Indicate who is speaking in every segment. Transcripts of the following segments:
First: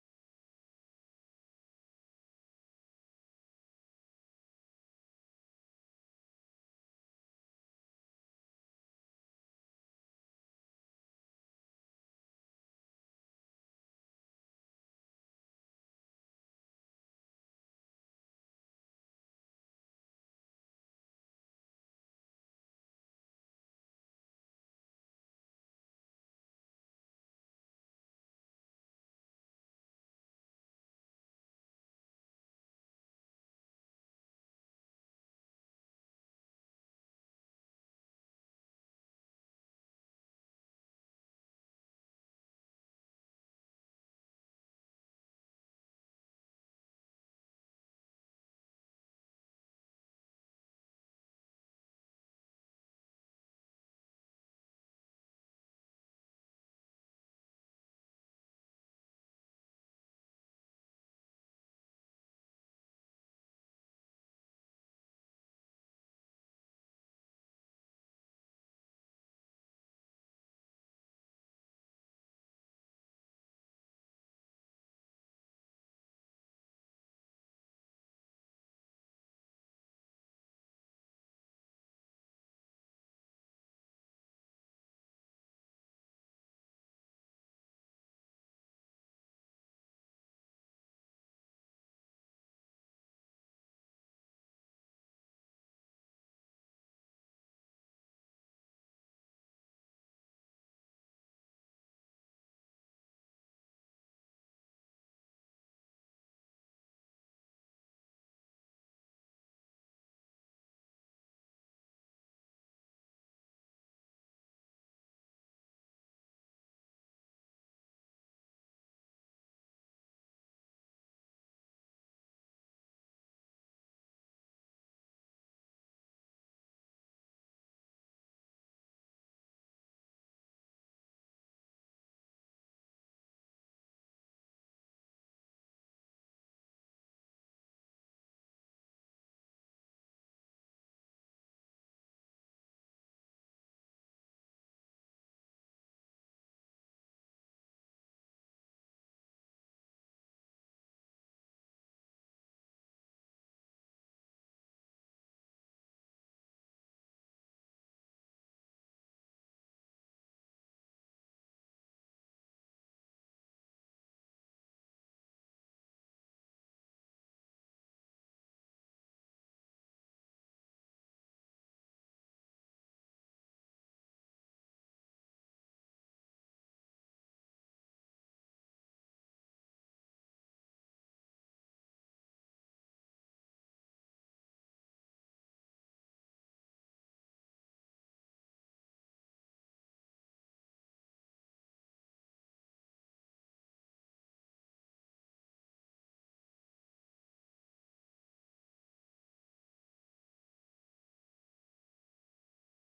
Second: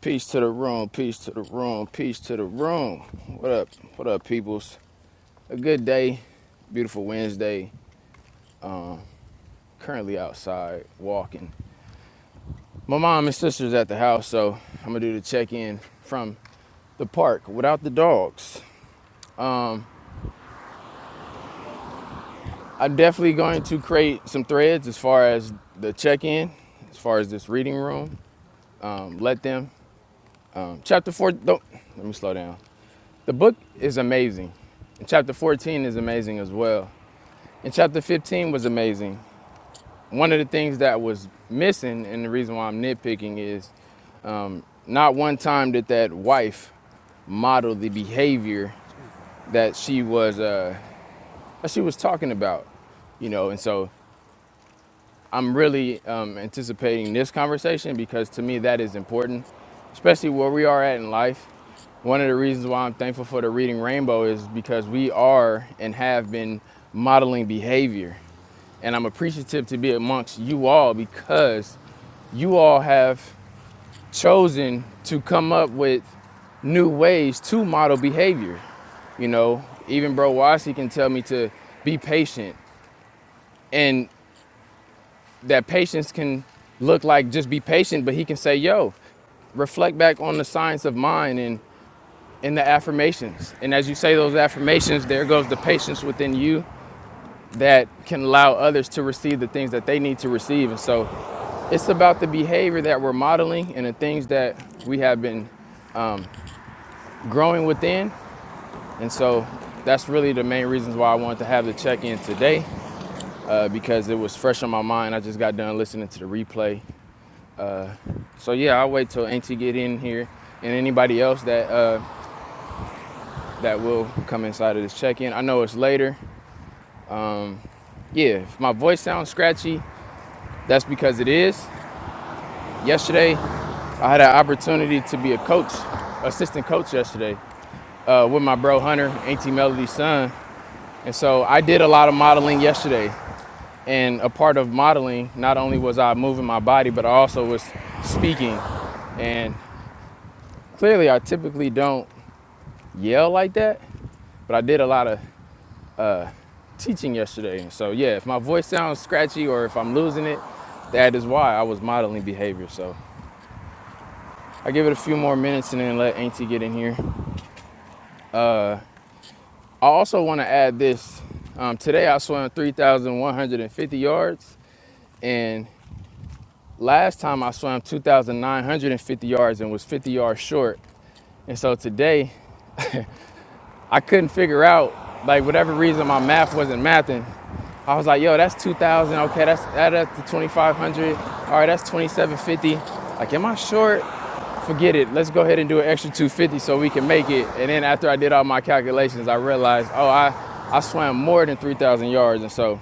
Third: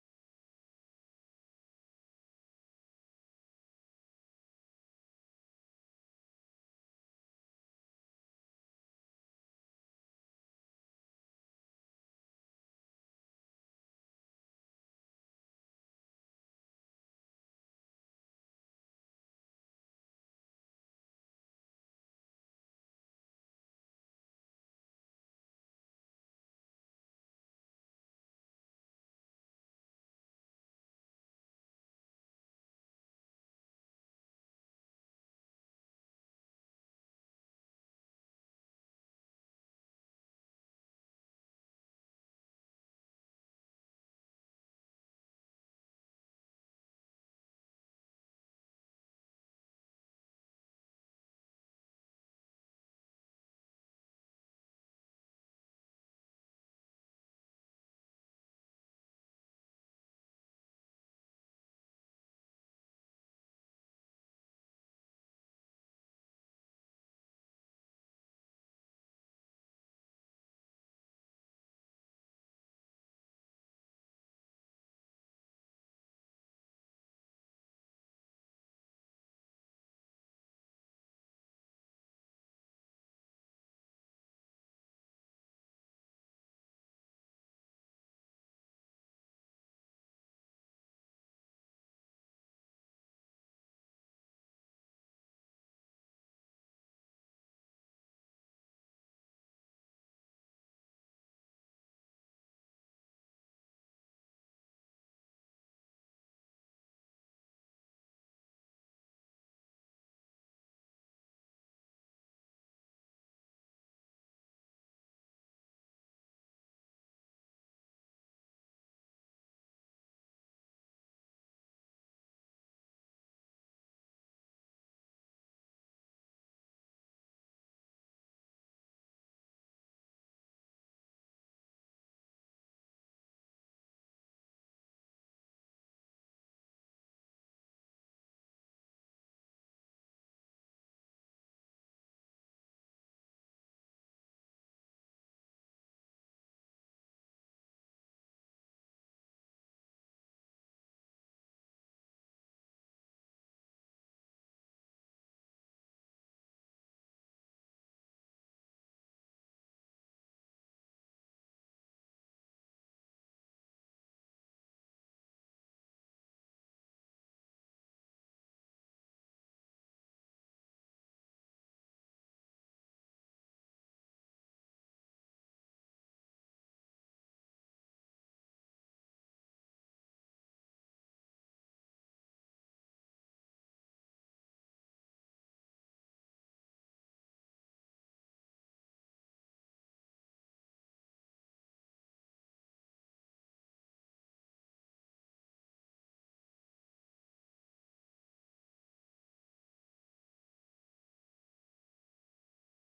Speaker 1: Peace to the room, peace to the room, peace to the room. What up, what up, peoples? A good day, beautiful Wednesday. Currently outside walking. My mom and sister's at the house, so I'm gonna do the check in from the park without the dogs. I'm definitely going to create some threads as far as the check in, as far as this reading room. Um, let them. Um, chapter 4, don't, let me slow down. The book is amazing. And Chapter 14 is amazing as well. And chapter 15 was amazing. One of the things that was missing, and the reason why I'm nitpicking, is not one time did that wife model the behavior that she was uh, that she was talking about, you know. And so I'm really um, anticipating this conversation because to me that is important, especially where we are at in life. One of the reasons why I'm thankful for the Reading Rainbow is because we are and have been modeling behavior And I'm appreciative to be amongst you all because you all have chosen to come up with new ways to model behavior. You know, even Bro Wasi can tell me to be patient. And that patience can look like just be patient, but he can say, yo, reflect back on the science of mind and and the affirmations. And as you say those affirmations, there goes the patience within you that can allow others to receive the things that they need to receive. And so It's about the behavior that we're modeling and the things that we have been um, growing within. And so that's really the main reasons why I wanted to have the check in today uh, because it was fresh on my mind. I just got done listening to the replay. So yeah, I'll wait till Auntie get in here and anybody else that uh, that will come inside of this check in. I know it's later. Yeah, if my voice sounds scratchy, that's because it is. Yesterday, I had an opportunity to be a coach, assistant coach yesterday. uh, with my bro Hunter, Auntie Melody's son. And so I did a lot of modeling yesterday. And a part of modeling, not only was I moving my body, but I also was speaking. And clearly, I typically don't yell like that, but I did a lot of teaching yesterday. And so, yeah, if my voice sounds scratchy or if I'm losing it, that is why I was modeling behavior. So I give it a few more minutes and then let Auntie get in here. I also want to add this. Um, today I swam 3,150 yards, and Last time I swam 2,950 yards and was 50 yards short. And so today, I couldn't figure out, like, whatever reason my math wasn't mathing. I was like, yo, that's 2,000. Okay, that's add up to 2,500. All right, that's 2,750. Like, am I short? Forget it. Let's go ahead and do an extra 250 so we can make it. And then after I did all my calculations, I realized, oh, I, I swam more than 3,000 yards. And so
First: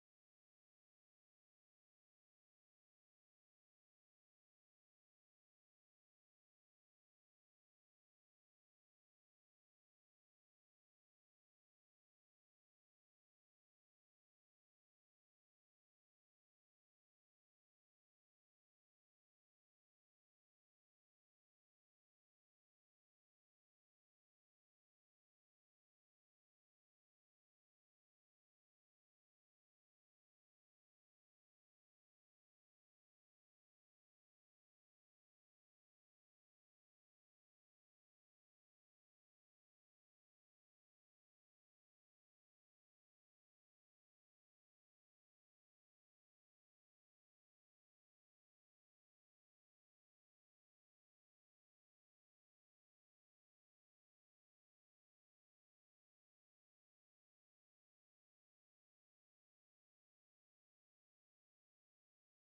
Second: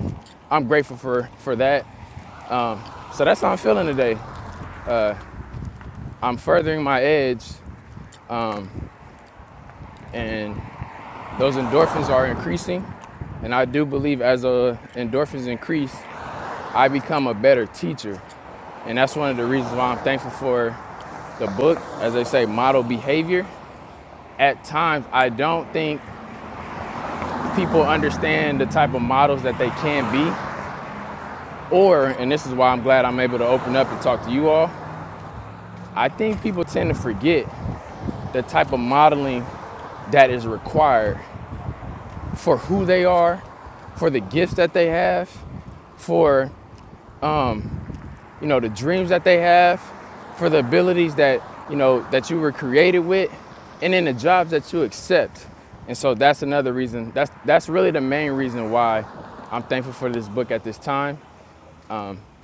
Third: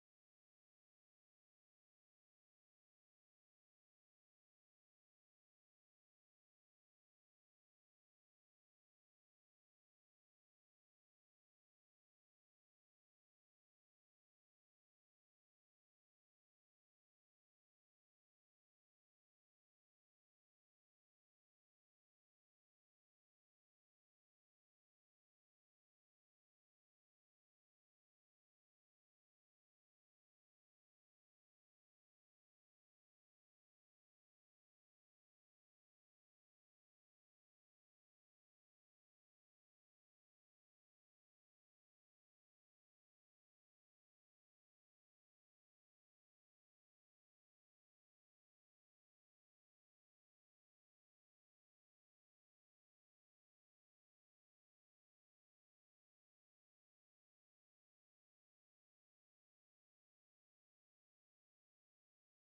Speaker 1: I'm grateful for, for that. So that's how I'm feeling today. I'm furthering my edge. Um, and those endorphins are increasing. And I do believe as uh, endorphins increase, I become a better teacher. And that's one of the reasons why I'm thankful for the book, as they say, model behavior. At times, I don't think people understand the type of models that they can be. Or, and this is why I'm glad I'm able to open up and talk to you all, I think people tend to forget the type of modeling that is required for who they are, for the gifts that they have, for you know, the dreams that they have, for the abilities that, you know, that you were created with, and then the jobs that you accept. And so that's another reason. That's that's really the main reason why I'm thankful for this book at this time.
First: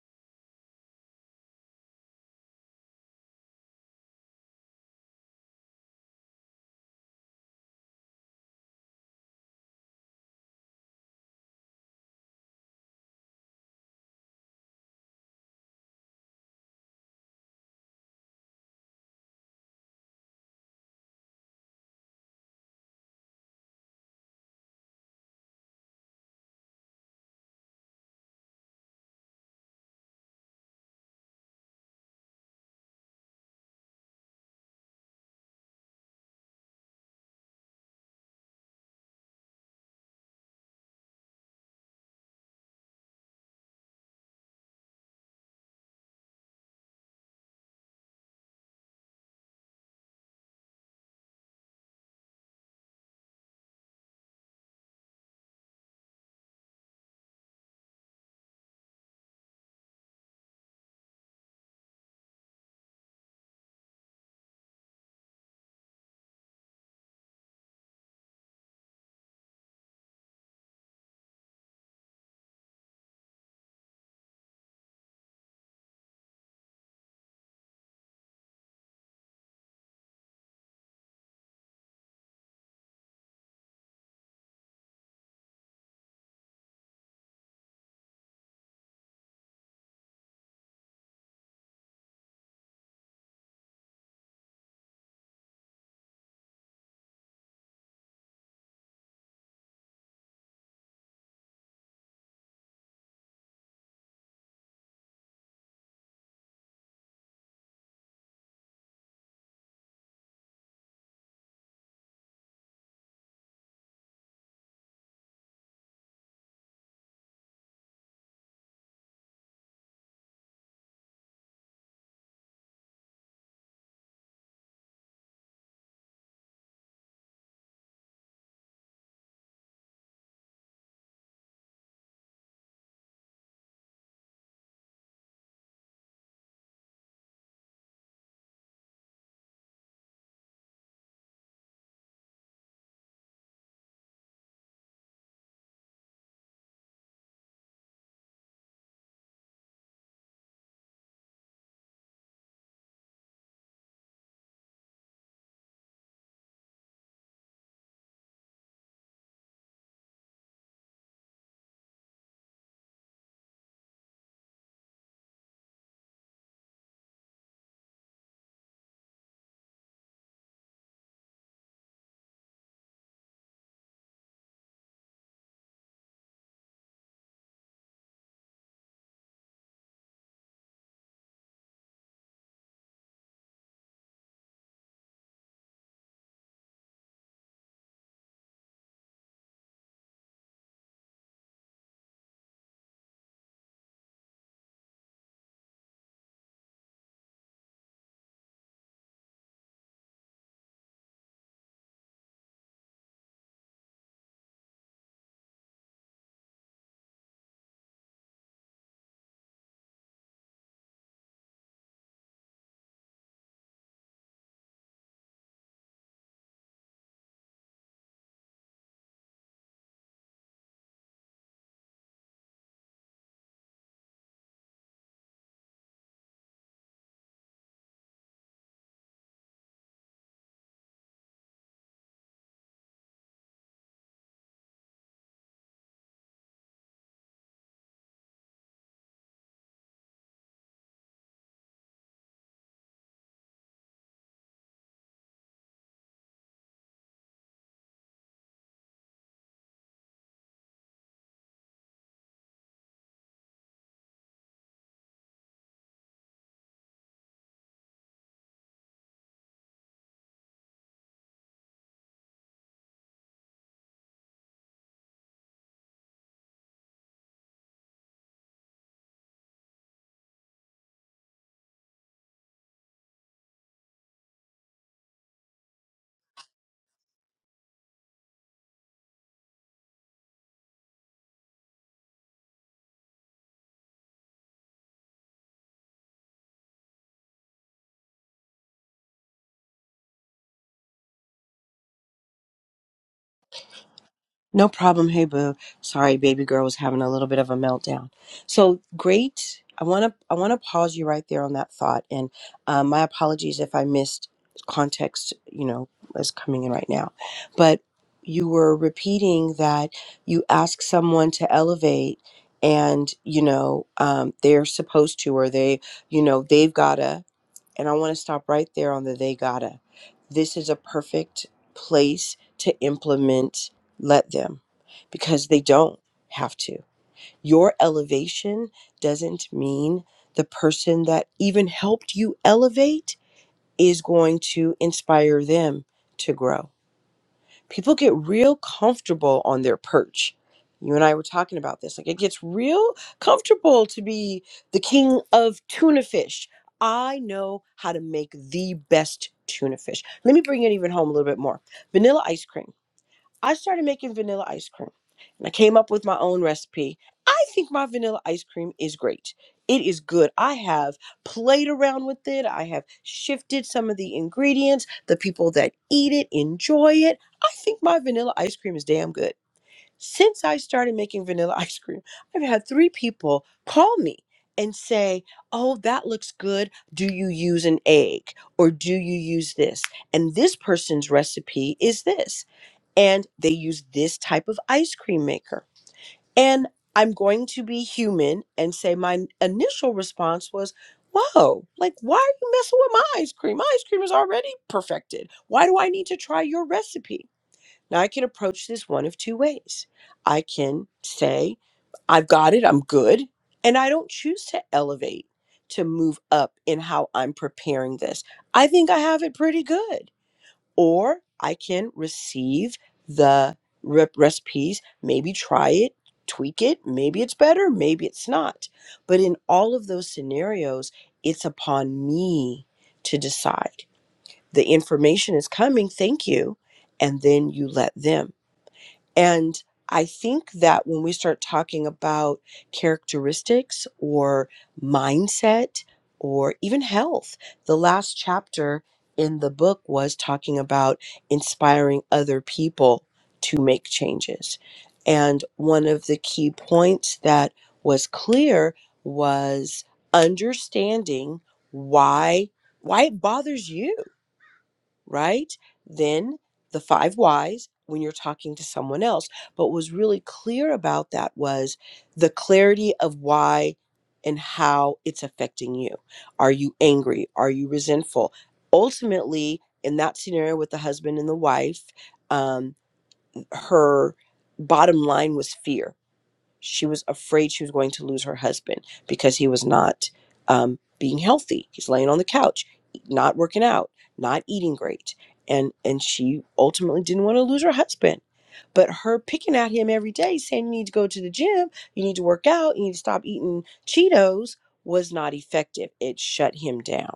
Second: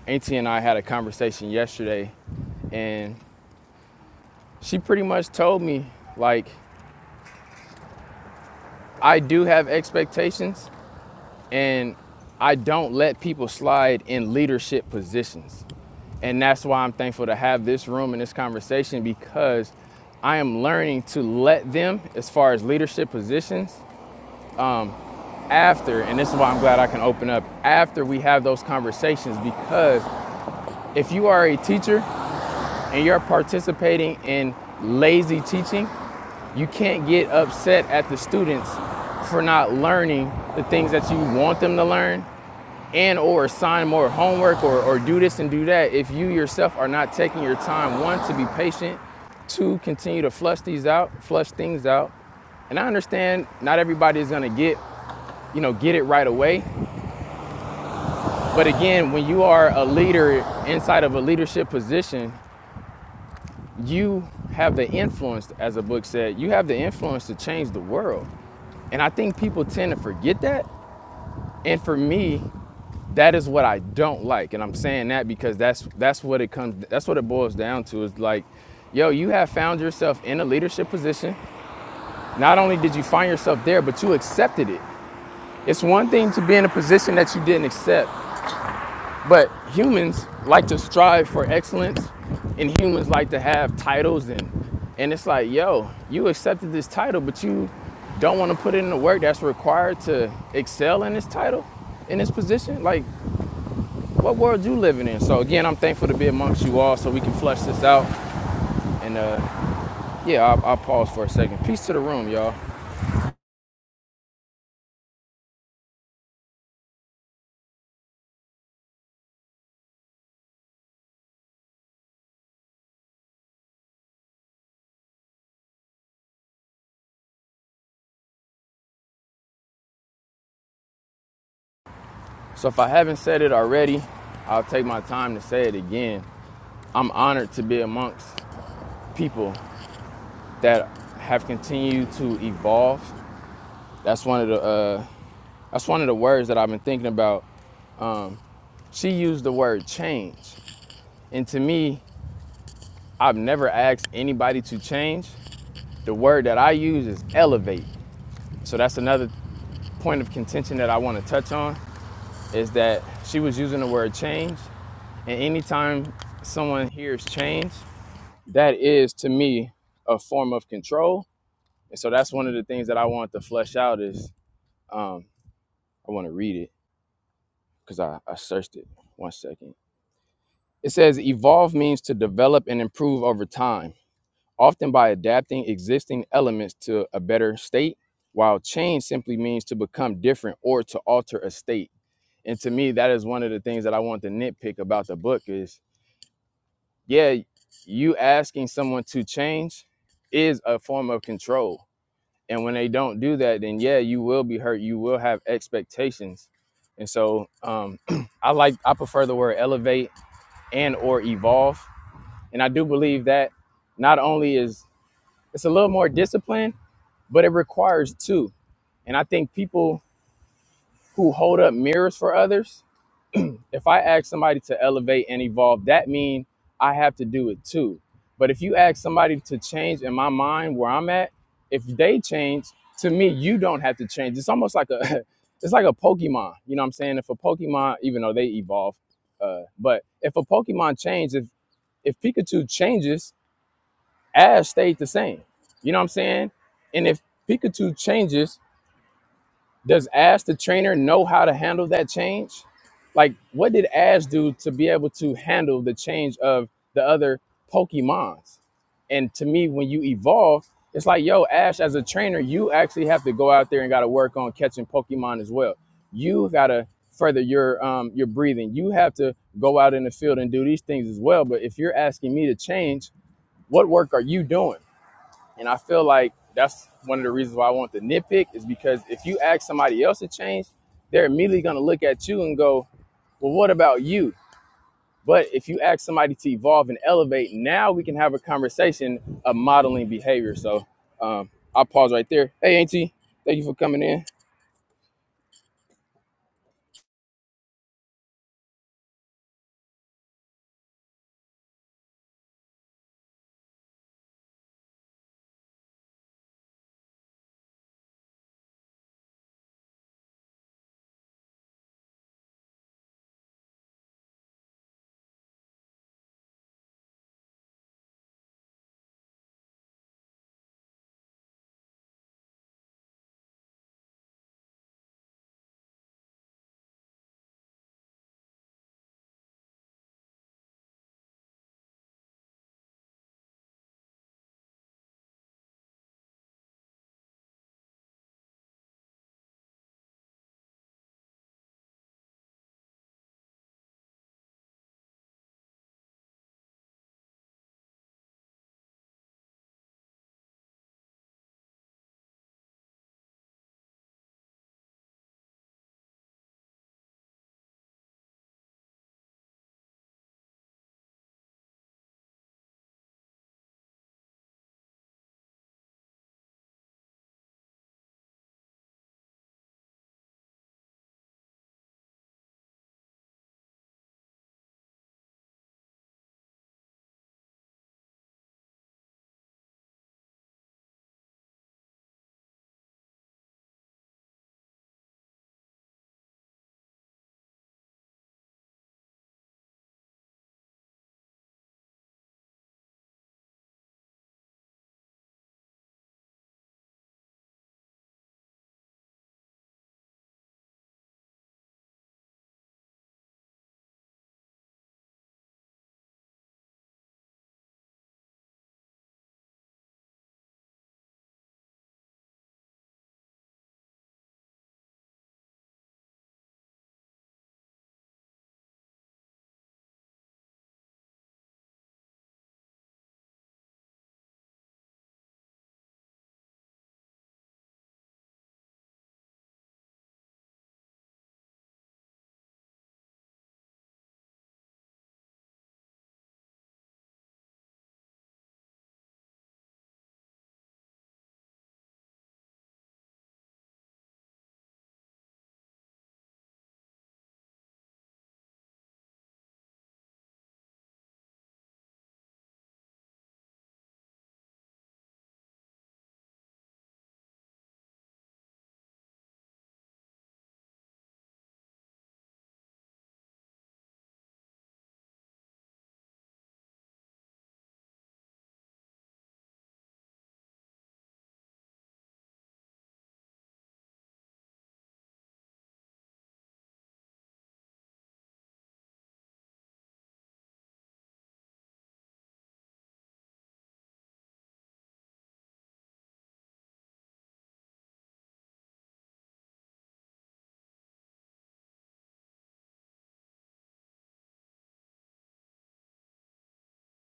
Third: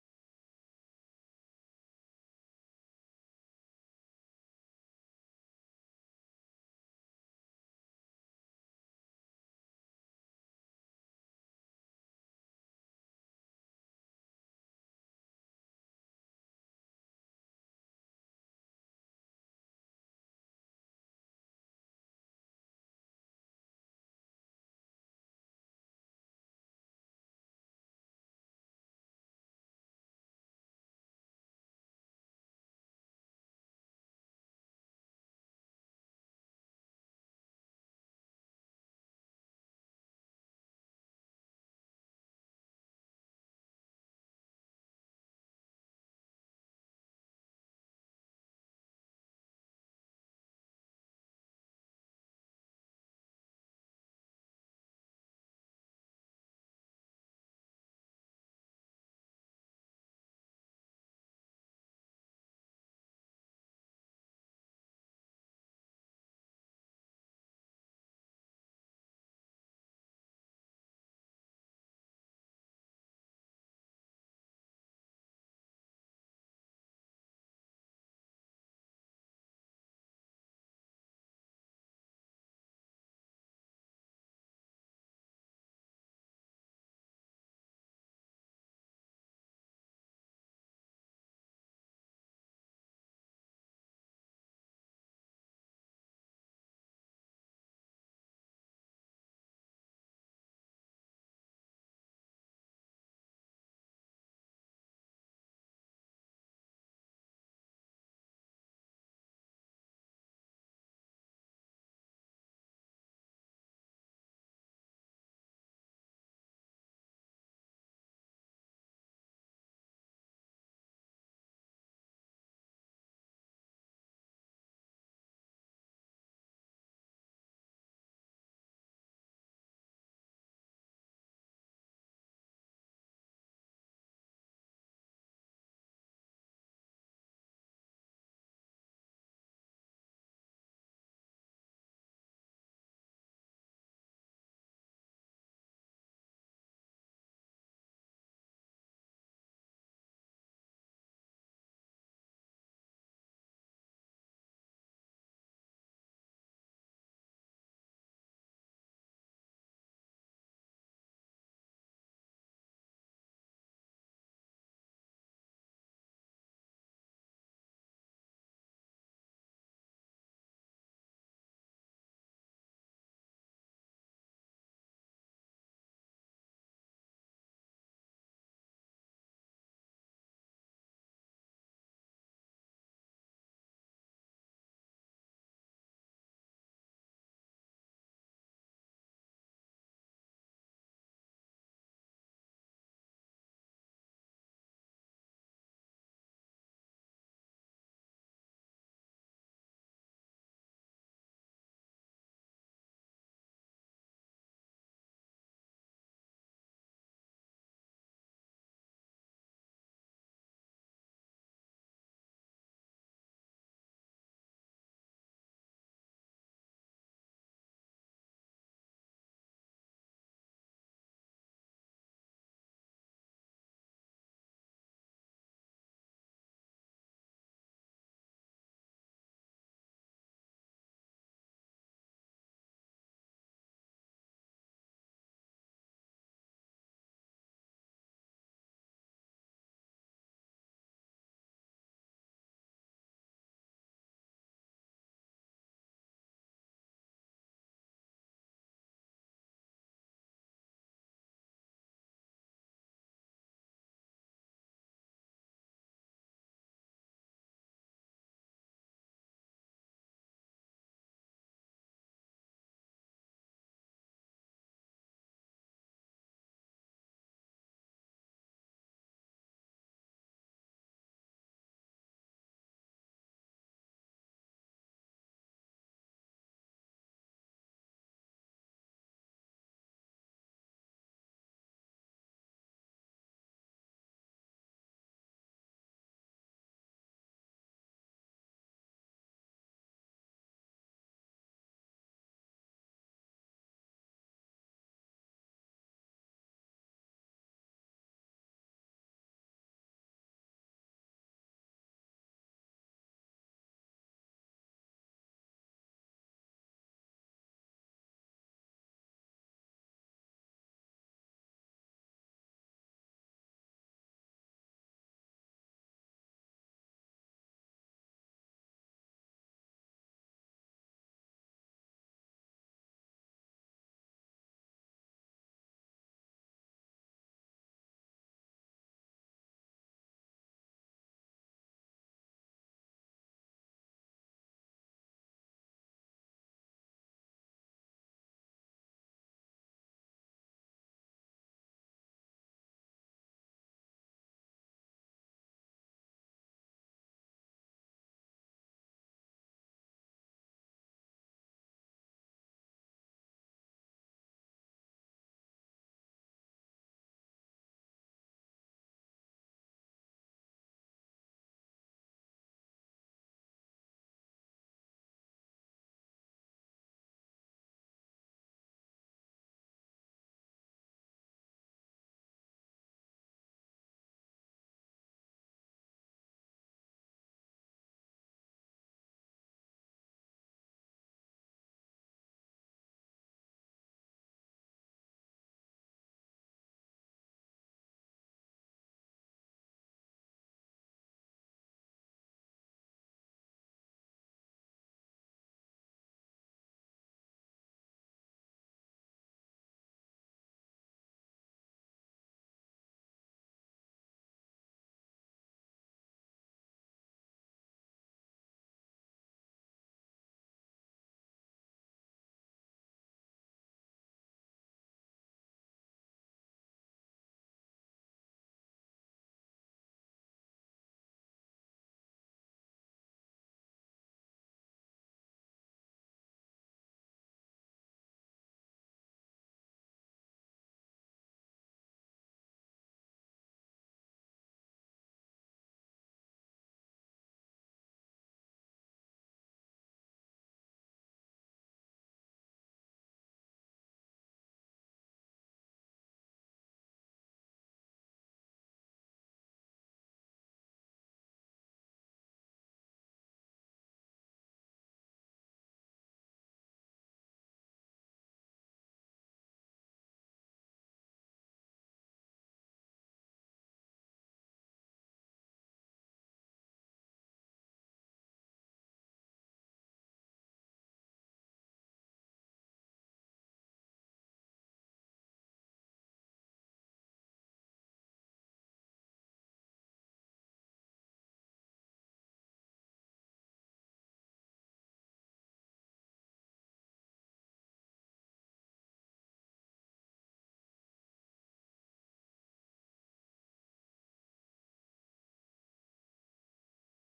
Speaker 1: Auntie and I had a conversation yesterday, and she pretty much told me like I do have expectations, and I don't let people slide in leadership positions. And that's why I'm thankful to have this room and this conversation because I am learning to let them, as far as leadership positions, after, and this is why I'm glad I can open up, after we have those conversations. Because if you are a teacher and you're participating in lazy teaching, you can't get upset at the students for not learning the things that you want them to learn and or assign more homework or, or do this and do that if you yourself are not taking your time one to be patient two continue to flush these out flush things out and i understand not everybody is going to get you know get it right away but again when you are a leader inside of a leadership position you have the influence as the book said you have the influence to change the world and i think people tend to forget that and for me that is what I don't like, and I'm saying that because that's that's what it comes that's what it boils down to is like, yo, you have found yourself in a leadership position. Not only did you find yourself there, but you accepted it. It's one thing to be in a position that you didn't accept, but humans like to strive for excellence, and humans like to have titles and and it's like, yo, you accepted this title, but you don't want to put in the work that's required to excel in this title, in this position. Like what world you living in. So again, I'm thankful to be amongst you all so we can flesh this out. And uh, yeah, I'll, I'll pause for a second. Peace to the room, y'all. So if I haven't said it already, I'll take my time to say it again. I'm honored to be amongst people that have continued to evolve. That's one of the uh, that's one of the words that I've been thinking about. Um, she used the word change, and to me, I've never asked anybody to change. The word that I use is elevate. So that's another point of contention that I want to touch on is that she was using the word change. And anytime someone hears change, that is to me a form of control. And so that's one of the things that I want to flesh out is um, I want to read it because I, I searched it. One second. It says evolve means to develop and improve over time. often by adapting existing elements to a better state, while change simply means to become different or to alter a state. And to me, that is one of the things that I want to nitpick about the book is, yeah, you asking someone to change is a form of control. And when they don't do that, then yeah, you will be hurt. You will have expectations. And so um, I like I prefer the word elevate and or evolve. And I do believe that not only is it's a little more discipline, but it requires two. And I think people who hold up mirrors for others, if I ask somebody to elevate and evolve, that means I have to do it too. But if you ask somebody to change in my mind where I'm at, if they change, to me, you don't have to change. It's almost like a it's like a Pokemon. You know what I'm saying? If a Pokemon, even though they evolve, uh, but if a Pokemon changes, if if Pikachu changes, Ash stayed the same. You know what I'm saying? And if Pikachu changes, Does Ash the trainer know how to handle that change? Like, what did Ash do to be able to handle the change of the other Pokemons? And to me, when you evolve, it's like, yo, Ash, as a trainer, you actually have to go out there and got to work on catching Pokemon as well. You got to further your um, your breathing. You have to go out in the field and do these things as well. But if you're asking me to change, what work are you doing? And I feel like that's one of the reasons why I want the nitpick is because if you ask somebody else to change, they're immediately going to look at you and go, well, what about you? But if you ask somebody to evolve and elevate, now we can have a conversation of modeling behavior. So um, I'll pause right there. Hey, Auntie, thank you for coming in.
Speaker 2: No problem. Hey, boo. Sorry, baby girl was having a little bit of a meltdown. So great. I want to I want to pause you right there on that thought, and um, my apologies if I missed context. You know, is coming in right now, but you were repeating that you ask someone to elevate, and you know um, they're supposed to, or they, you know, they've gotta, and I want to stop right there on the they gotta. This is a perfect place to implement let them because they don't have to. Your elevation doesn't mean the person that even helped you elevate is going to inspire them to grow people get real comfortable on their perch. You and I were talking about this. Like it gets real comfortable to be the king of tuna fish. I know how to make the best tuna fish. Let me bring it even home a little bit more. Vanilla ice cream I started making vanilla ice cream and I came up with my own recipe. I think my vanilla ice cream is great. It is good. I have played around with it. I have shifted some of the ingredients. The people that eat it enjoy it. I think my vanilla ice cream is damn good. Since I started making vanilla ice cream, I've had three people call me and say, Oh, that looks good. Do you use an egg or do you use this? And this person's recipe is this and they use this type of ice cream maker. And I'm going to be human and say my initial response was, Whoa, like, why are you messing with my ice cream? My ice cream is already perfected. Why do I need to try your recipe? Now, I can approach this one of two ways. I can say, I've got it, I'm good. And I don't choose to elevate, to move up in how I'm preparing this. I think I have it pretty good or I can receive the re- recipes, maybe try it, tweak it, maybe it's better, maybe it's not. But in all of those scenarios, it's upon me to decide. The information is coming, thank you, and then you let them. And I think that when we start talking about characteristics or mindset or even health, the last chapter in the book was talking about inspiring other people to make changes. And one of the key points that was clear was understanding why why it bothers you right? Then the five whys when you're talking to someone else. But what was really clear about that was the clarity of why and how it's affecting you. Are you angry? Are you resentful? Ultimately, in that scenario with the husband and the wife, um, her bottom line was fear she was afraid she was going to lose her husband because he was not um, being healthy. He's laying on the couch, not working out, not eating great, and and she ultimately didn't want to lose her husband. But her picking at him every day, saying you need to go to the gym, you need to work out, you need to stop eating Cheetos, was not effective. It shut him down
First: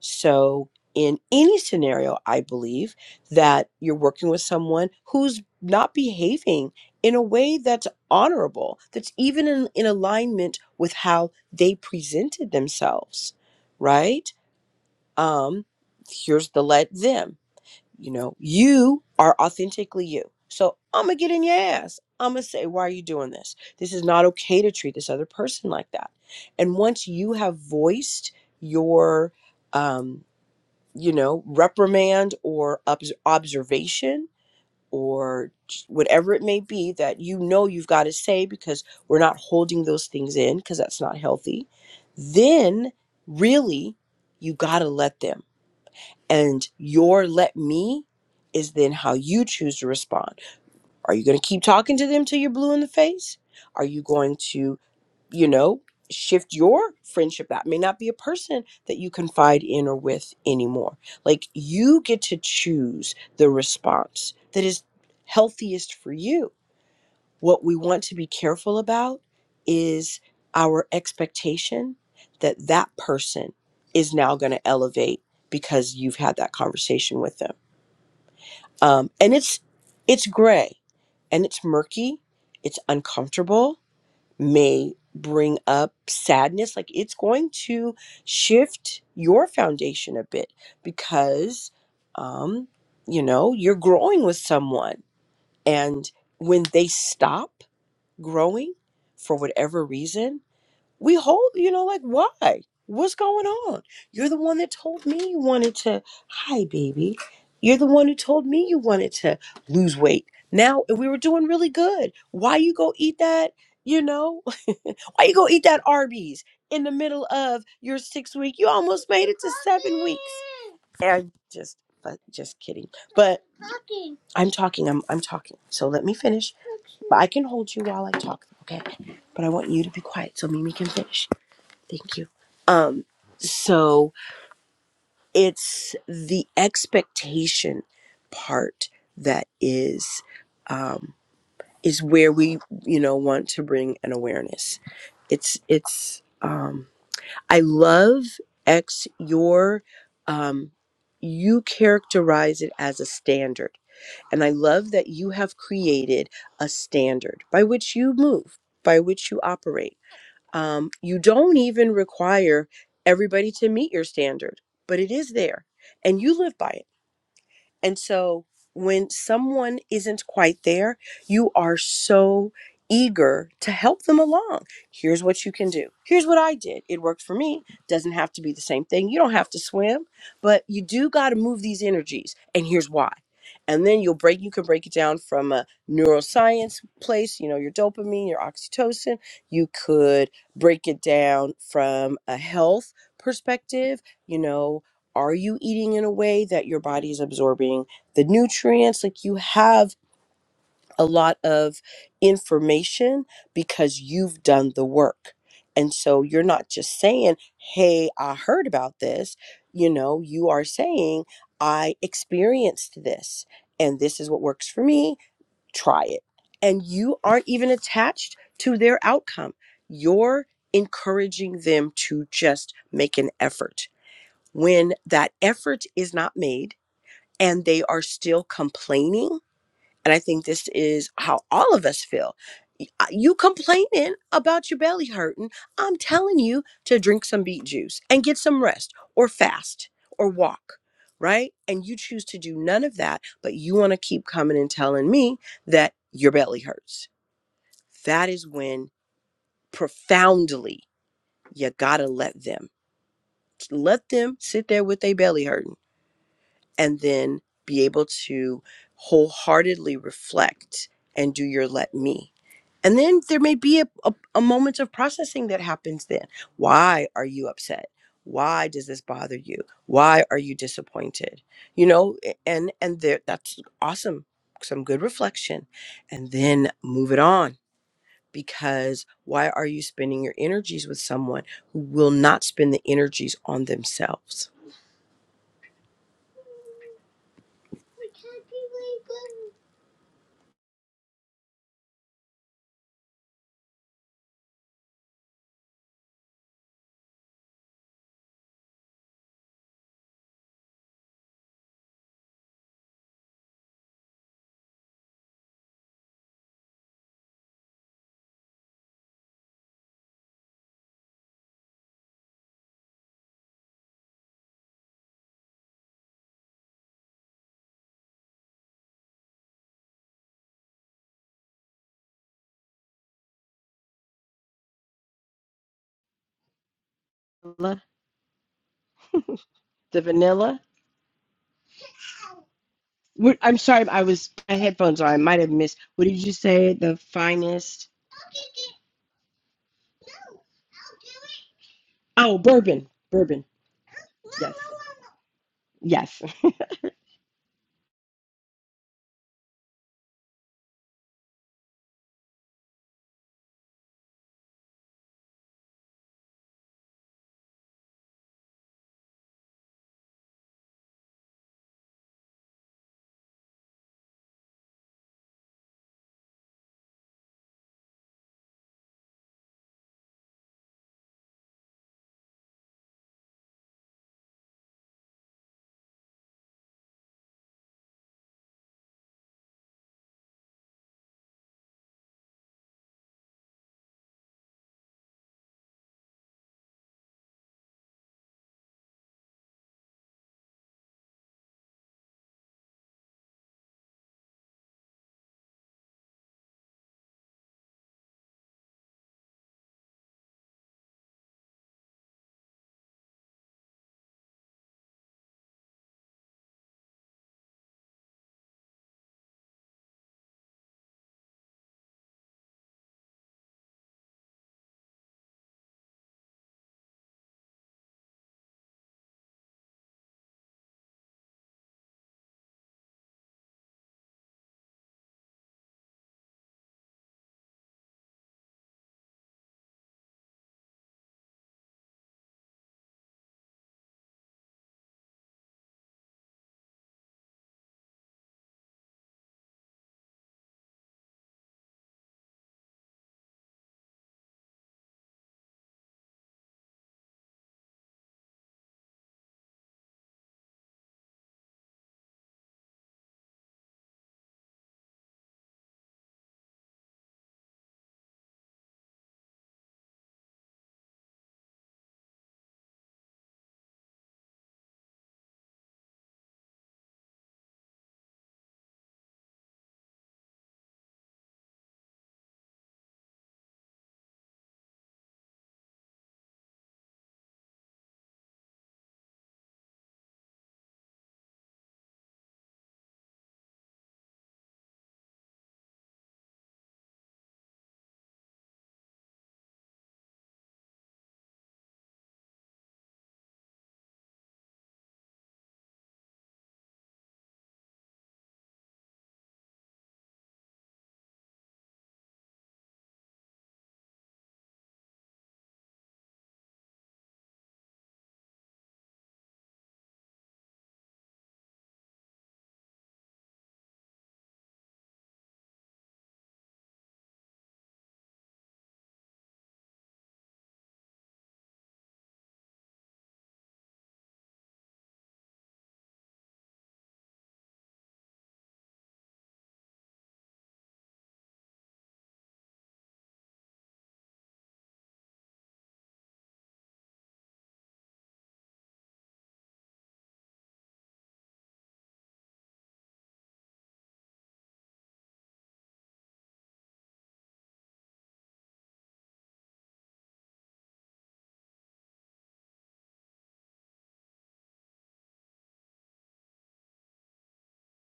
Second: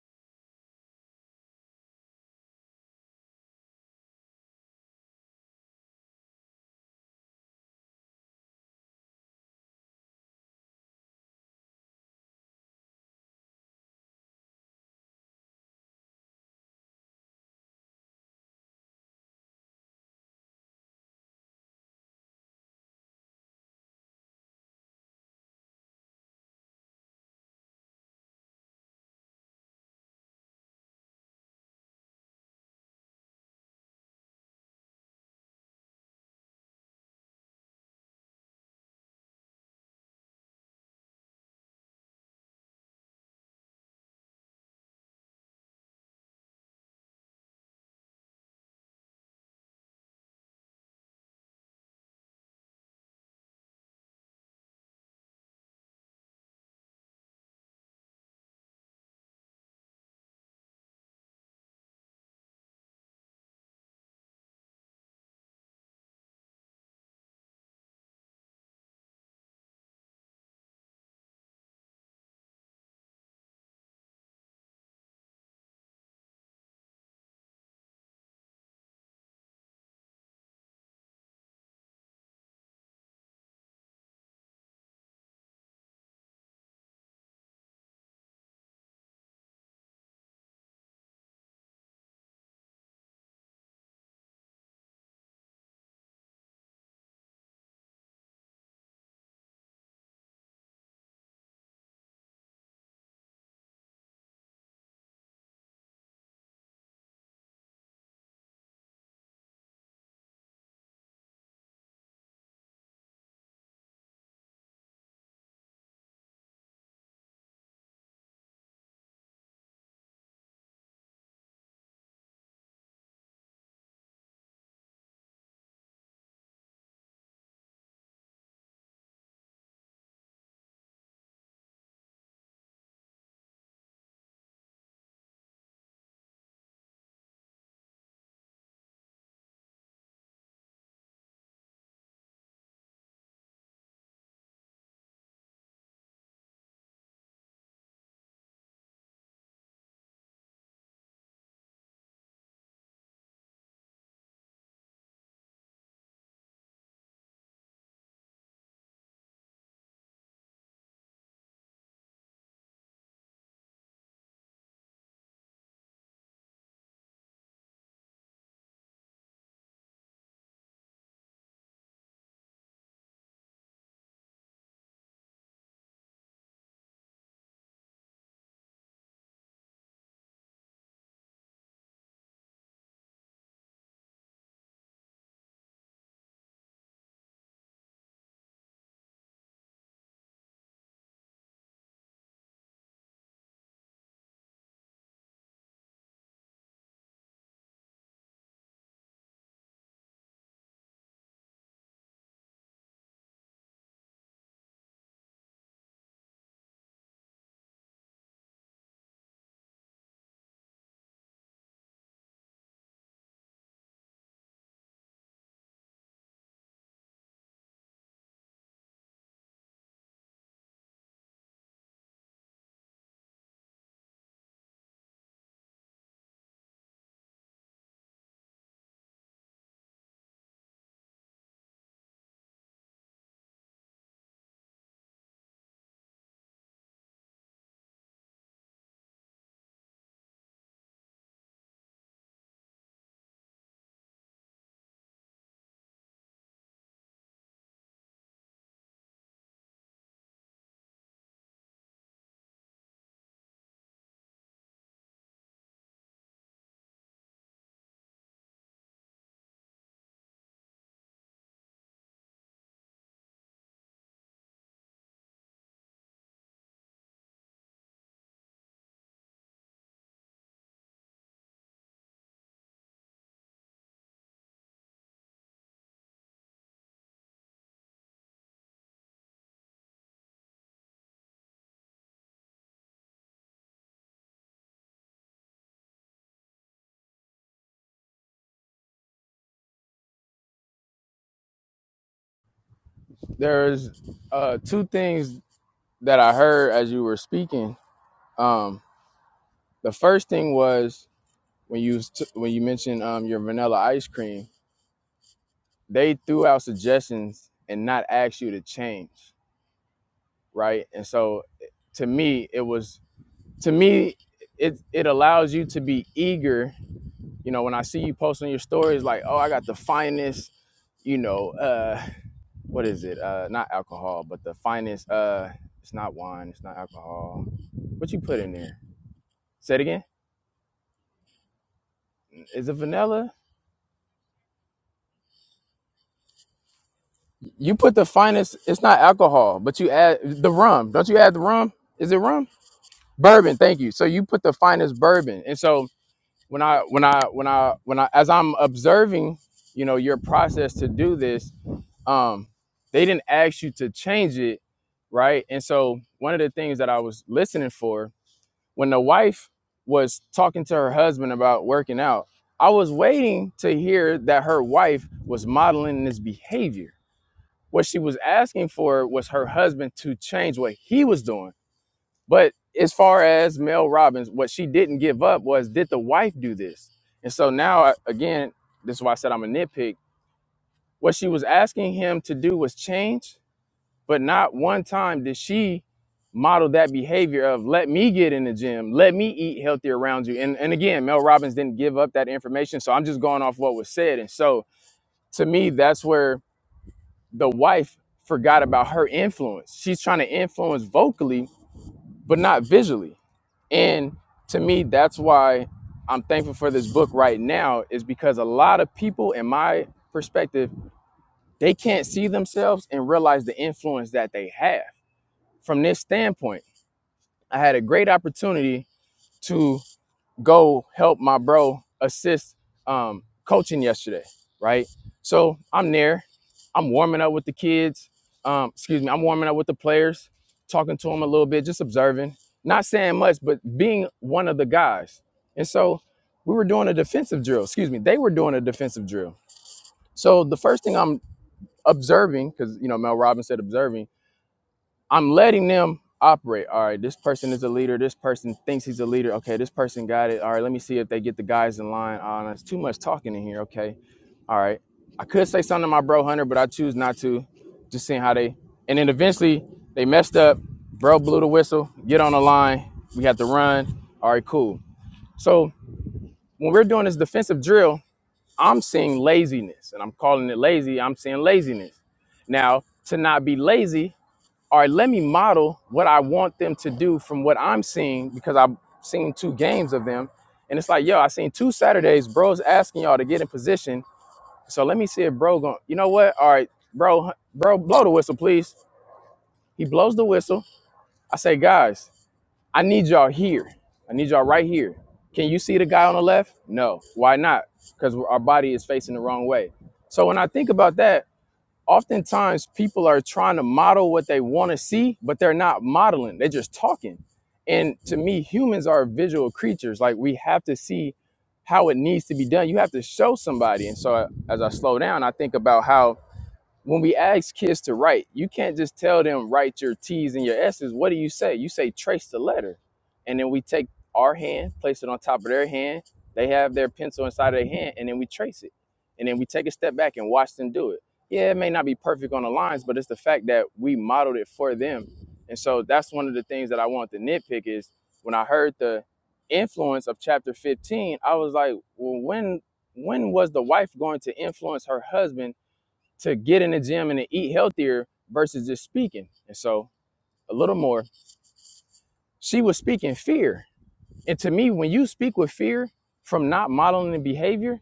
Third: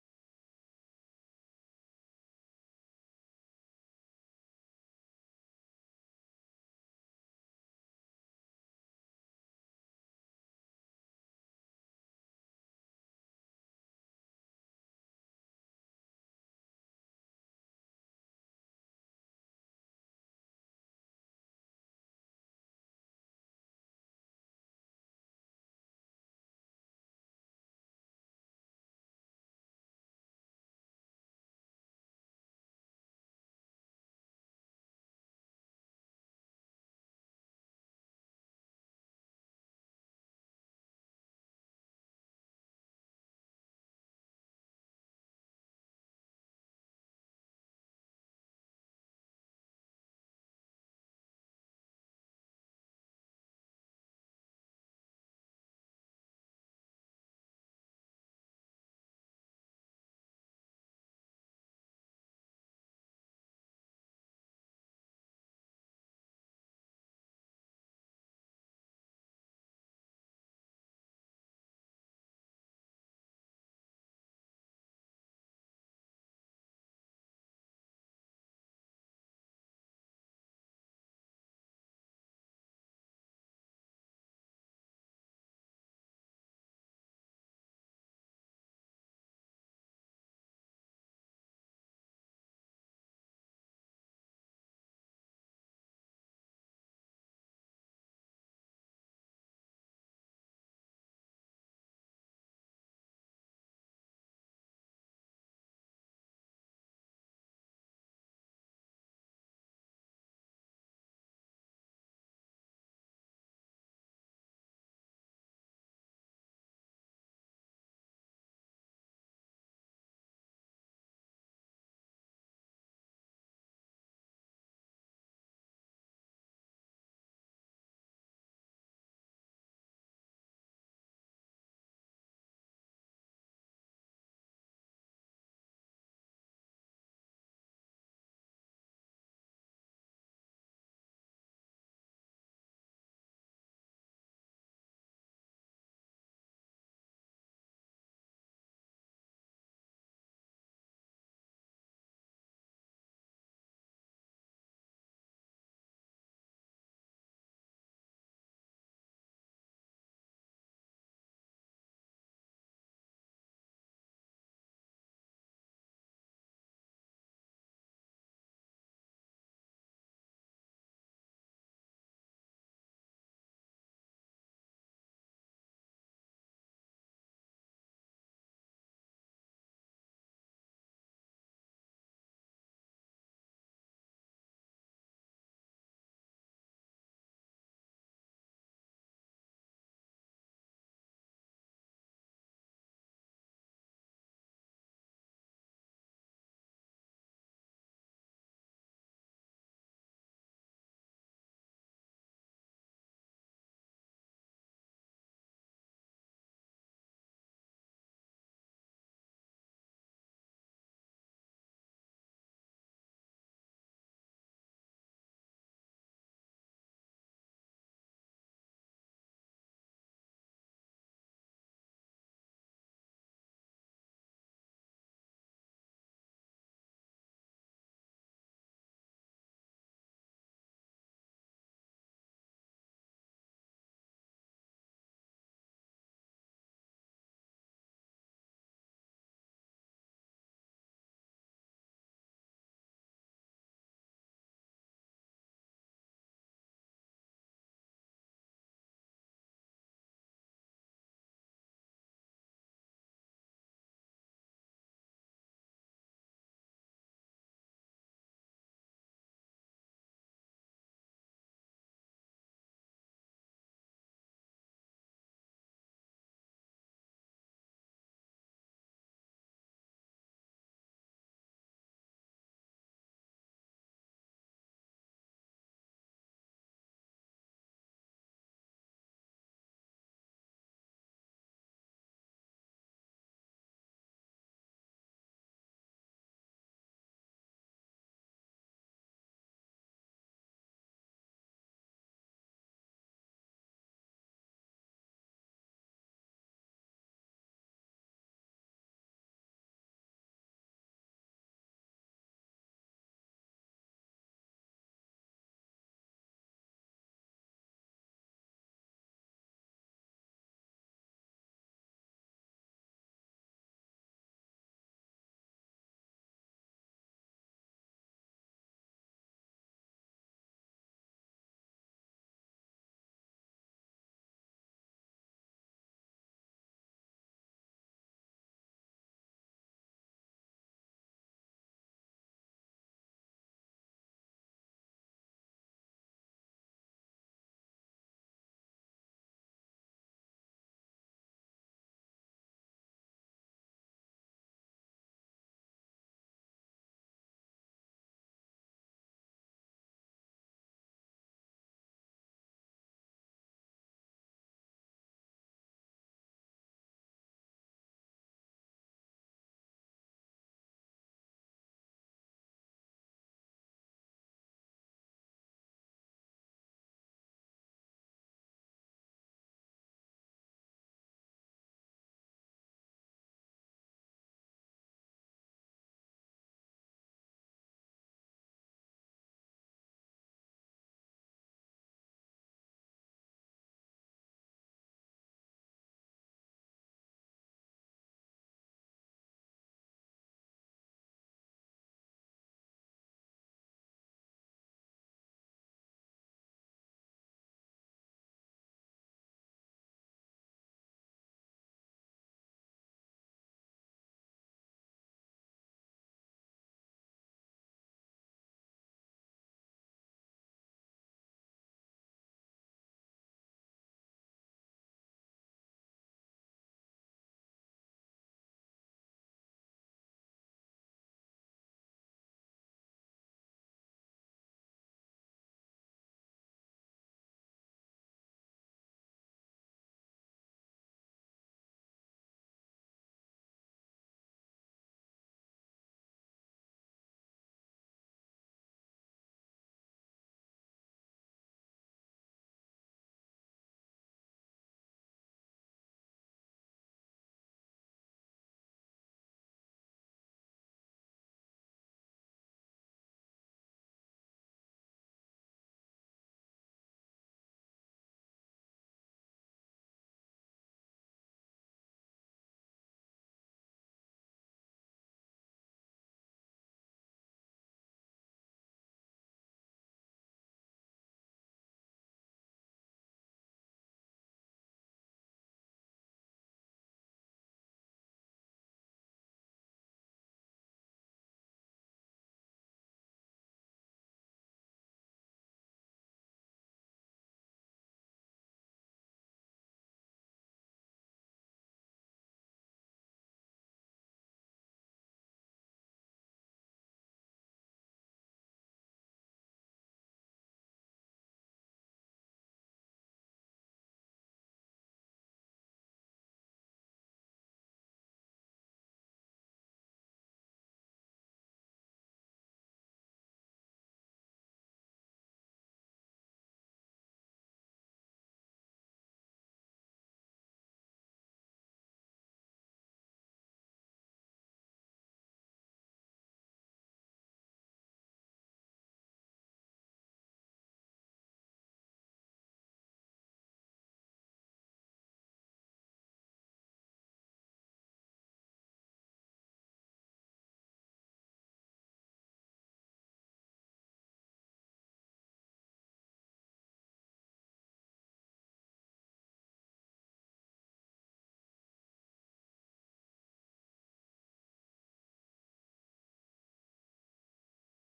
Speaker 2: so, in any scenario, I believe that you're working with someone who's not behaving in a way that's honorable, that's even in, in alignment with how they presented themselves, right? Um, here's the let them. You know, you are authentically you. So I'm gonna get in your ass. I'm gonna say, why are you doing this? This is not okay to treat this other person like that. And once you have voiced your um, you know, reprimand or obs- observation or whatever it may be that you know you've got to say because we're not holding those things in because that's not healthy, then really you got to let them. And your let me is then how you choose to respond. Are you going to keep talking to them till you're blue in the face? Are you going to you know, shift your friendship. That may not be a person that you confide in or with anymore. Like you get to choose the response that is healthiest for you. What we want to be careful about is our expectation that that person is now going to elevate because you've had that conversation with them. Um, and it's it's gray and it's murky, it's uncomfortable, may bring up sadness like it's going to shift your foundation a bit because um you know you're growing with someone and when they stop growing for whatever reason we hold you know like why what's going on you're the one that told me you wanted to hi baby you're the one who told me you wanted to lose weight now and we were doing really good why you go eat that you know why you gonna eat that Arby's in the middle of your six week? You almost made it to seven weeks. And just, but just kidding. But I'm talking. I'm I'm talking. So let me finish. But I can hold you while I talk. Okay. But I want you to be quiet so Mimi can finish. Thank you. Um. So it's the expectation part that is um is where we you know want to bring an awareness it's it's um I love X your um you characterize it as a standard. And I love that you have created a standard by which you move, by which you operate. Um, you don't even require everybody to meet your standard, but it is there and you live by it and so when someone isn't quite there, you are so eager to help them along. Here's what you can do. Here's what I did. It worked for me. Doesn't have to be the same thing. You don't have to swim, but you do got to move these energies. And here's why. And then you'll break you can break it down from a neuroscience place, you know, your dopamine, your oxytocin. You could break it down from a health perspective, you know, are you eating in a way that your body is absorbing the nutrients? Like you have a lot of information because you've done the work. And so you're not just saying, hey, I heard about this. You know, you are saying, I experienced this and this is what works for me. Try it. And you aren't even attached to their outcome. You're encouraging them to just make an effort when that effort is not made and they are still complaining. And I think this is how all of us feel. Y- uh, You complaining about your belly hurting. I'm telling you to drink some beet juice and get some rest or fast or walk, right? And you choose to do none of that, but you want to keep coming and telling me that your belly hurts. That is when profoundly you got to let them let them sit there with their belly hurting and then be able to wholeheartedly reflect and do your let me. And then there may be a, a, a moment of processing that happens then. Why are you upset? Why does this bother you? Why are you disappointed? You know, a- and and there that's awesome. Some good reflection. And then move it on because why are you spending your energies with someone who will not spend the energies on themselves?
Speaker 1: There's uh, two things that I heard as you were speaking. Um, the first thing was when you t- when you mentioned um, your vanilla ice cream they threw out suggestions and not asked you to change, right? And so to me, it was to me it it allows you to be eager. You know, when I see you posting your stories like, "Oh, I got the finest," you know, uh what is it? Uh not alcohol, but the finest uh it's not wine, it's not alcohol. What you put in there? Say it
Speaker 2: the
Speaker 1: again.
Speaker 2: vanilla.
Speaker 1: Is it vanilla?
Speaker 2: What, I'm sorry, I was I had headphones on. I might have missed. What did you say? The
Speaker 1: You
Speaker 2: finest?
Speaker 1: put the finest, it's not alcohol, but you add the rum. Don't you add the rum? Is it
Speaker 2: Oh,
Speaker 1: rum?
Speaker 2: bourbon, bourbon.
Speaker 1: bourbon thank you so you put the
Speaker 2: Yes,
Speaker 1: finest bourbon and so
Speaker 2: yes.
Speaker 1: when i when i when i when i as i'm observing you know your process to do this um they didn't ask you to change it right and so one of the things that i was listening for when the wife was talking to her husband about working out i was waiting to hear that her wife was modeling this behavior what she was asking for was her husband to change what he was doing but as far as Mel Robbins, what she didn't give up was did the wife do this? And so now, uh, again, this is why I said I'm a nitpick. What she was asking him to do was change, but not one time did she model that behavior of let me get in the gym, let me eat healthy around you. And, and again, Mel Robbins didn't give up that information. So I'm just going off what was said. And so to me, that's where the wife forgot about her influence. She's trying to influence vocally, but not visually. And to me, that's why I'm thankful for this book right now, is because a lot of people, in my perspective, they can't see themselves and realize the influence that they have. From this standpoint, I had a great opportunity to go help my bro assist um, coaching yesterday, right? So I'm there. I'm warming up with the kids. Um, excuse me, I'm warming up with the players, talking to them a little bit, just observing, not saying much, but being one of the guys. And so we were doing a defensive drill. Excuse me, they were doing a defensive drill. So the first thing I'm observing, because you know Mel Robbins said observing I'm letting them operate. All right, this person is a leader. This person thinks he's a leader. Okay, this person got it. All right, let me see if they get the guys in line. Oh, no, it's too much talking in here. Okay, all right. I could say something to my bro Hunter, but I choose not to. Just seeing how they. And then eventually they messed up. Bro blew the whistle. Get on the line. We have to run. All right, cool. So when we're doing this defensive drill, I'm seeing laziness, and I'm calling it lazy. I'm seeing laziness. Now to not be lazy all right, let me model what I want them to do from what I'm seeing because I've seen two games of them. And it's like, yo, I seen two Saturdays, bro's asking y'all to get in position. So let me see if bro going, you know what? All right, bro, bro, blow the whistle, please. He blows the whistle. I say, guys, I need y'all here. I need y'all right here. Can you see the guy on the left? No. Why not? Because our body is facing the wrong way. So when I think about that, oftentimes people are trying to model what they want to see, but they're not modeling. They're just talking. And to me, humans are visual creatures. Like we have to see how it needs to be done. You have to show somebody. And so uh, as I slow down, I think about how when we ask kids to write, you can't just tell them write your T's and your S's. What do you say? You say trace the letter. And then we take our hand, place it on top of their hand. They have their pencil inside of their hand, and then we trace it. And then we take a step back and watch them do it. Yeah, it may not be perfect on the lines, but it's the fact that we modeled it for them. And so that's one of the things that I want to nitpick is when I heard the influence of chapter 15, I was like, well, when when was the wife going to influence her husband to get in the gym and to eat healthier versus just speaking. And so a little more, she was speaking fear. And to me, when you speak with fear from not modeling the behavior,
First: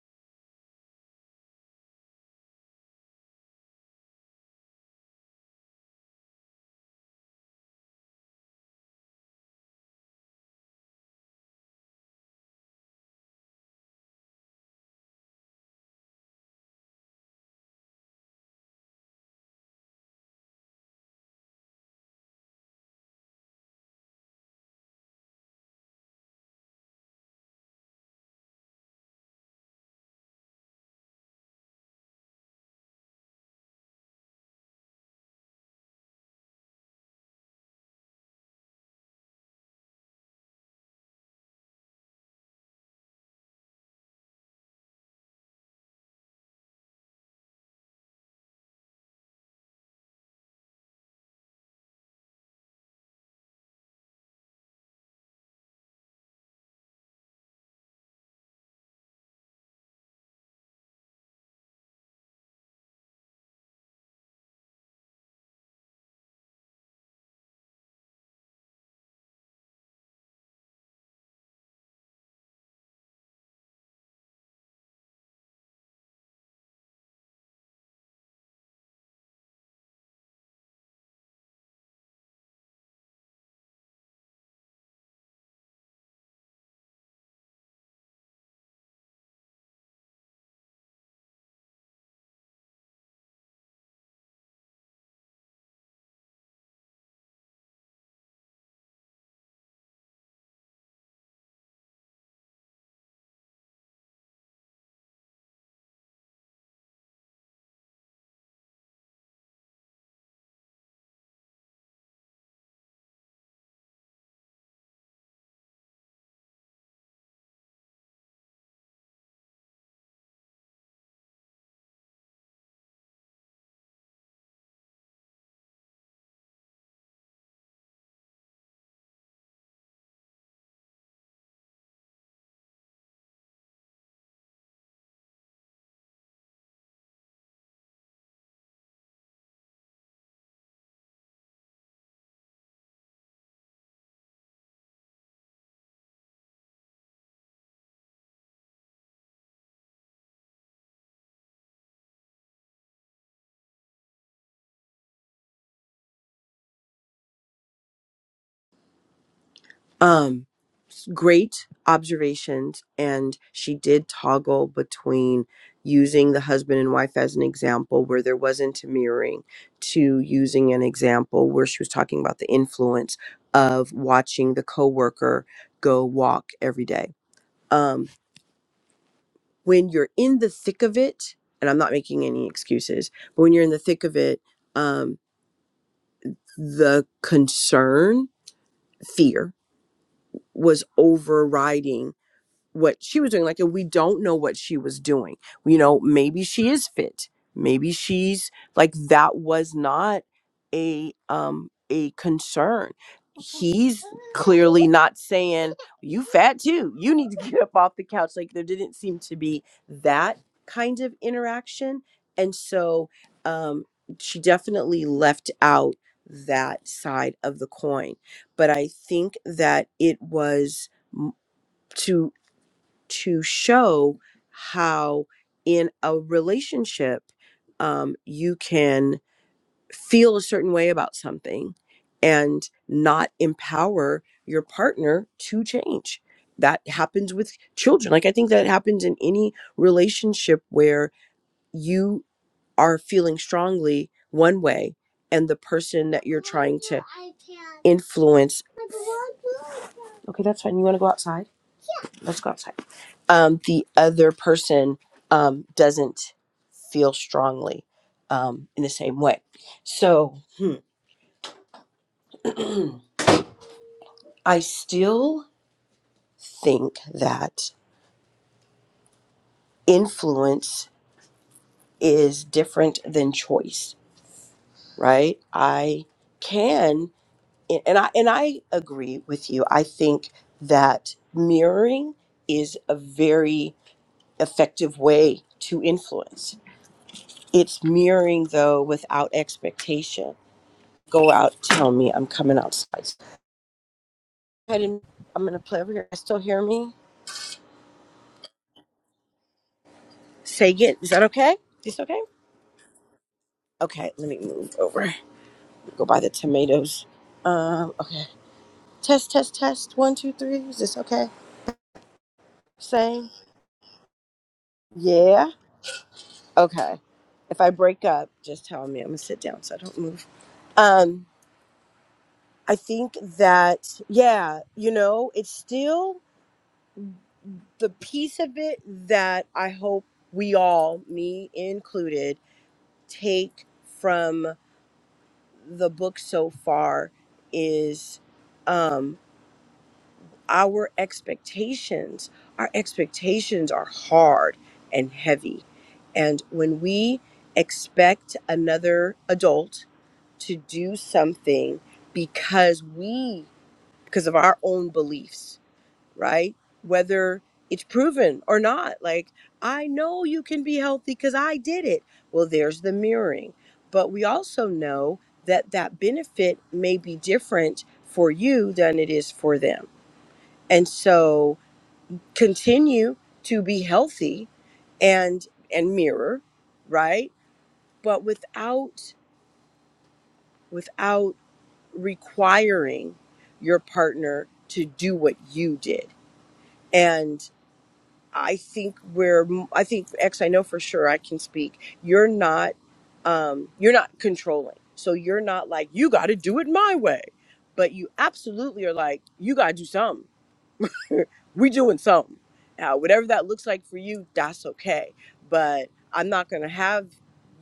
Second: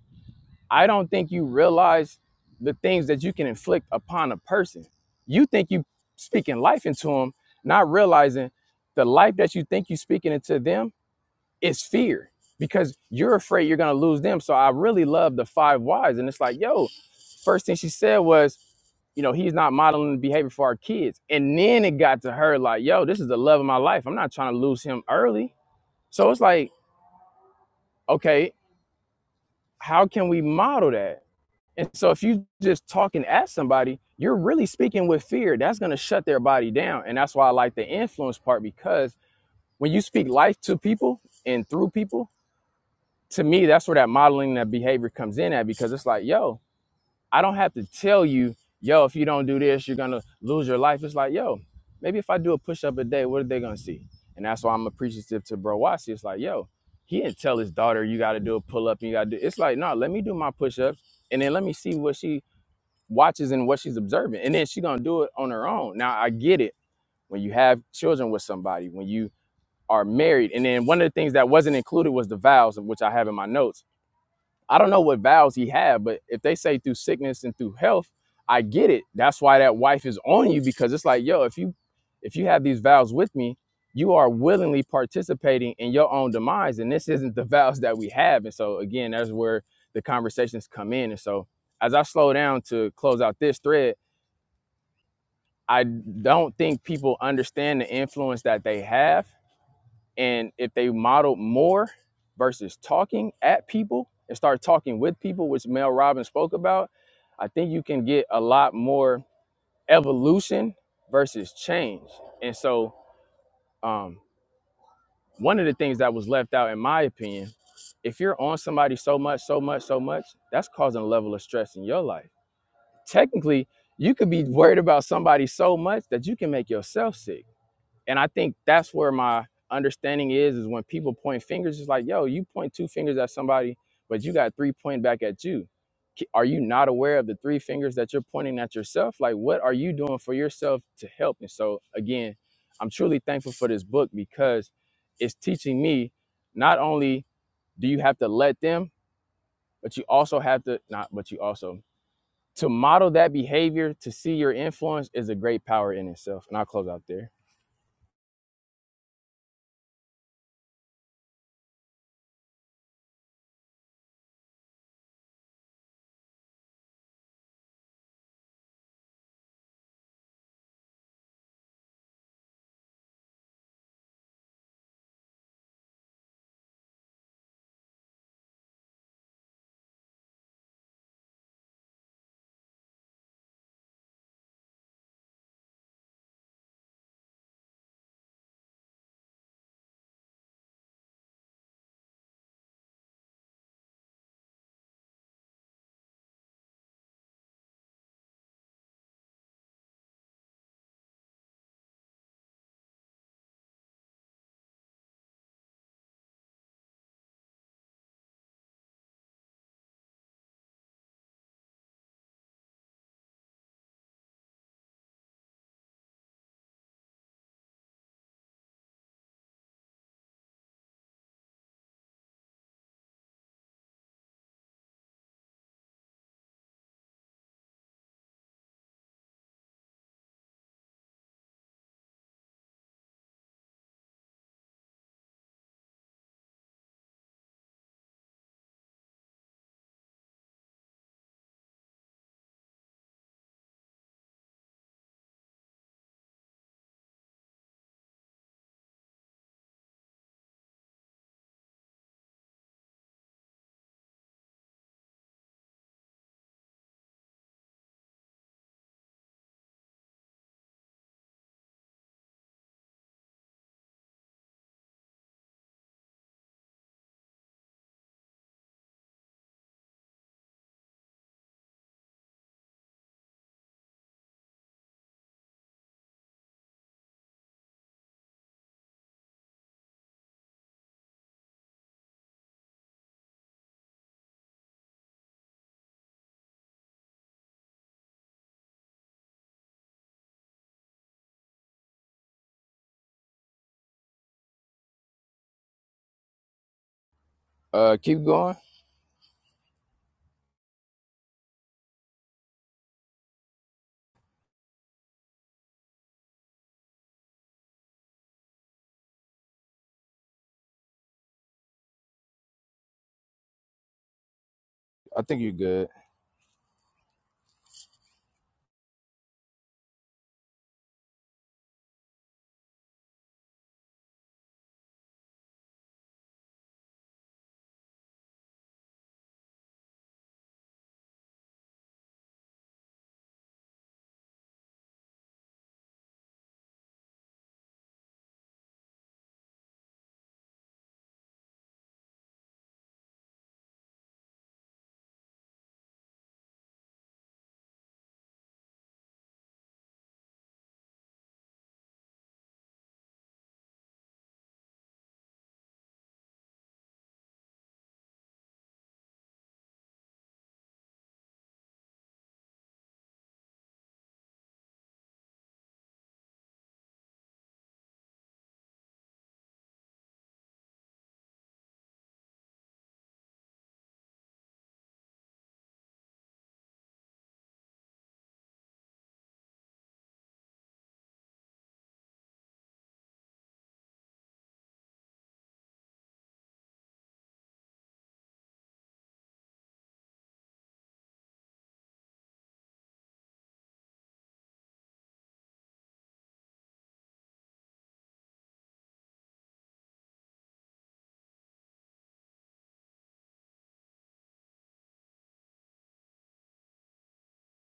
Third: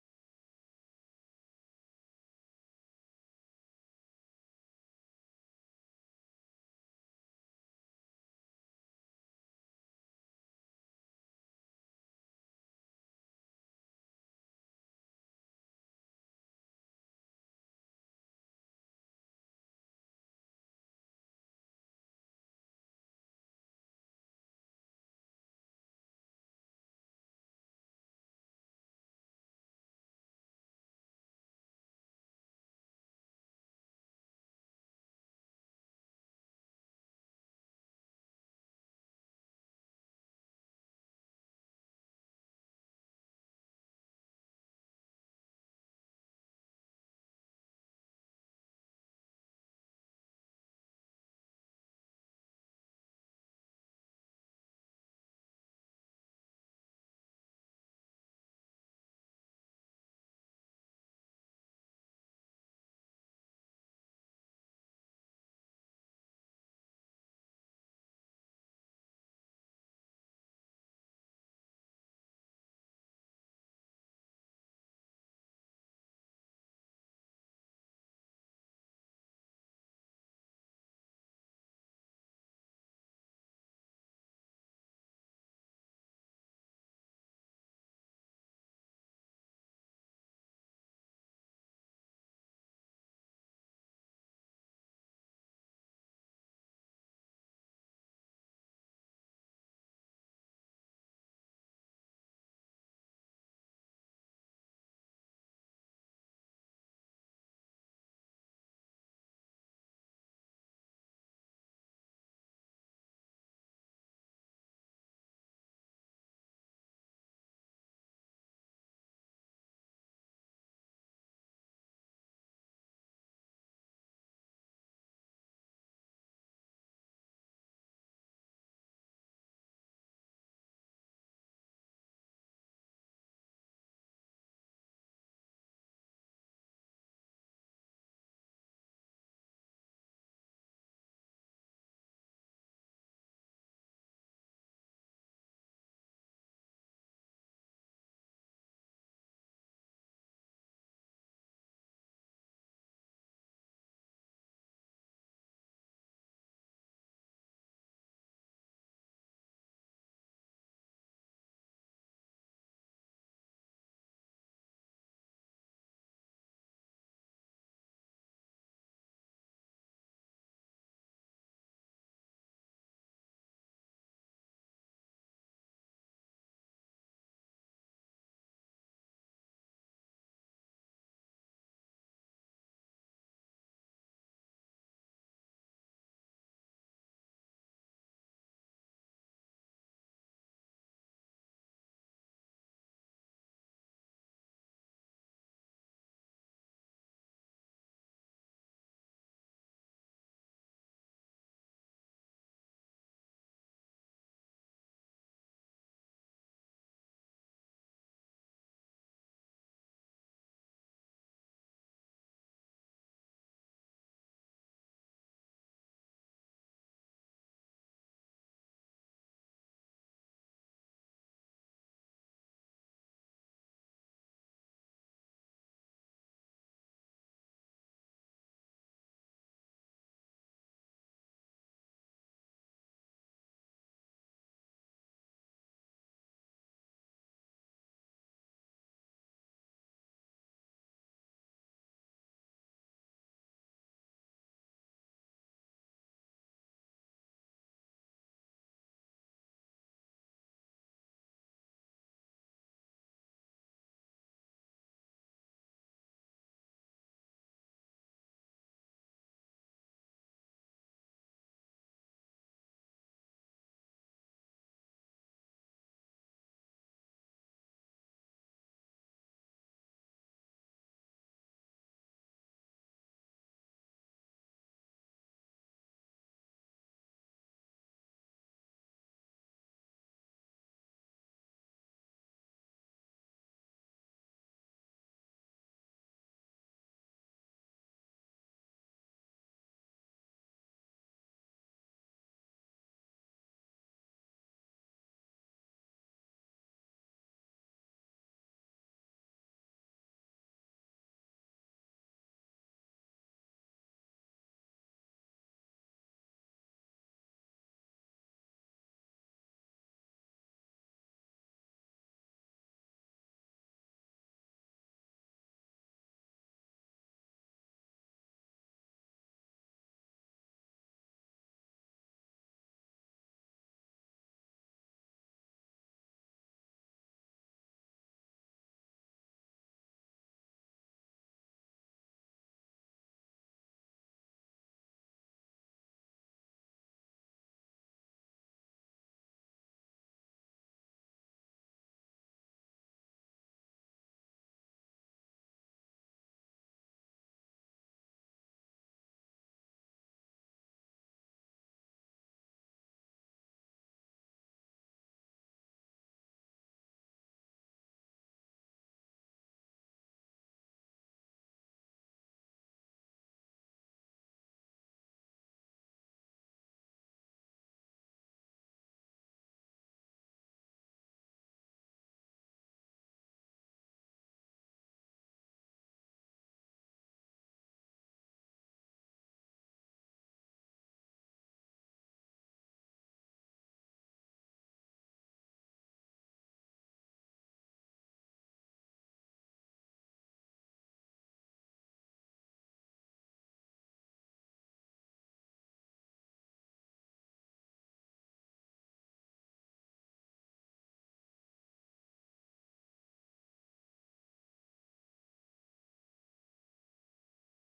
Speaker 1: I don't think you realize the things that you can inflict upon a person. You think you speaking life into them, not realizing the life that you think you speaking into them is fear because you're afraid you're gonna lose them. So I really love the five whys. And it's like, yo, first thing she said was you know, he's not modeling the behavior for our kids. And then it got to her like, yo, this is the love of my life. I'm not trying to lose him early. So it's like, okay, how can we model that? And so if you just talking at somebody, you're really speaking with fear. That's gonna shut their body down. And that's why I like the influence part because when you speak life to people and through people, to me, that's where that modeling that behavior comes in at because it's like, yo, I don't have to tell you, yo, if you don't do this, you're gonna lose your life. It's like, yo, maybe if I do a push up a day, what are they gonna see? And that's why I'm appreciative to Bro Watsi. It's like, yo, he didn't tell his daughter you gotta do a pull up and you gotta do. It's like, no, let me do my push ups and then let me see what she watches and what she's observing, and then she gonna do it on her own. Now I get it when you have children with somebody, when you are married, and then one of the things that wasn't included was the vows, which I have in my notes I don't know what vows he had, but if they say through sickness and through health, I get it. That's why that wife is on you because it's like, yo, if you if you have these vows with me, you are willingly participating in your own demise, and this isn't the vows that we have. And so again, that's where the conversations come in. And so as I slow down to close out this thread, I don't think people understand the influence that they have and if they modeled more versus talking at people and start talking with people, which Mel Robbins spoke about, I think you can get a lot more evolution versus change. And so, um, one of the things that was left out, in my opinion, if you're on somebody so much, so much, so much, that's causing a level of stress in your life. Technically, you could be worried about somebody so much that you can make yourself sick and I think that's where my understanding is is when people point fingers, it's like, yo, you point two fingers at somebody, but you got three pointing back at you. K- Are you not aware of the three fingers that you're pointing at yourself? Like, what are you doing for yourself to help? And so, again, I'm truly thankful for this book because it's teaching me not only do you have to let them, but you also have to not, but you also to model that behavior to see your influence is a great power in itself and i'll close out there
Speaker 2: Um, great observations. And she did toggle between using the husband and wife as an example where there wasn't a mirroring to using an example where she was talking about the influence of watching the coworker go walk every day. Um. when you're in the thick of it, and I'm not making any excuses, but when you're in the thick of it, um, the concern, fear was overriding what she was doing like and we don't know what she was doing you know maybe she is fit maybe she's like that was not a um a concern he's clearly not saying you fat too you need to get up off the couch like there didn't seem to be that kind of interaction and so um she definitely left out that side of the coin but i think that it was m- to to show how in a relationship um, you can feel a certain way about something and not empower your partner to change that happens with children like i think that happens in any relationship where you are feeling strongly one way and the person that you're trying to influence okay that's fine you want to go outside let's go outside. Um, the other person um, doesn't feel strongly um, in the same way. So hmm, I still think that influence is different than choice, right? I can, and I and I agree with you. I think that mirroring is a very effective way to influence. It's mirroring though without expectation go out, tell me I'm coming outside. I didn't, I'm gonna play over here. I still hear me?
Speaker 1: uh keep going
Speaker 2: Say it. Is that okay? Is this okay? Okay, let me move over. Go buy the tomatoes. Um, okay. Test, test, test. One, two, three. Is this okay? Say
Speaker 1: i think
Speaker 2: yeah.
Speaker 1: you're good
Speaker 2: Okay. If I break up, just tell me. I'm gonna sit down so I don't move. Um, I think that yeah, you know, it's still the piece of it that I hope we all, me included take from the book so far is um, our expectations. Our expectations are hard and heavy. And when we expect another adult to do something because we, because of our own beliefs, right? Whether it's proven or not. Like, I know you can be healthy because I did it. Well, there's the mirroring. But we also know that that benefit may be different for you than it is for them. And so continue to be healthy and and mirror, right? But without without requiring your partner to do what you did. and. I think we're I think X I know for sure I can speak. You're not um you're not controlling. So you're not like you got to do it my way. But you absolutely are like you got to do something. We doing something. Now whatever that looks like for you, that's okay. But I'm not going to have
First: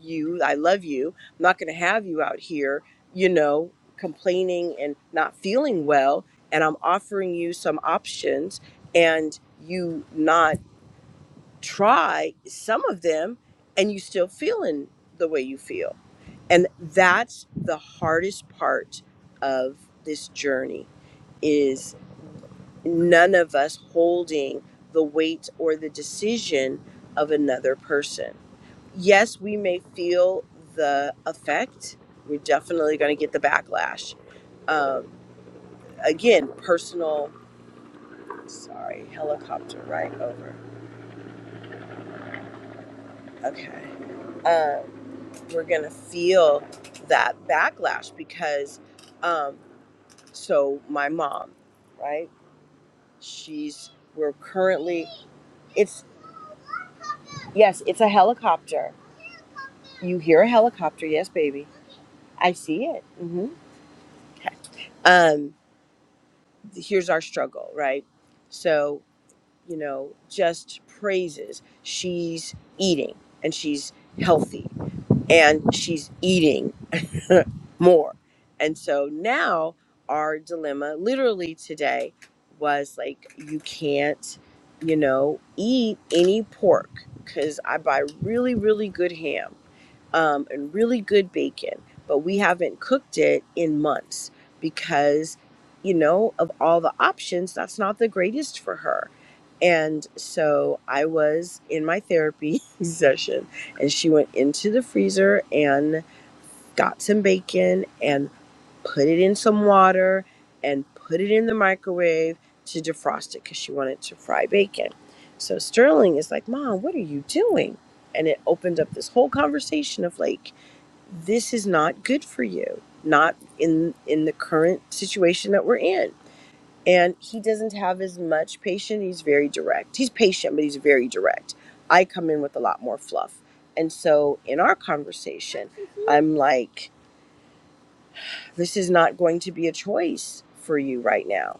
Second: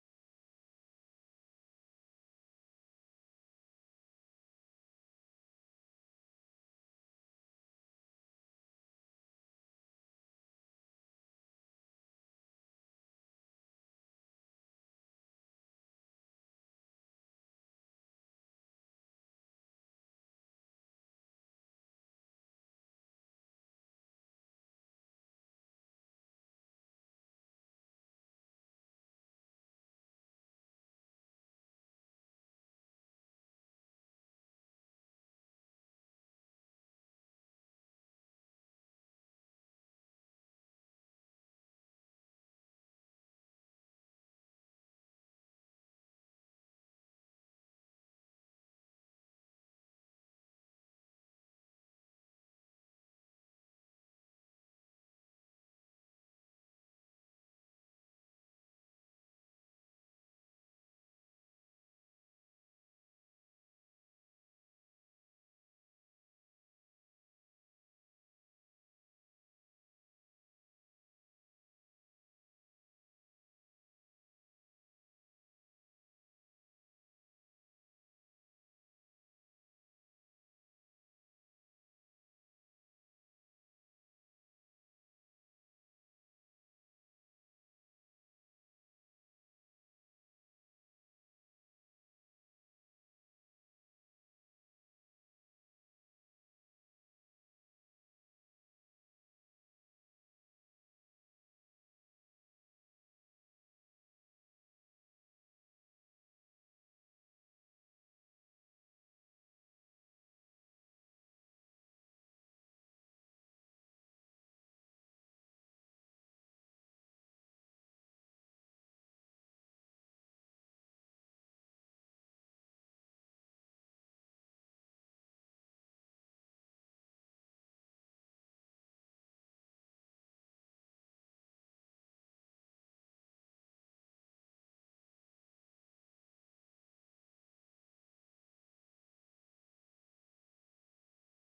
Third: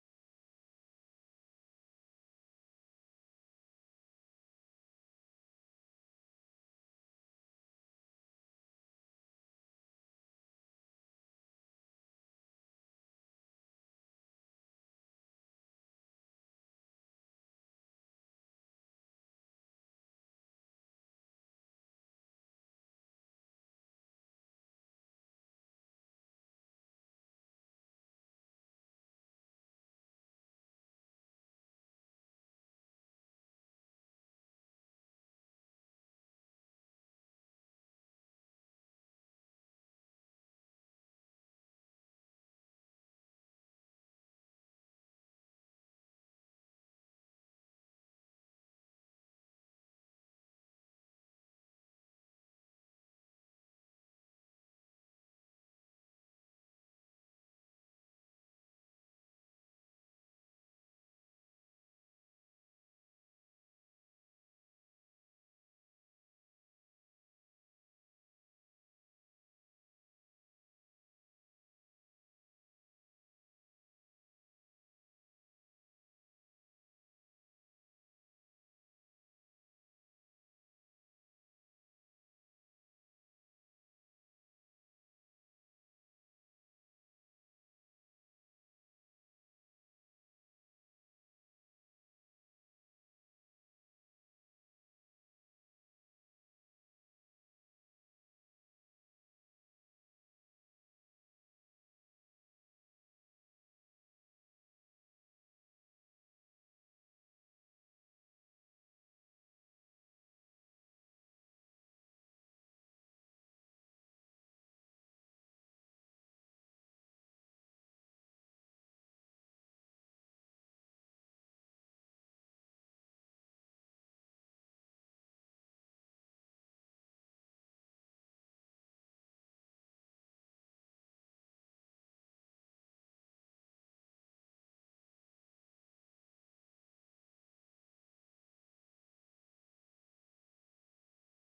Speaker 2: you. I love you. I'm not going to have you out here, you know, complaining and not feeling well and I'm offering you some options and you not try some of them and you still feeling the way you feel and that's the hardest part of this journey is none of us holding the weight or the decision of another person yes we may feel the effect we're definitely going to get the backlash um, again personal sorry helicopter right over okay Um, we're gonna feel that backlash because um so my mom right she's we're currently it's yes it's a helicopter you hear a helicopter yes baby i see it hmm um here's our struggle right so you know just praises she's eating and she's healthy and she's eating more. And so now our dilemma, literally today, was like, you can't, you know, eat any pork because I buy really, really good ham um, and really good bacon, but we haven't cooked it in months because, you know, of all the options, that's not the greatest for her. And so I was in my therapy session, and she went into the freezer and got some bacon and put it in some water and put it in the microwave to defrost it because she wanted to fry bacon. So Sterling is like, Mom, what are you doing? And it opened up this whole conversation of like, this is not good for you, not in in the current situation that we're in. And he doesn't have as much patience. He's very direct. He's patient, but he's very direct. I come in with a lot more fluff. And so in our conversation, I'm like, this is not going to be a choice for you right now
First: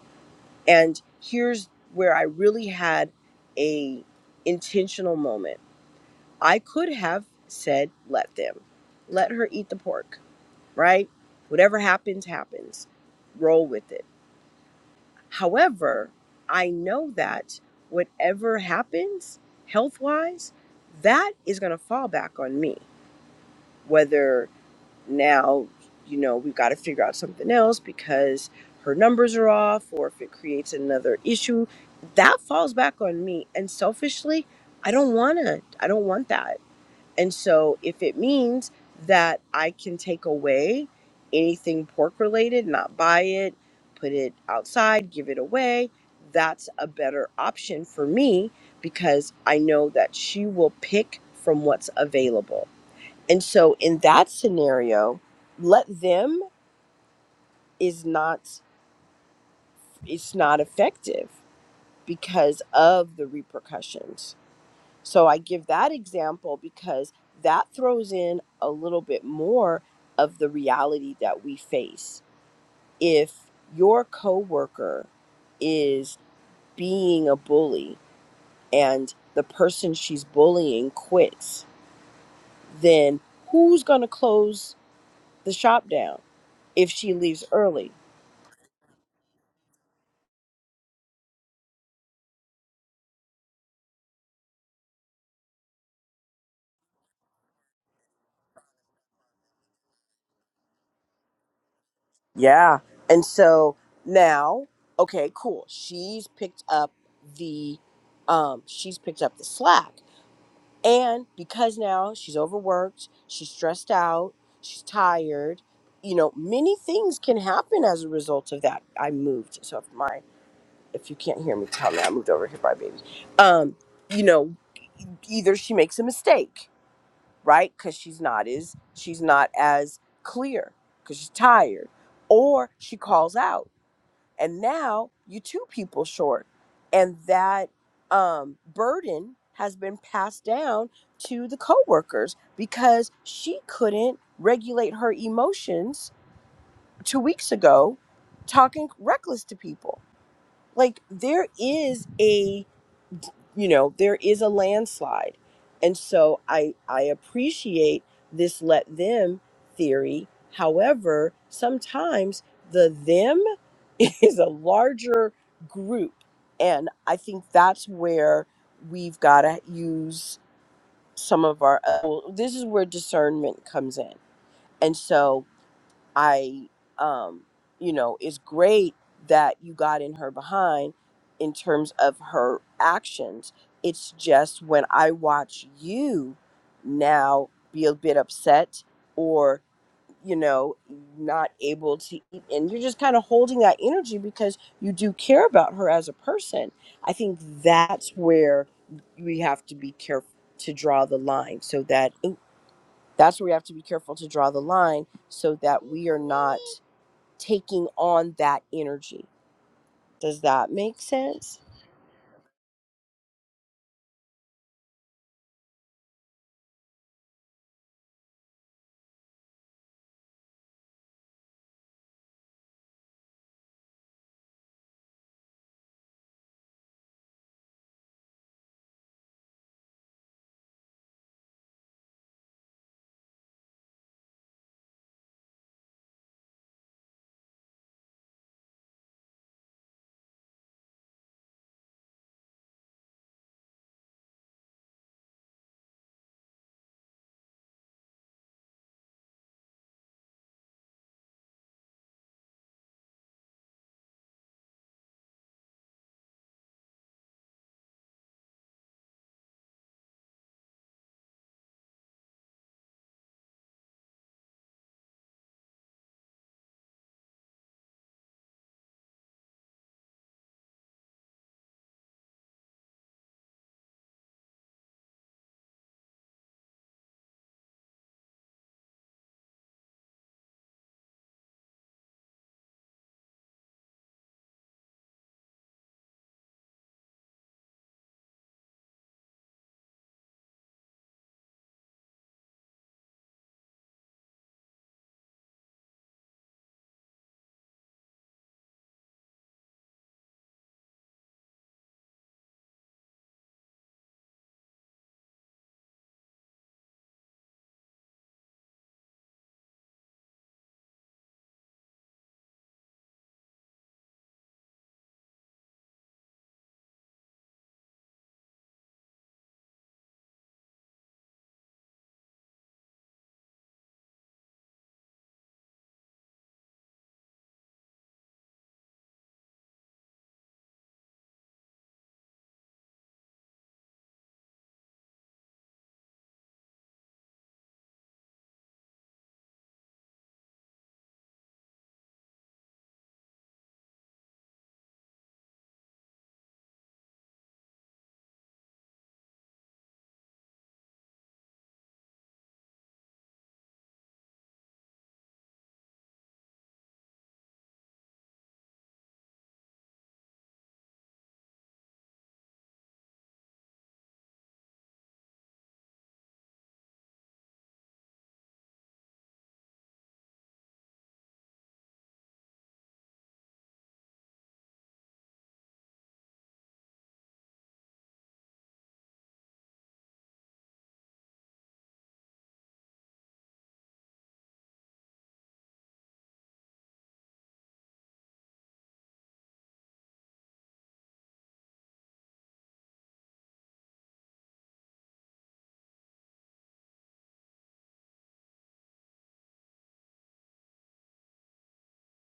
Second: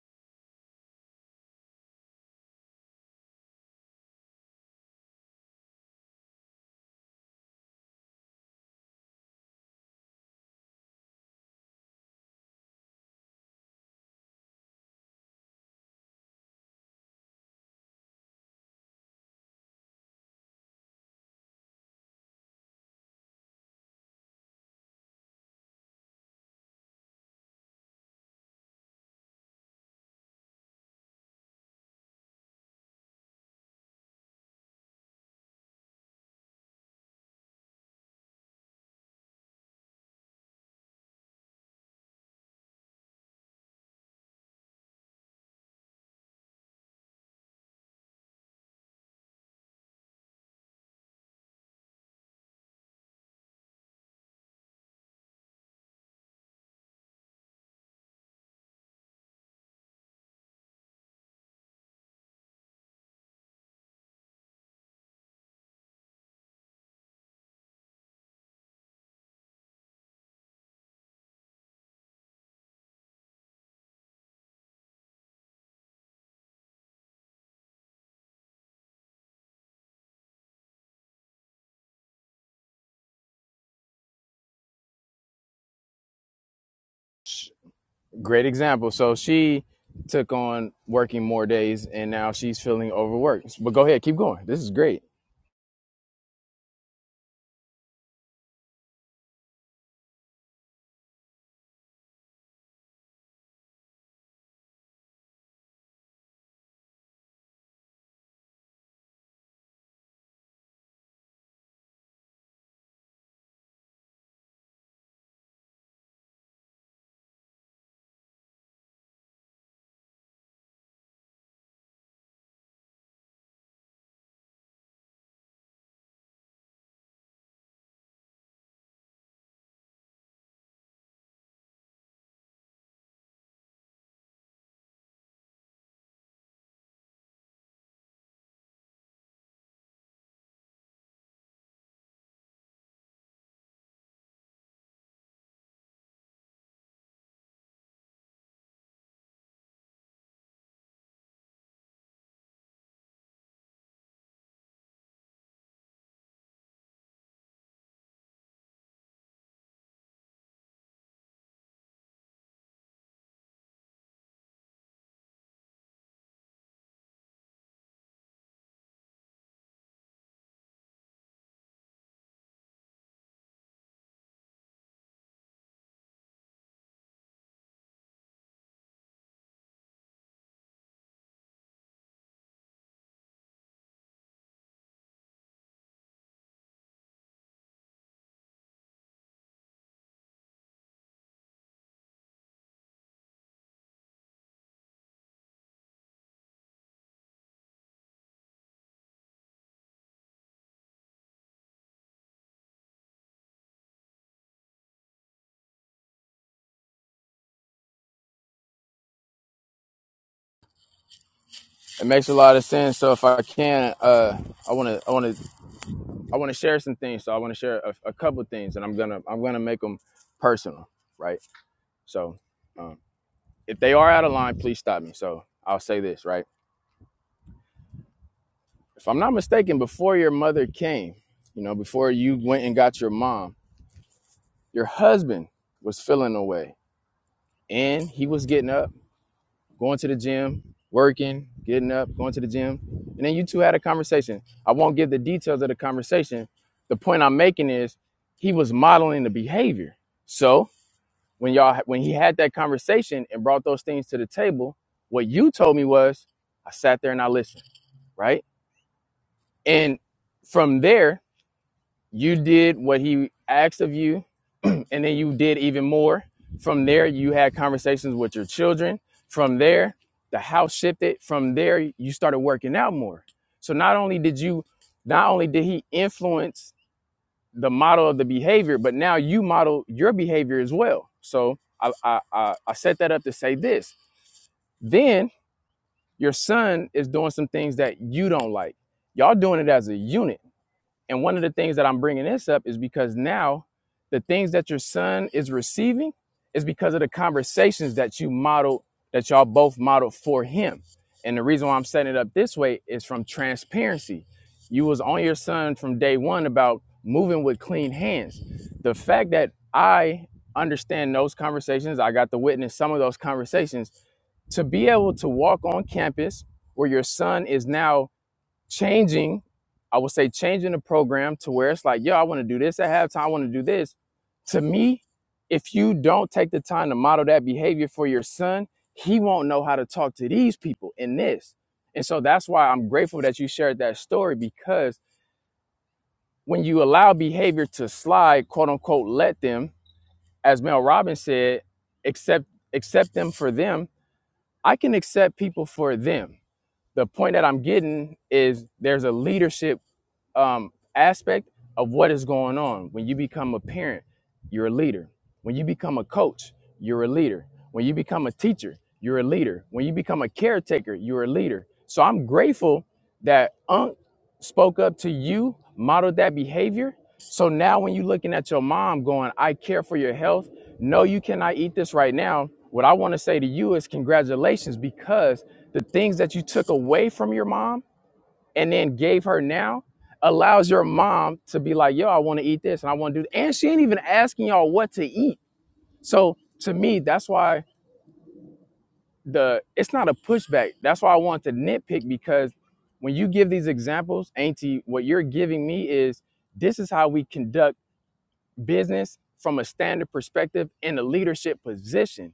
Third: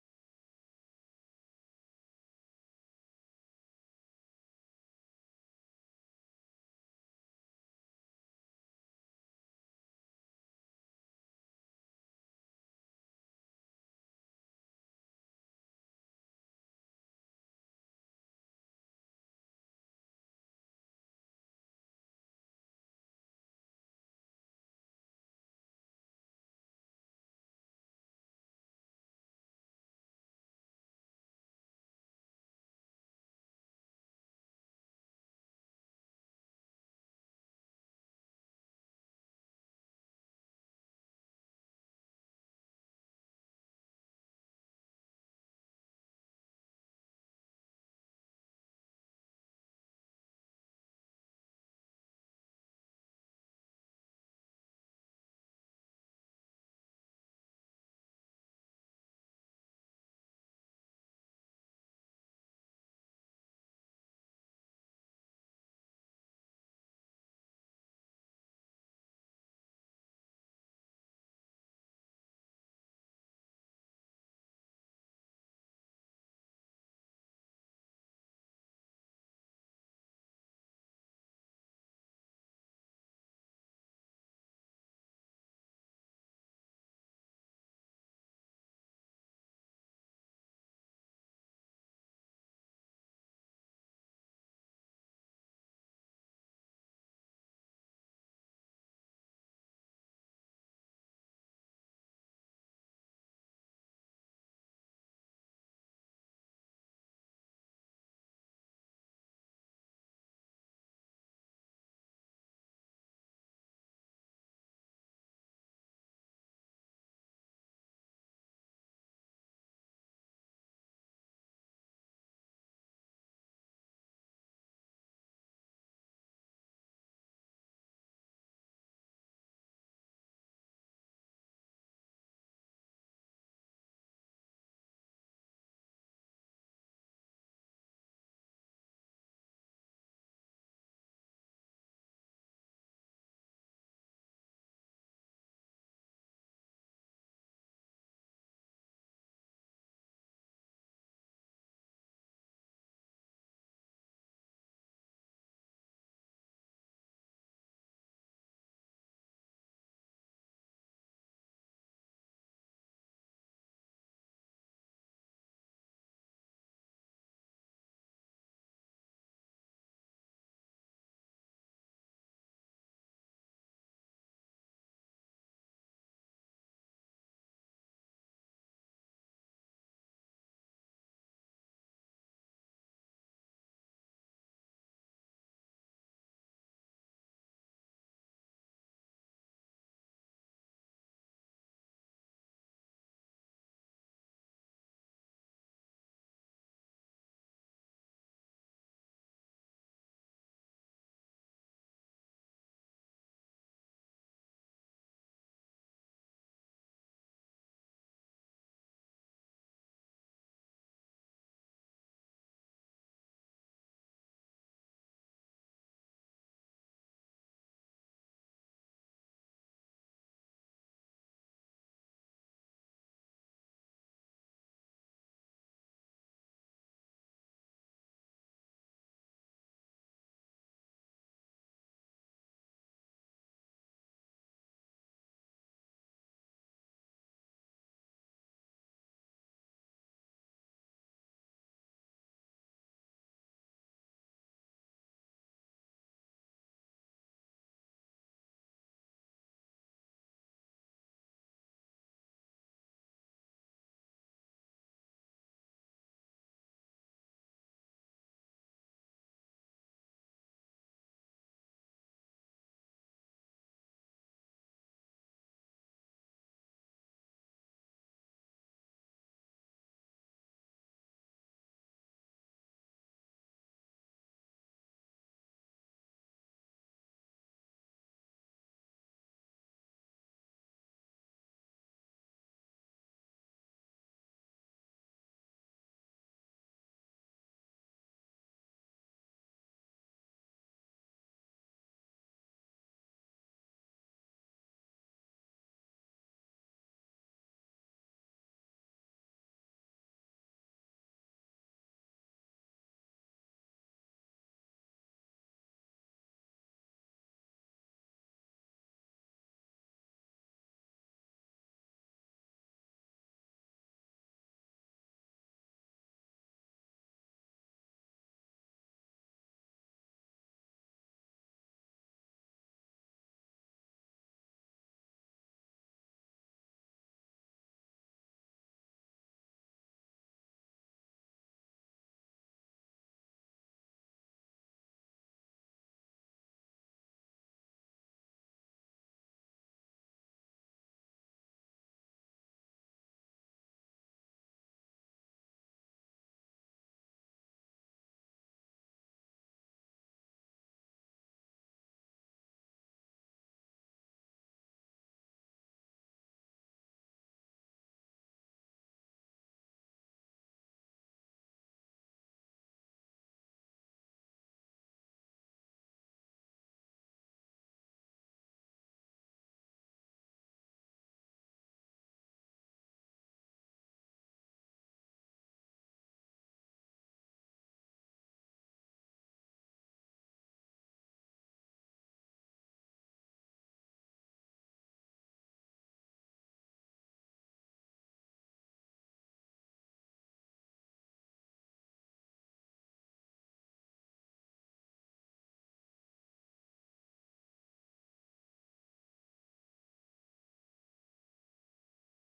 Speaker 2: and here's where i really had a intentional moment i could have said let them let her eat the pork right whatever happens happens roll with it however i know that whatever happens health wise that is going to fall back on me whether now you know we've got to figure out something else because her numbers are off or if it creates another issue that falls back on me and selfishly i don't want to i don't want that and so if it means that i can take away anything pork related not buy it put it outside give it away that's a better option for me because i know that she will pick from what's available and so in that scenario, let them is not it's not effective because of the repercussions. So I give that example because that throws in a little bit more of the reality that we face. If your coworker is being a bully and the person she's bullying quits, then who's going to close the shop down if she leaves
Speaker 1: Sh-
Speaker 2: early?
Speaker 1: great example so she took on working more days and now she's feeling overworked but go ahead keep going this is great
Speaker 2: Yeah. And so now, okay, cool. She's picked up the um she's picked up the slack. And because now she's overworked, she's stressed out, she's tired, you know, many things can happen as a result of that. I moved. So if my if you can't hear me, tell me I moved over here by baby. Um, you know, either she makes a mistake, right? Cuz she's not is she's not as clear cuz she's tired or she calls out and now you two people short and that um, burden has been passed down to the coworkers because she couldn't regulate her emotions two weeks ago talking reckless to people like there is a you know there is a landslide and so i i appreciate this let them theory however sometimes the them is a larger group and i think that's where we've got to use some of our uh, well, this is where discernment comes in and so I, um, you know, it's great that you got in her behind in terms of her actions. It's just when I watch you now be a bit upset or, you know, not able to eat, and you're just kind of holding that energy because you do care about her as a person. I think that's where we have to be careful to draw the line so that ooh, that's where we have to be careful to draw the line so that we are not taking on that energy. Does that make sense?
Speaker 1: it makes a lot of sense. So if I can, uh, I want to, I want to, I want to share some things. So I want to share a, a couple things, and I'm gonna, I'm gonna make them personal, right? So um, if they are out of line, please stop me. So I'll say this, right? If I'm not mistaken, before your mother came, you know, before you went and got your mom, your husband was feeling away, and he was getting up. going to the gym, working, getting up, going to the gym. And then you two had a conversation. I won't give the details of the conversation. The point I'm making is he was modeling the behavior. So when y'all when he had that conversation and brought those things to the table, what you told me was I sat there and I listened, right? And from there, you did what he asked of you and then you did even more from there you had conversations with your children from there the house shifted from there you started working out more so not only did you not only did he influence the model of the behavior but now you model your behavior as well so i i i, I set that up to say this then your son is doing some things that you don't like y'all doing it as a unit and one of the things that I'm bringing this up is because now the things that your son is receiving is because of the conversations that you modeled, that y'all both modeled for him. And the reason why I'm setting it up this way is from transparency. You was on your son from day one about moving with clean hands. The fact that I understand those conversations, I got to witness some of those conversations to be able to walk on campus where your son is now changing, I would say changing the program to where it's like, yo, I want to do this at halftime, I want to do this. To me, if you don't take the time to model that behavior for your son, he won't know how to talk to these people in this. And so that's why I'm grateful that you shared that story because when you allow behavior to slide, quote unquote, let them, as Mel Robbins said, accept accept them for them. I can accept people for them. The point that I'm getting is there's a leadership um, aspect of what is going on. When you become a parent, you're a leader. When you become a coach, you're a leader. When you become a teacher, you're a leader. When you become a caretaker, you're a leader. So I'm grateful that Unc spoke up to you, modeled that behavior. So now when you're looking at your mom going, I care for your health, no, you cannot eat this right now. What I want to say to you is congratulations because the things that you took away from your mom and then gave her now allows your mom to be like, yo, I want to eat this and I want to do that. And she ain't even asking y'all what to eat. So to me, that's why the it's not a pushback. That's why I want to nitpick because when you give these examples, Auntie, what you're giving me is this is how we conduct business from a standard perspective in a leadership position.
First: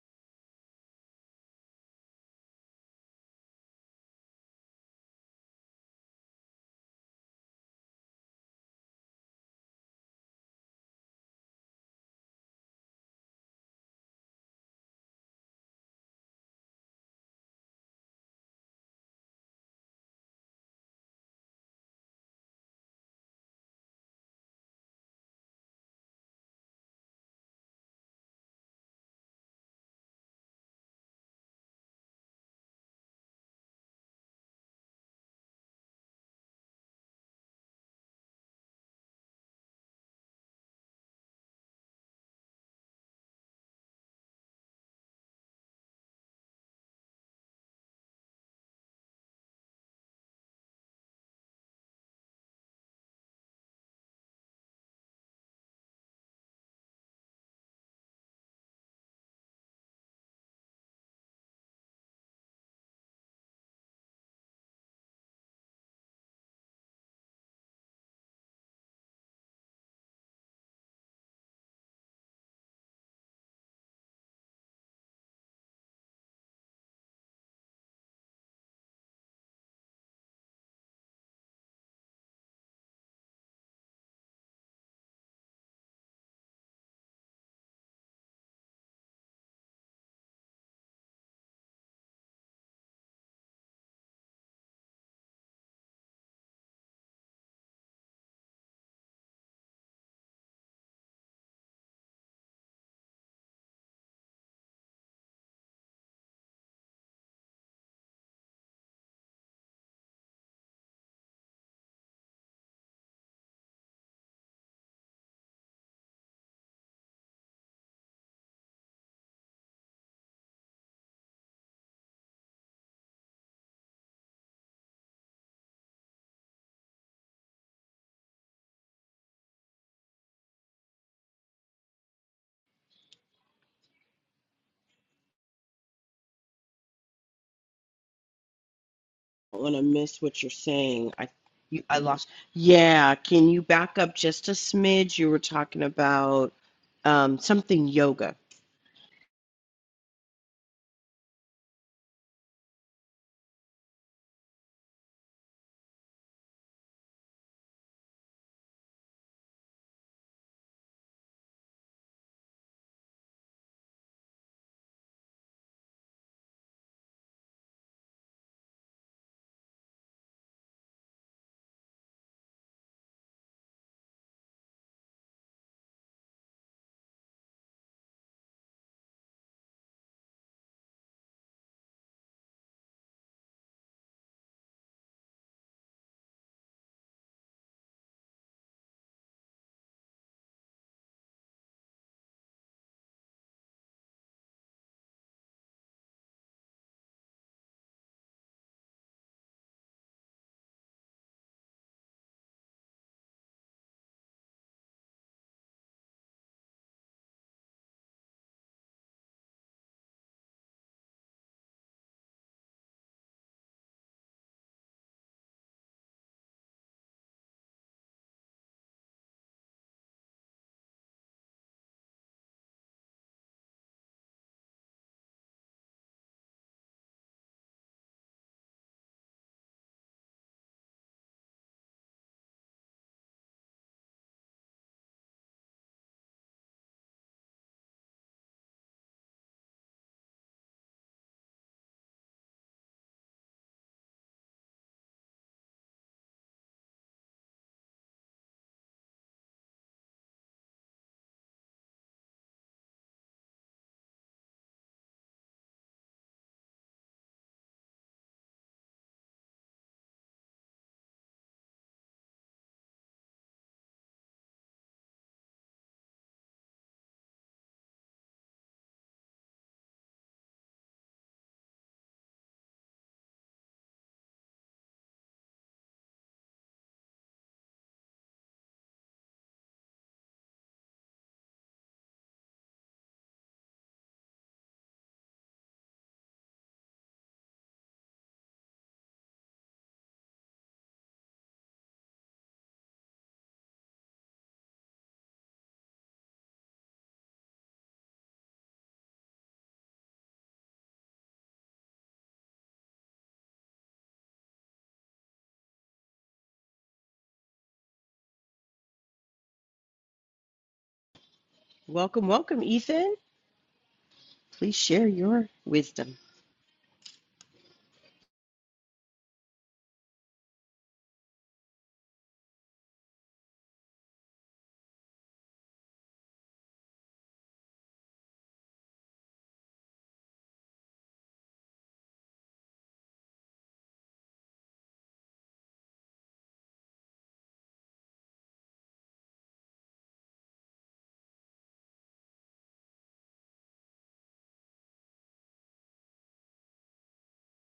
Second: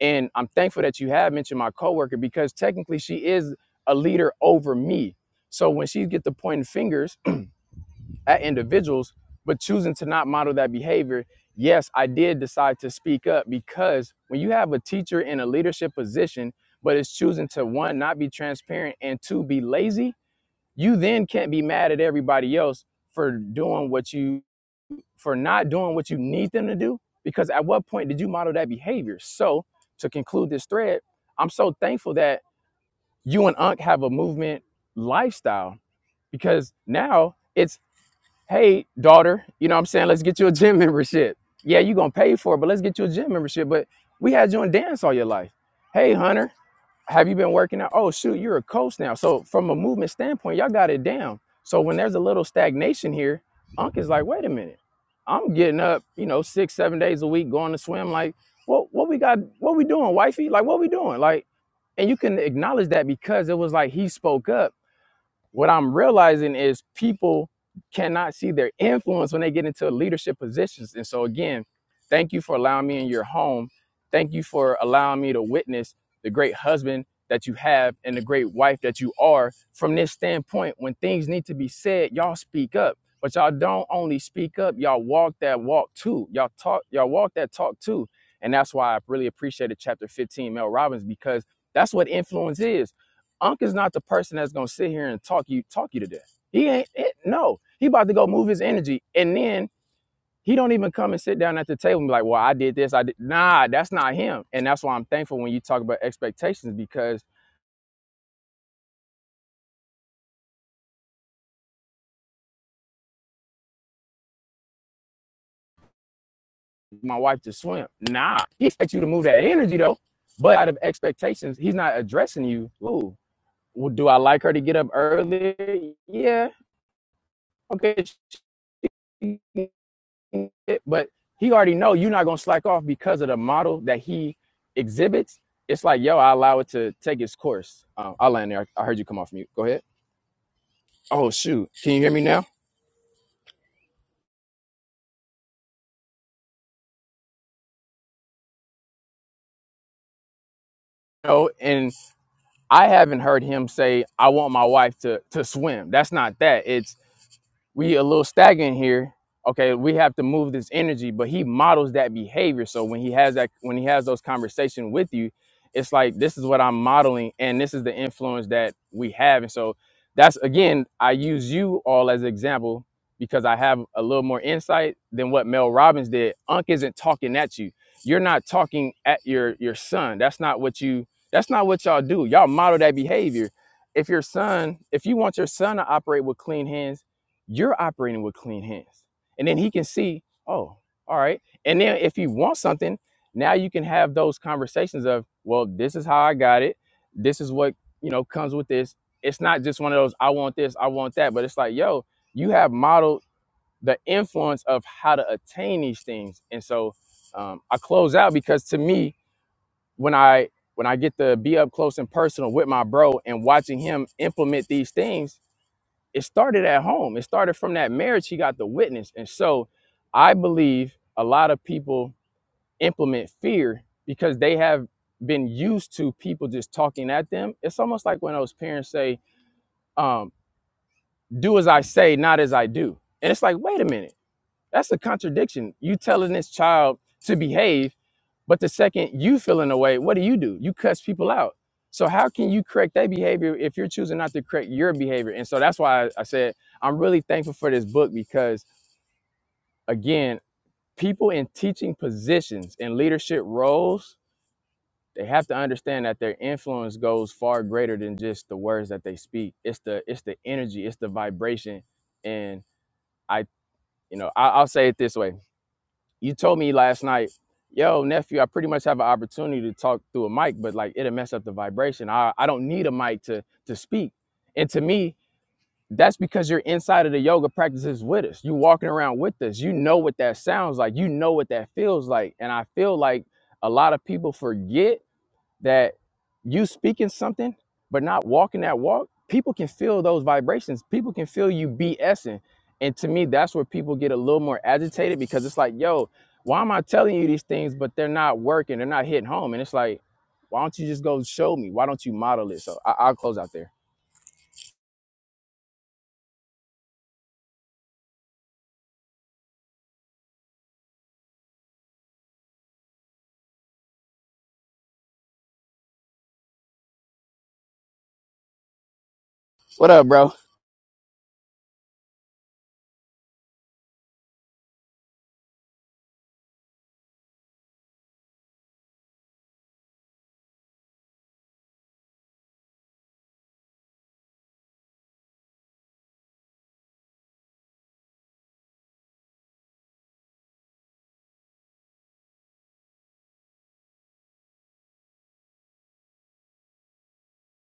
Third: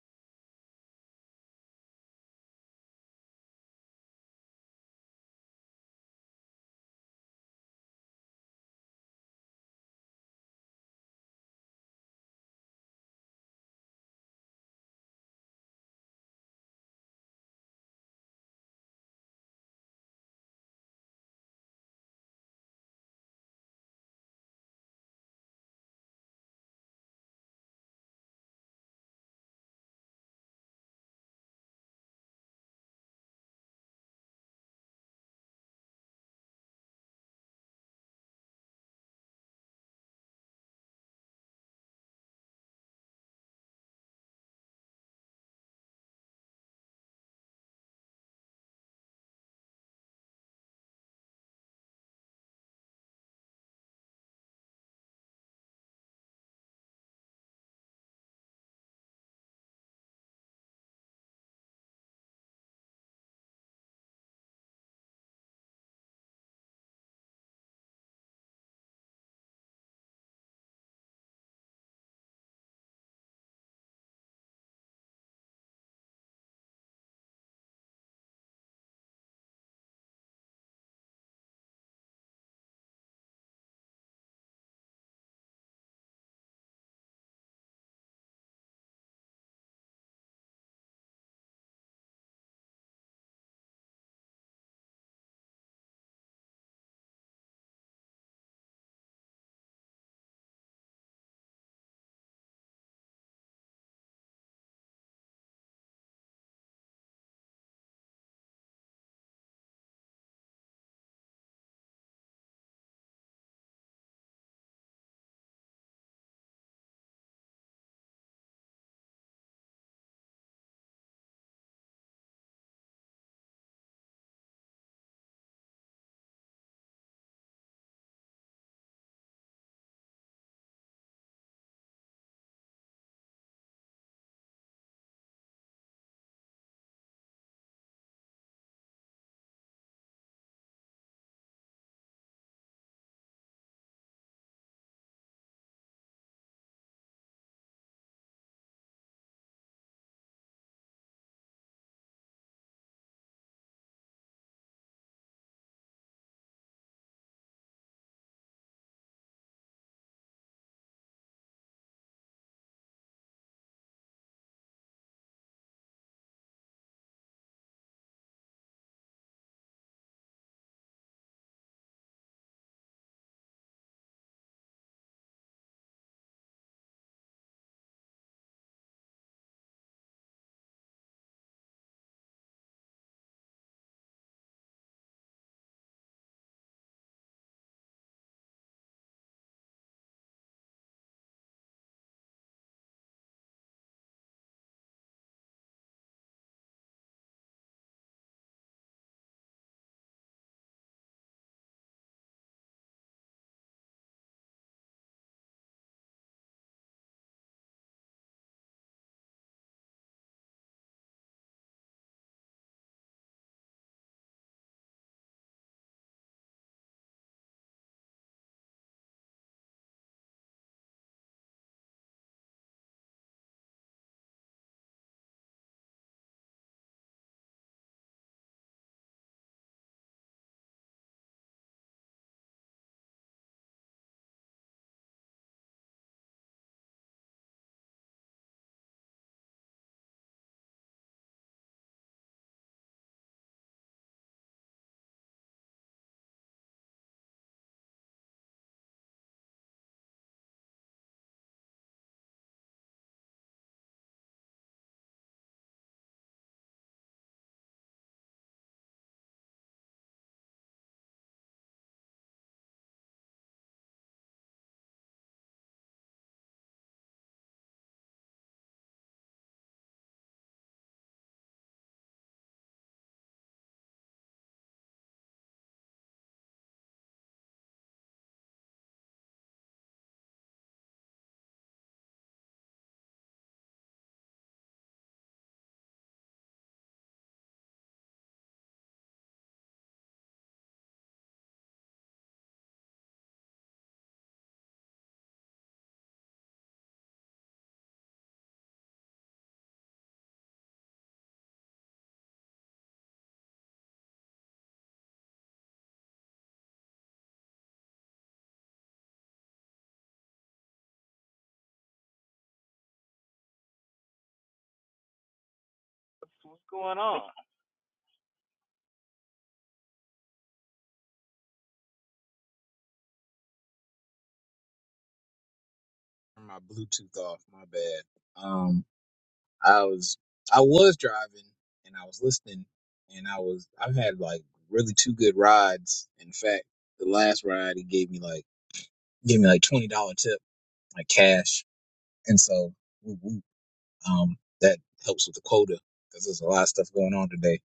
Speaker 1: And I'm thankful that you have mentioned my coworker because technically she is a leader over me. So when she get to pointing fingers, at individuals, but choosing to not model that behavior. Yes, I did decide to speak up because when you have a teacher in a leadership position, but it's choosing to one, not be transparent, and two, be lazy, you then can't be mad at everybody else for doing what you, for not doing what you need them to do. Because at what point did you model that behavior? So to conclude this thread, I'm so thankful that you and Unc have a movement lifestyle because now it's hey daughter you know what i'm saying let's get you a gym membership yeah you're gonna pay for it but let's get you a gym membership but we had you in dance all your life hey hunter have you been working out oh shoot you're a coach now so from a movement standpoint y'all got it down so when there's a little stagnation here unc is like wait a minute i'm getting up you know six seven days a week going to swim like what what we got what we doing wifey like what we doing like and you can acknowledge that because it was like he spoke up what I'm realizing is people cannot see their influence when they get into leadership positions. And so, again, thank you for allowing me in your home. Thank you for allowing me to witness the great husband that you have and the great wife that you are. From this standpoint, when things need to be said, y'all speak up. But y'all don't only speak up, y'all walk that walk too. Y'all talk, y'all walk that talk too. And that's why I really appreciated chapter 15, Mel Robbins, because that's what influence is Unc is not the person that's gonna sit here and talk you talk you to death. He ain't it, no. He about to go move his energy, and then he don't even come and sit down at the table and be like, "Well, I did this. I did." Nah, that's not him. And that's why I'm thankful when you talk about expectations because my wife just swim. Nah, he expects you to move that energy though. But out of expectations, he's not addressing you. Ooh, well, do I like her to get up early? Yeah. Okay, She it, but he already know you're not gonna slack off because of the model that he exhibits. It's like, yo, I allow it to take its course. Um, I'll land there. I heard you come off mute.
Speaker 2: I don't
Speaker 1: Go
Speaker 2: want to
Speaker 1: ahead.
Speaker 2: miss what you're saying. I
Speaker 1: Oh shoot,
Speaker 2: you,
Speaker 1: can
Speaker 2: I
Speaker 1: you hear me
Speaker 2: lost.
Speaker 1: now?
Speaker 2: Yeah, can you back up just a smidge? You were talking about um, something yoga.
Speaker 1: No, and I haven't heard him say, "I want my wife to to swim." That's not that. It's we a little stagnant here. Okay, we have to move this energy, but he models that behavior. So when he has that, when he has those conversations with you, it's like this is what I'm modeling, and this is the influence that we have. And so that's again, I use you all as an example because I have a little more insight than what Mel Robbins did. Unc isn't talking at you. You're not talking at your your son. That's not what you. That's not what y'all do. Y'all model that behavior. If your son, if you want your son to operate with clean hands you're operating with clean hands. And then he can see, oh, all right. And then if you want something, now you can have those conversations of, well, this is how I got it. This is what, you know, comes with this. It's not just one of those, I want this, I want that. But it's like, yo, you have modeled the influence of how to attain these things. And so um, I close out because to me, when I when I get to be up close and personal with my bro and watching him implement these things, it started at home. It started from that marriage he got the witness. And so I believe a lot of people implement fear because they have been used to people just talking at them. It's almost like when those parents say, um, do as I say, not as I do. And it's like, wait a minute, that's a contradiction. You telling this child to behave but the second you feel in a way, what do you do? You cuss people out. So how can you correct their behavior if you're choosing not to correct your behavior? And so that's why I, I said I'm really thankful for this book because again, people in teaching positions and leadership roles, they have to understand that their influence goes far greater than just the words that they speak. It's the it's the energy, it's the vibration. And I, you know, I, I'll say it this way. you told me last night, yo, nephew, I pretty much have an opportunity to talk through a mic, but like it'll mess up the vibration. I, I don't need a mic to to speak. And to me, that's because you're inside of the yoga practices with us. You walking around with us. You know what that sounds like. You know what that feels like. And I feel like a lot of people forget that you speaking something but not walking that walk, people can feel those vibrations. People can feel you BSing. And to me, that's where people get a little more agitated because it's like, yo, why am I telling you these things, but they're not working? They're not hitting home. And it's like, why don't you just go show me? Why don't you model it? So I- I'll close out there.
Speaker 2: Welcome, welcome, Ethan. Please share your wisdom.
Speaker 3: What's going on?
Speaker 1: What up, bro?
Speaker 3: Turn my Bluetooth off. My bad. Um, I was I was driving and I was listening and I was I've had like really two good rides. In fact, the last ride he gave me like gave me like twenty dollar tip like cash, and so woo woo, um that helps with the quota because there's a lot of stuff going on today,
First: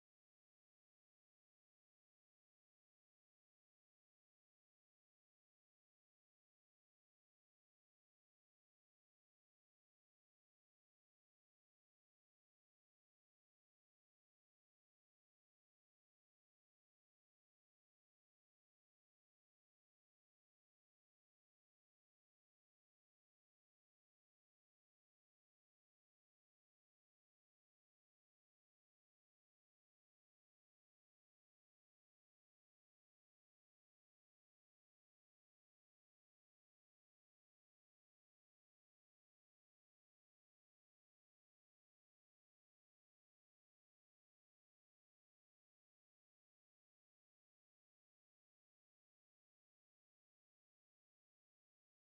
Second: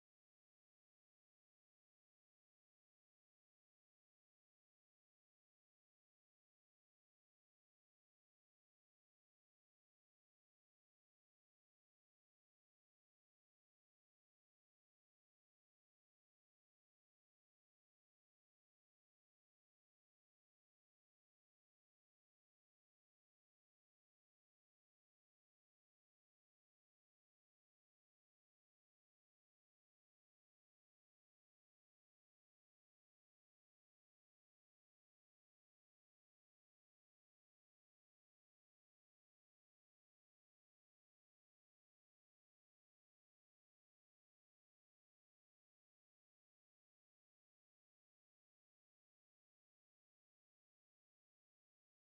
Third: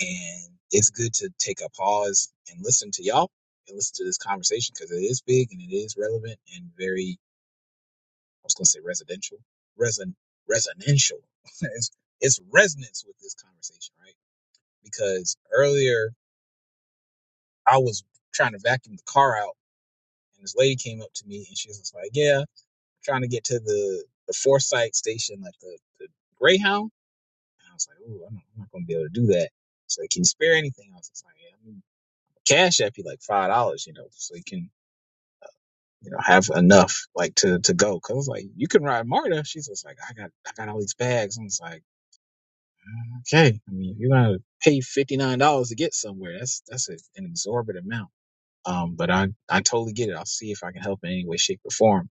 Speaker 3: and it's good to take a pause and listen to y'all and listen to this conversation because it is big and it is relevant and very I was going to say residential, resin, residential. it's, it's resonance with this conversation, right? Because earlier I was trying to vacuum the car out, and this lady came up to me and she was just like, "Yeah, trying to get to the the Forsyth station, like the, the Greyhound." And I was like, "Ooh, I'm not, I'm not going to be able to do that." So like, can you spare anything? I was just like, "Yeah, I mean, cash app you like five dollars, you know, so you can." You know, have enough like to to go. Cause I was like, you can ride Marta. She's just like, I got I got all these bags. I'm just like, Okay, I mean, you're gonna pay fifty nine dollars to get somewhere. That's that's a, an exorbitant amount. Um, but I I totally get it. I'll see if I can help in any way, shape, or form.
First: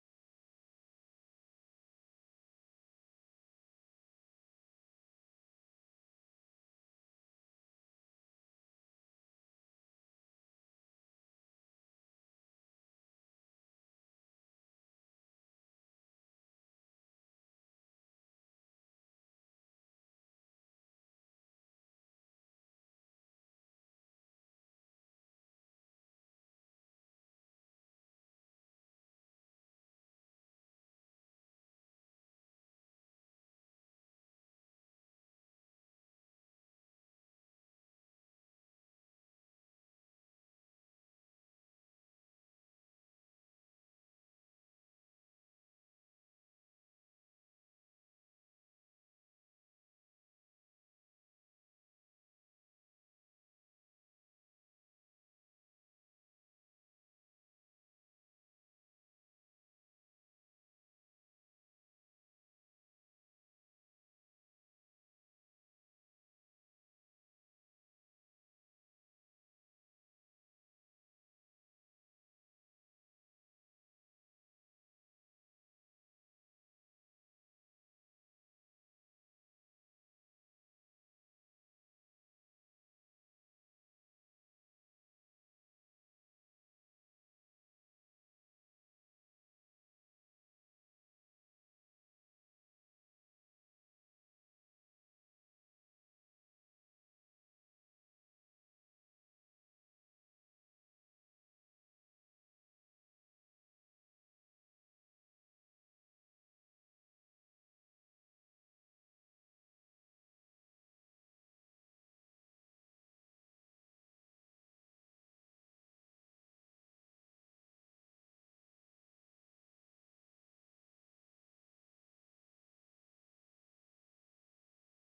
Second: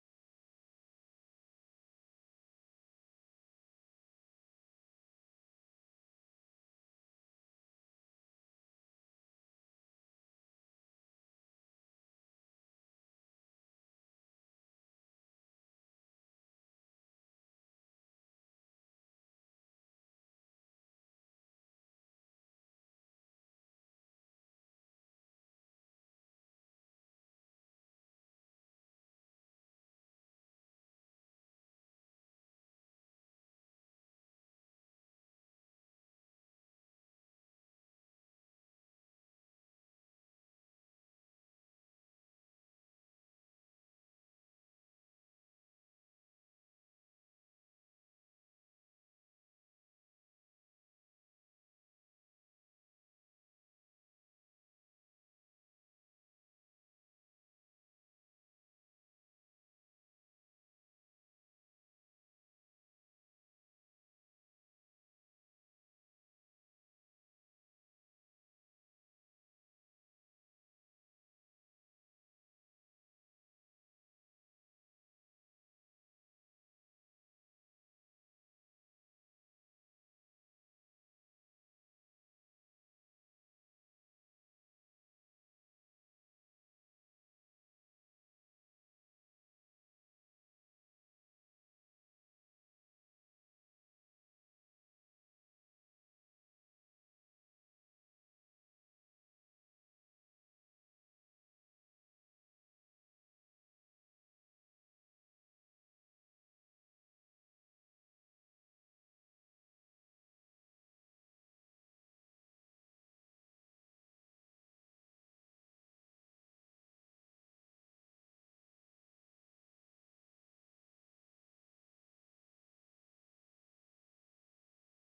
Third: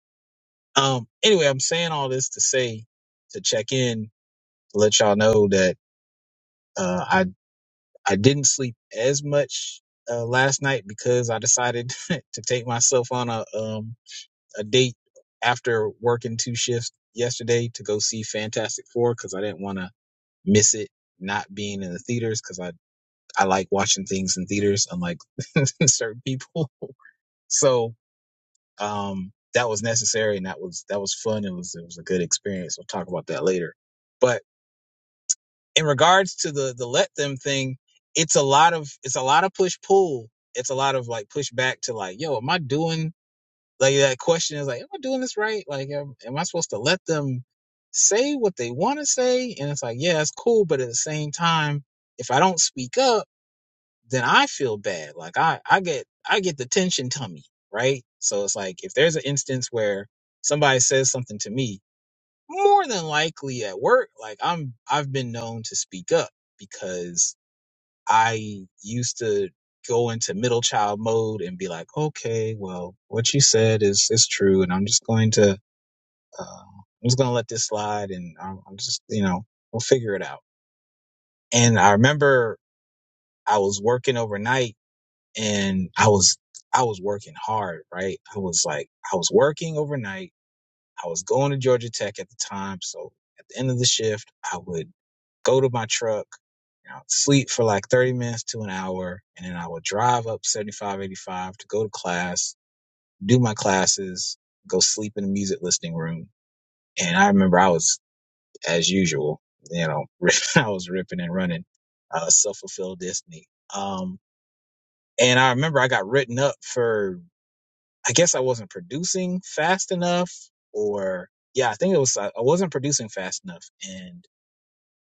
Speaker 3: Um, anyway, I'm saying all this to say to check in, to let y'all know that uh, I I didn't sleep as much uh, last night because I decided to take myself on a um a date after working two shifts yesterday to go see Fantastic Four because I didn't want to miss it not being in the theaters because I like watching things in theaters, unlike certain people. So um, that was necessary, and that was that was fun. It was it was a good experience. We'll talk about that later. But in regards to the the let them thing, it's a lot of it's a lot of push pull. It's a lot of like push back to like, yo, am I doing like that question is like, am I doing this right? Like, am, am I supposed to let them say what they want to say? And it's like, yeah, it's cool, but at the same time, if I don't speak up then I feel bad. Like I, I get, I get the tension tummy, right? So it's like if there's an instance where somebody says something to me, more than likely at work, like I'm, I've been known to speak up because I used to go into middle child mode and be like, okay, well, what you said is is true, and I'm just going to, uh, I'm just going to let this slide, and I'm, I'm just, you know, we'll figure it out. And I remember I was working overnight and I was I was working hard, right? I was like I was working overnight. I was going to Georgia Tech at the time, so at the end of the shift, I would go to my truck, and I would sleep for like 30 minutes to an hour, and then I would drive up 75, 85 to go to class, do my classes, go sleep in the music listening room. And I remember I was, as usual, you know, I was ripping and running, uh, self fulfilled destiny. Um, and I remember I got written up for I guess I wasn't producing fast enough, or yeah, I think it was I I wasn't producing fast enough. And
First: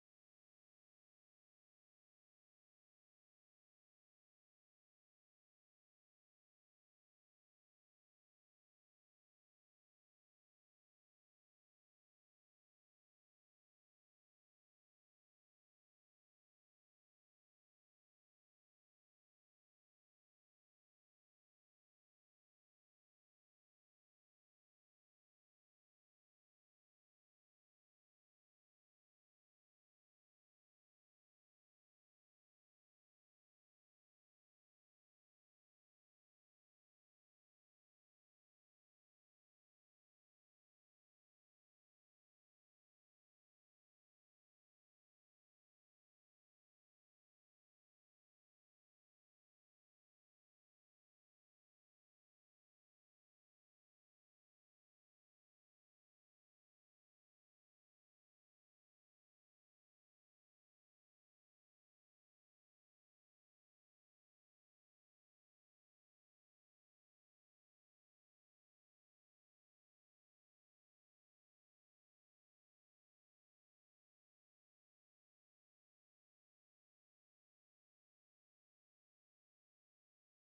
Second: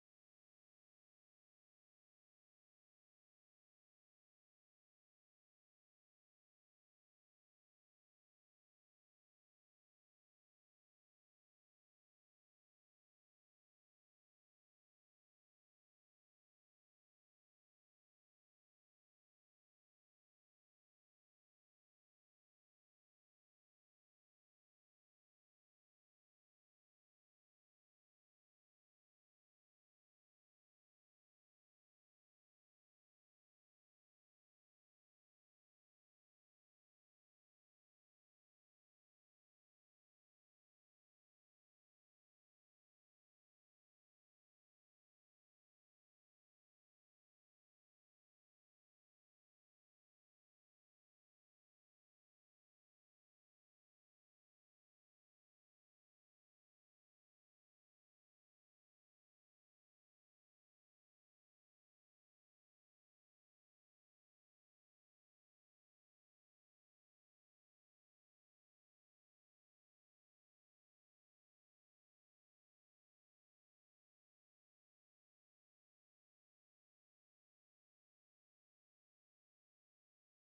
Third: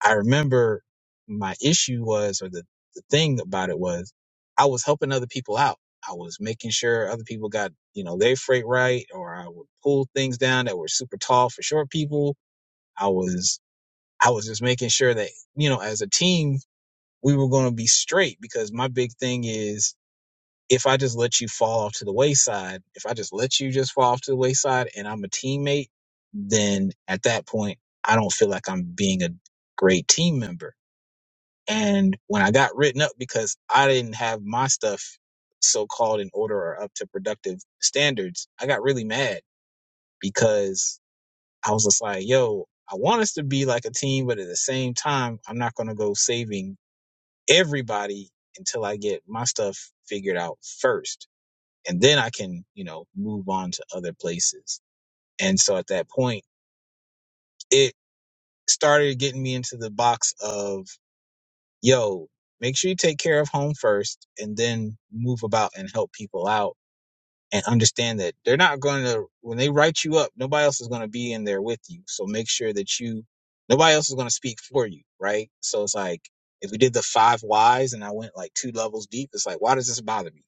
Speaker 3: I remember my issue was, or the, the thing about it was, I was helping other people out. I was making sure other people got, you know, their freight right, or I would pull things down that were super tall for short people. I was, I was just making sure that, you know, as a team, we were going to be straight because my big thing is if I just let you fall off to the wayside, if I just let you just fall off to the wayside and I'm a teammate, then at that point, I don't feel like I'm being a great team member. And when I got written up because I didn't have my stuff so called in order or up to productive standards, I got really mad because I was just like, yo, I want us to be like a team, but at the same time, I'm not going to go saving everybody until I get my stuff figured out first and then I can, you know, move on to other places. And so at that point, it started getting me into the box of, yo, make sure you take care of home first and then move about and help people out and understand that they're not going to, when they write you up, nobody else is going to be in there with you. So make sure that you, nobody else is going to speak for you. Right. So it's like, if we did the five whys and I went like two levels deep, it's like, why does this bother me?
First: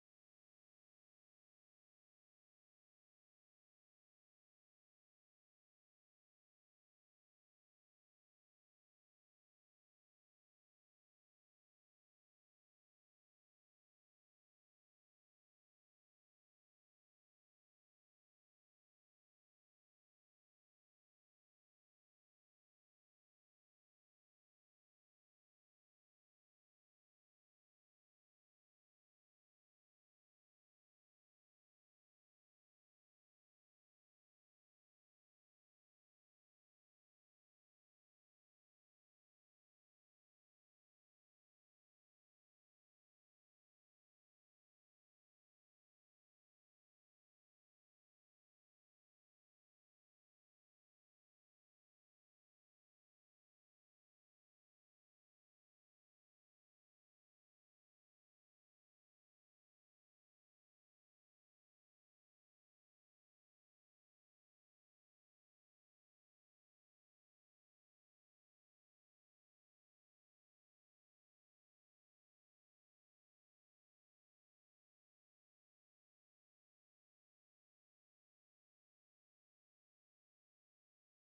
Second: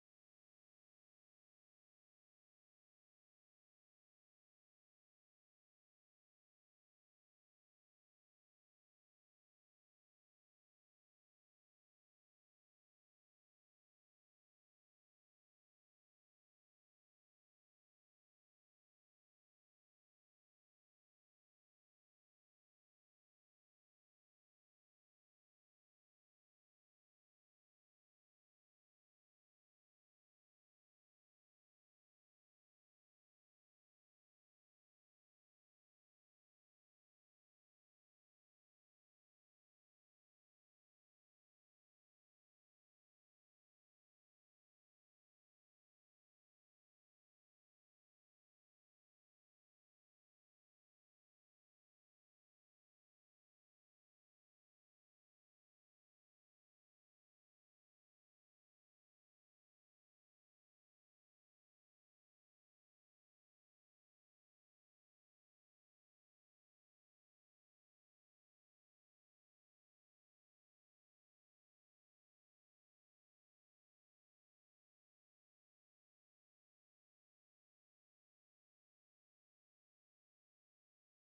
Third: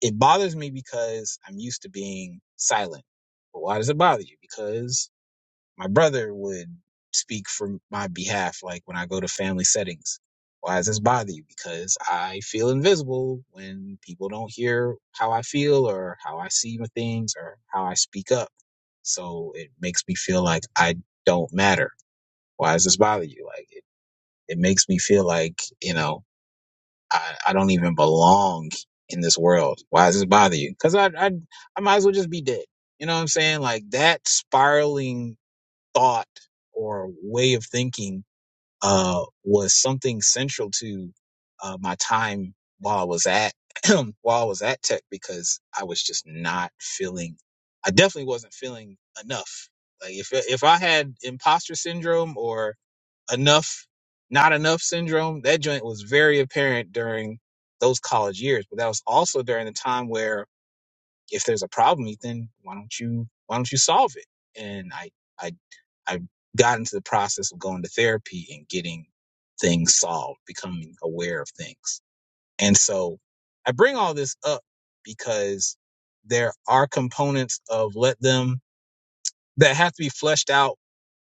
Speaker 3: It bothers me because I'm used to being silent. But why does it bother you? Because my brother would speak for my behalf, like when I go to family settings. Why does this bother you? Because I feel invisible when people don't hear how I feel or how I see things or how I speak up. So it makes me feel like I don't matter. Why does this bother you? Like it, it makes me feel like, you know, I, I don't even belong in this world. Why does this bother you? Because I, I I might as well just be dead. You know what I'm saying? Like that spiraling thought or way of thinking uh, was something central to uh, my time while I was at while I was at Tech because I was just not feeling. I definitely wasn't feeling enough. Like if if I had imposter syndrome or enough, not enough syndrome, that joint was very apparent during those college years. But that was also during the time where if there's a problem, Ethan, why don't you why don't you solve it? And I I I got into the process of going to therapy and getting things solved, becoming aware of things. And so I bring all this up because there are components of let them that have to be fleshed out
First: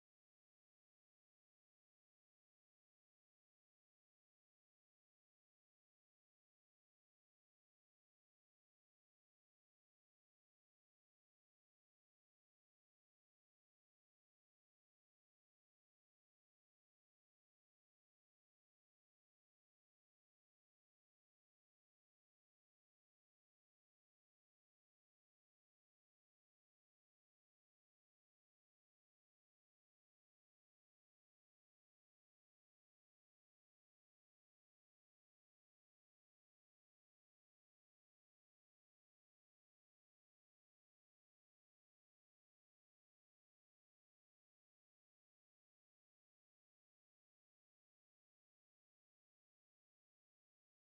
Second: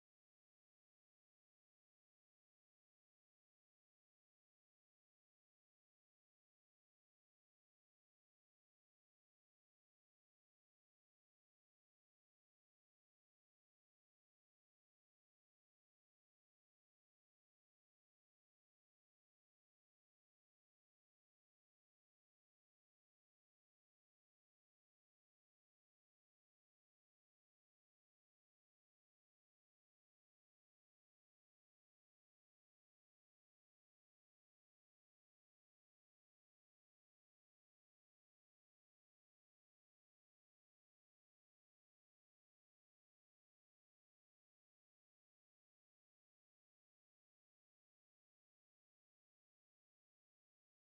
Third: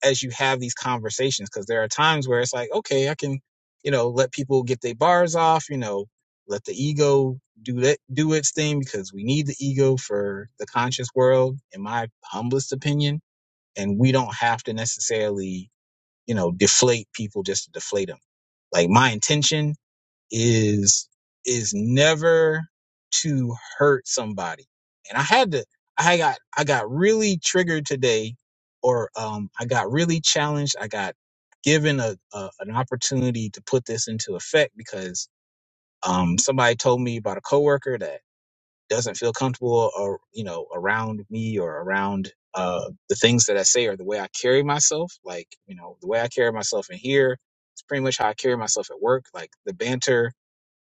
Speaker 3: as you have these conversations because there are times where it's like okay i can you know let people get their bars off you know let the ego do that do its thing because we need the ego for the conscious world in my humblest opinion and we don't have to necessarily you know deflate people just to deflate them like my intention is is never to hurt somebody. And I had to I got I got really triggered today or um I got really challenged. I got given a, a an opportunity to put this into effect because um somebody told me about a coworker that doesn't feel comfortable or you know around me or around uh the things that I say or the way I carry myself like you know the way I carry myself in here it's pretty much how I carry myself at work like the banter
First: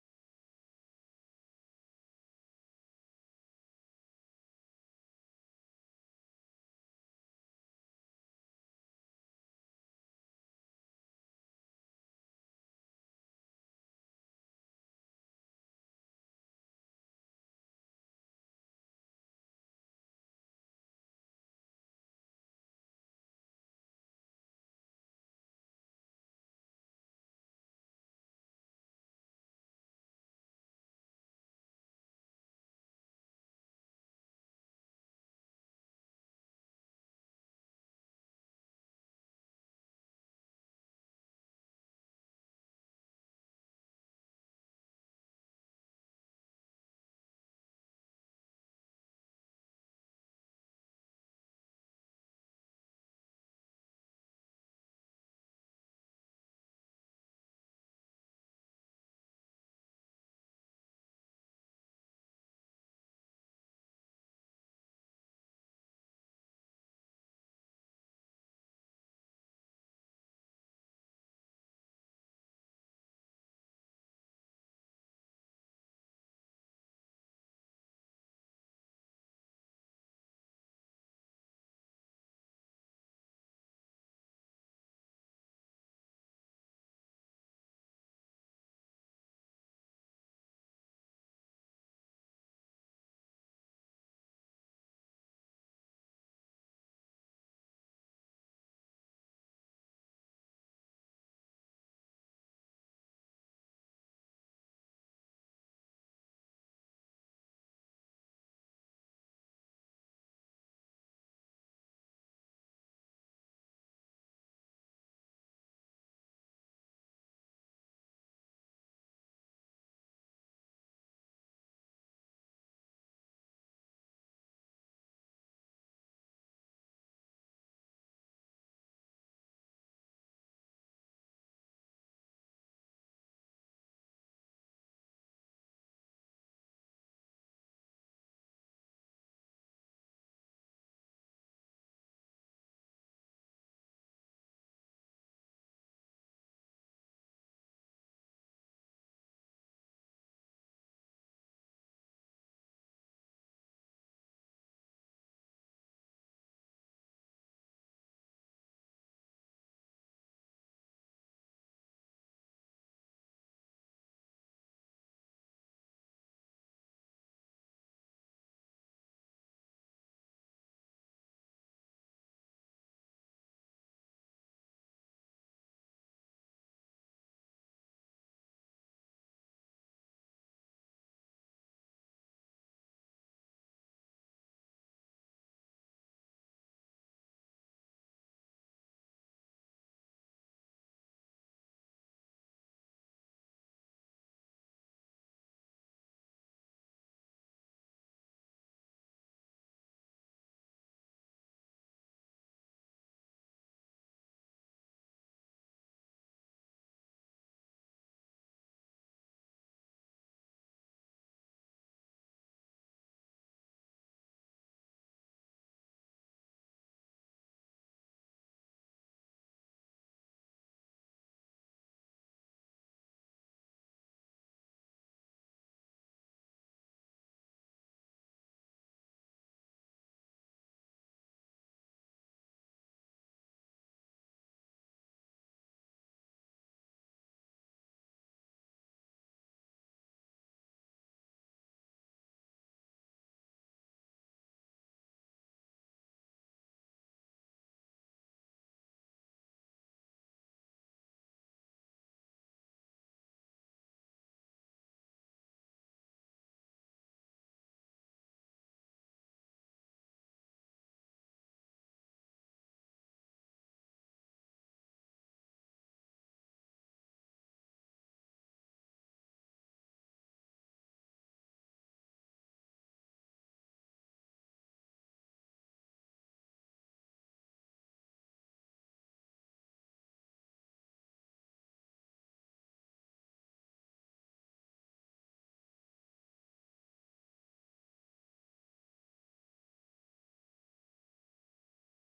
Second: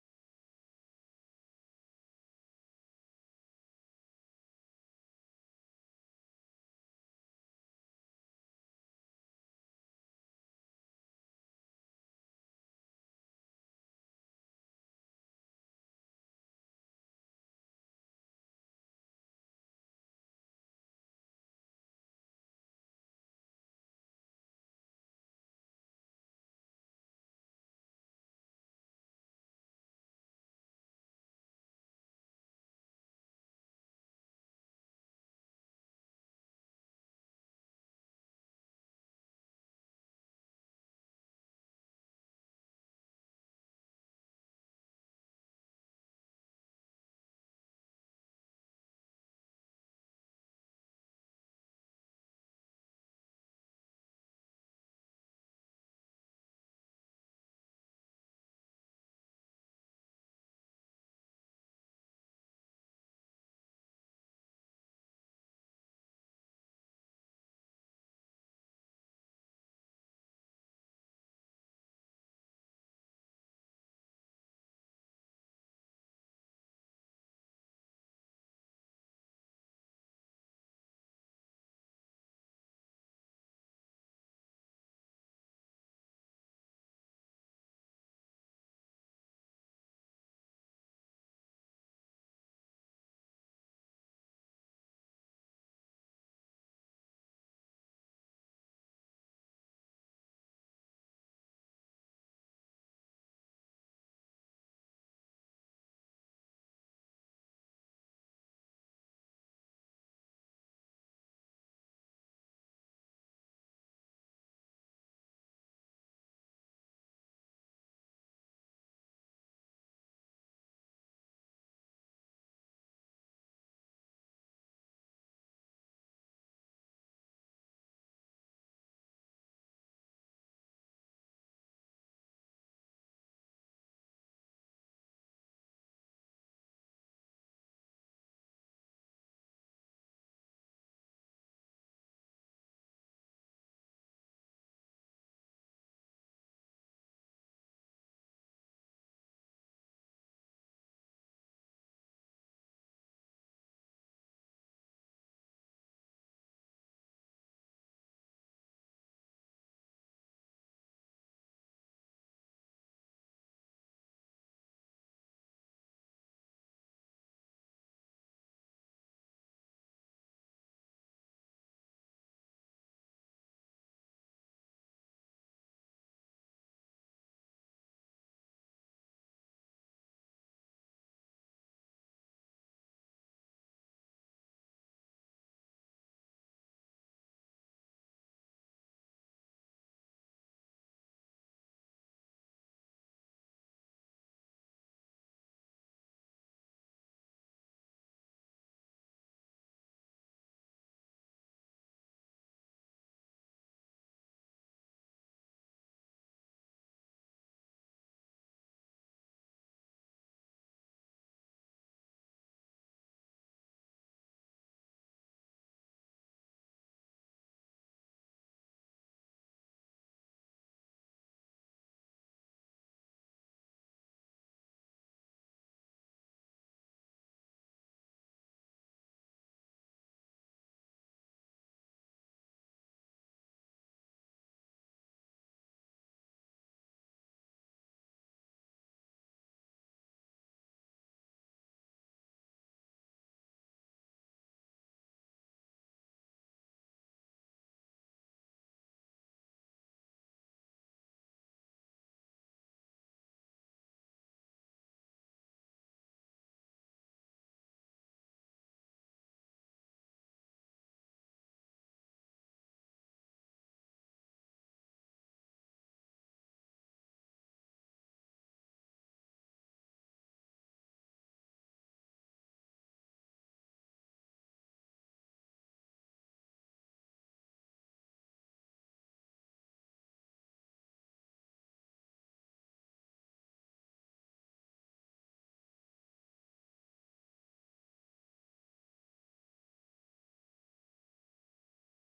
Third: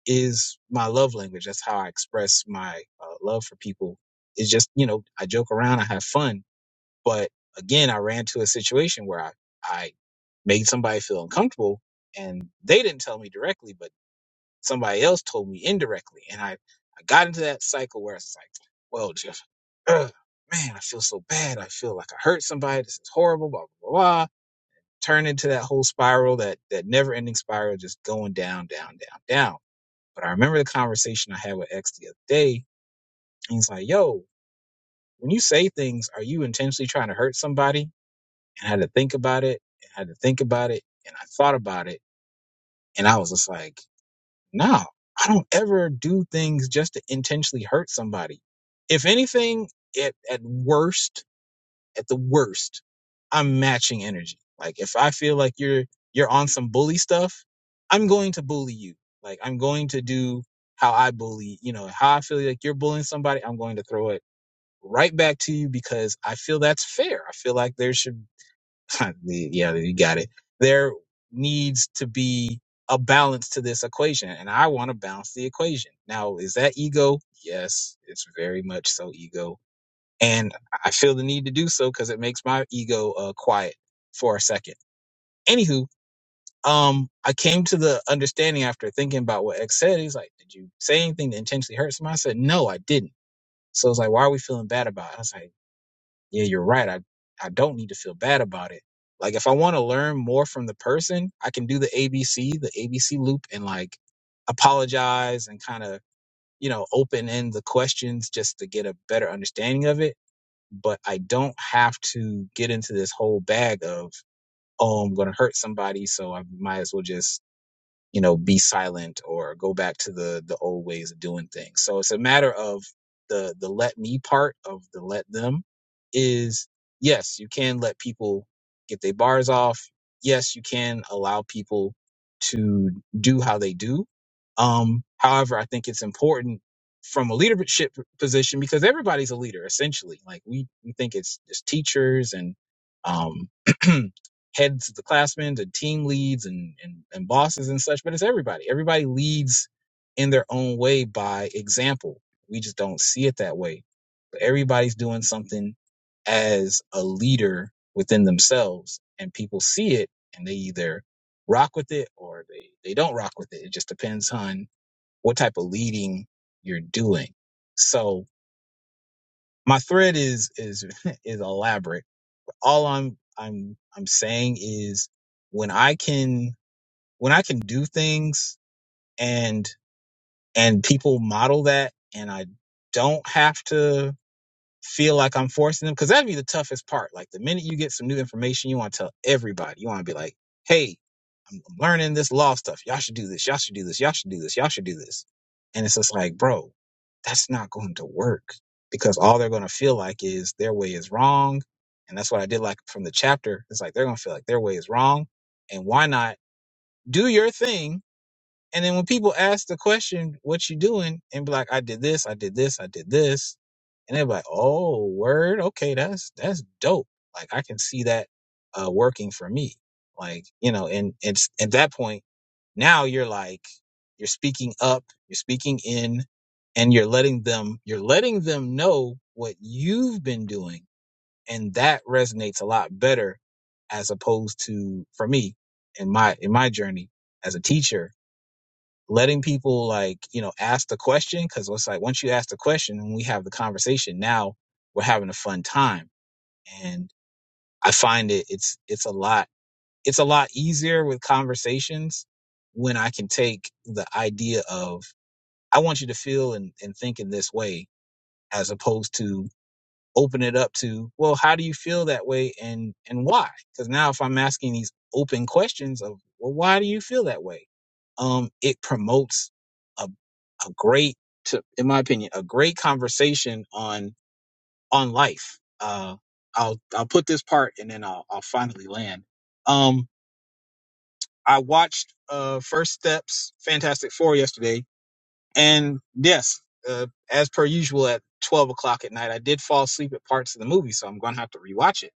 Speaker 3: is my love language. That's how I express my uh, love for people. It's just, you know, I joke around, I have fun. But again, I ran to a situation where I, I made somebody feel uncomfortable and they didn't tell me directly, but somebody else told me indirectly. And I, I got into that cycle where it's like, well, Jeff, ugh, man, I feel so bad. I feel like I hurt somebody. This is horrible, blah, blah, blah. blah. Turn into that whole spiral, that, that never ending spiral, just going down, down, down, down but I remember the conversation I had with X the other day. And he's like, yo, when you say things, are you intentionally trying to hurt somebody? And I had to think about it and I had to think about it. And I thought about it. And I was just like, no, I don't ever do things just to intentionally hurt somebody. If anything, it, at worst, at the worst, I'm matching energy. Like if I feel like you're you're on some bully stuff, I'm going to bully you. Like I'm going to do how I bully, you know, how I feel like you're bullying somebody, I'm going to throw it right back to you because I feel that's fair. I feel like there should yeah, you got it. There needs to be a balance to this equation and I want to balance the equation. Now, is that ego? Yes, it's very much so ego and I feel the need to do so because it makes my ego uh, quiet for a second. Anywho, um, I came to the understanding after thinking about what X said. He's like, "Did you say anything that intentionally hurt somebody?" I said, "No, I didn't." So it's like, "Why are we feeling bad about it?" I was like, "Yeah, you're right. I I don't need to feel bad about it. Like, if I want to learn more from the person, I can do the ABC, the ABC loop, and like apologize and kind of." You know, open end the questions just to get a better understanding of it but I don't have to get into this whole bag of, oh, I'm going to hurt somebody. So I might as well just you know be silent or go back to the the old ways of doing things so it's a matter of the the let me part of the let them is yes you can let people get their bars off yes you can allow people to do how they do um however i think it's important from a leadership position because everybody's a leader essentially like we we think it's just teachers and um heads of the classmen to team leads and, and, and bosses and such, but it's everybody. Everybody leads in their own way by example. We just don't see it that way. But everybody's doing something as a leader within themselves, and people see it and they either rock with it or they, they don't rock with it. It just depends on what type of leading you're doing. So my thread is is is elaborate all I'm I'm I'm saying is when I can when I can do things and and people model that and I don't have to feel like I'm forcing them because that'd be the toughest part. Like the minute you get some new information, you want to tell everybody. You want to be like, hey, I'm learning this law stuff. Y'all should do this. Y'all should do this. Y'all should do this. Y'all should do this. And it's just like, bro, that's not going to work because all they're going to feel like is their way is wrong. And that's what I did like from the chapter. It's like they're going to feel like their way is wrong. And why not do your thing? And then when people ask the question, what you doing? And be like, I did this, I did this, I did this. And they're like, oh, word. Okay. That's, that's dope. Like I can see that uh, working for me. Like, you know, and it's at that point, now you're like, you're speaking up, you're speaking in, and you're letting them, you're letting them know what you've been doing. And that resonates a lot better as opposed to for me in my, in my journey as a teacher, letting people like, you know, ask the question. Cause it's like, once you ask the question and we have the conversation, now we're having a fun time. And I find it, it's, it's a lot it's a lot easier with conversations when I can take the idea of I want you to feel and, and think in this way as opposed to open it up to well how do you feel that way and and why because now if I'm asking these open questions of well why do you feel that way um it promotes a a great to in my opinion a great conversation on on life uh I'll I'll put this part and then I'll I'll finally land Um, I watched uh First Steps Fantastic Four yesterday, and yes, uh, as per usual at twelve o'clock at night, I did fall asleep at parts of the movie, so I'm gonna have to rewatch it.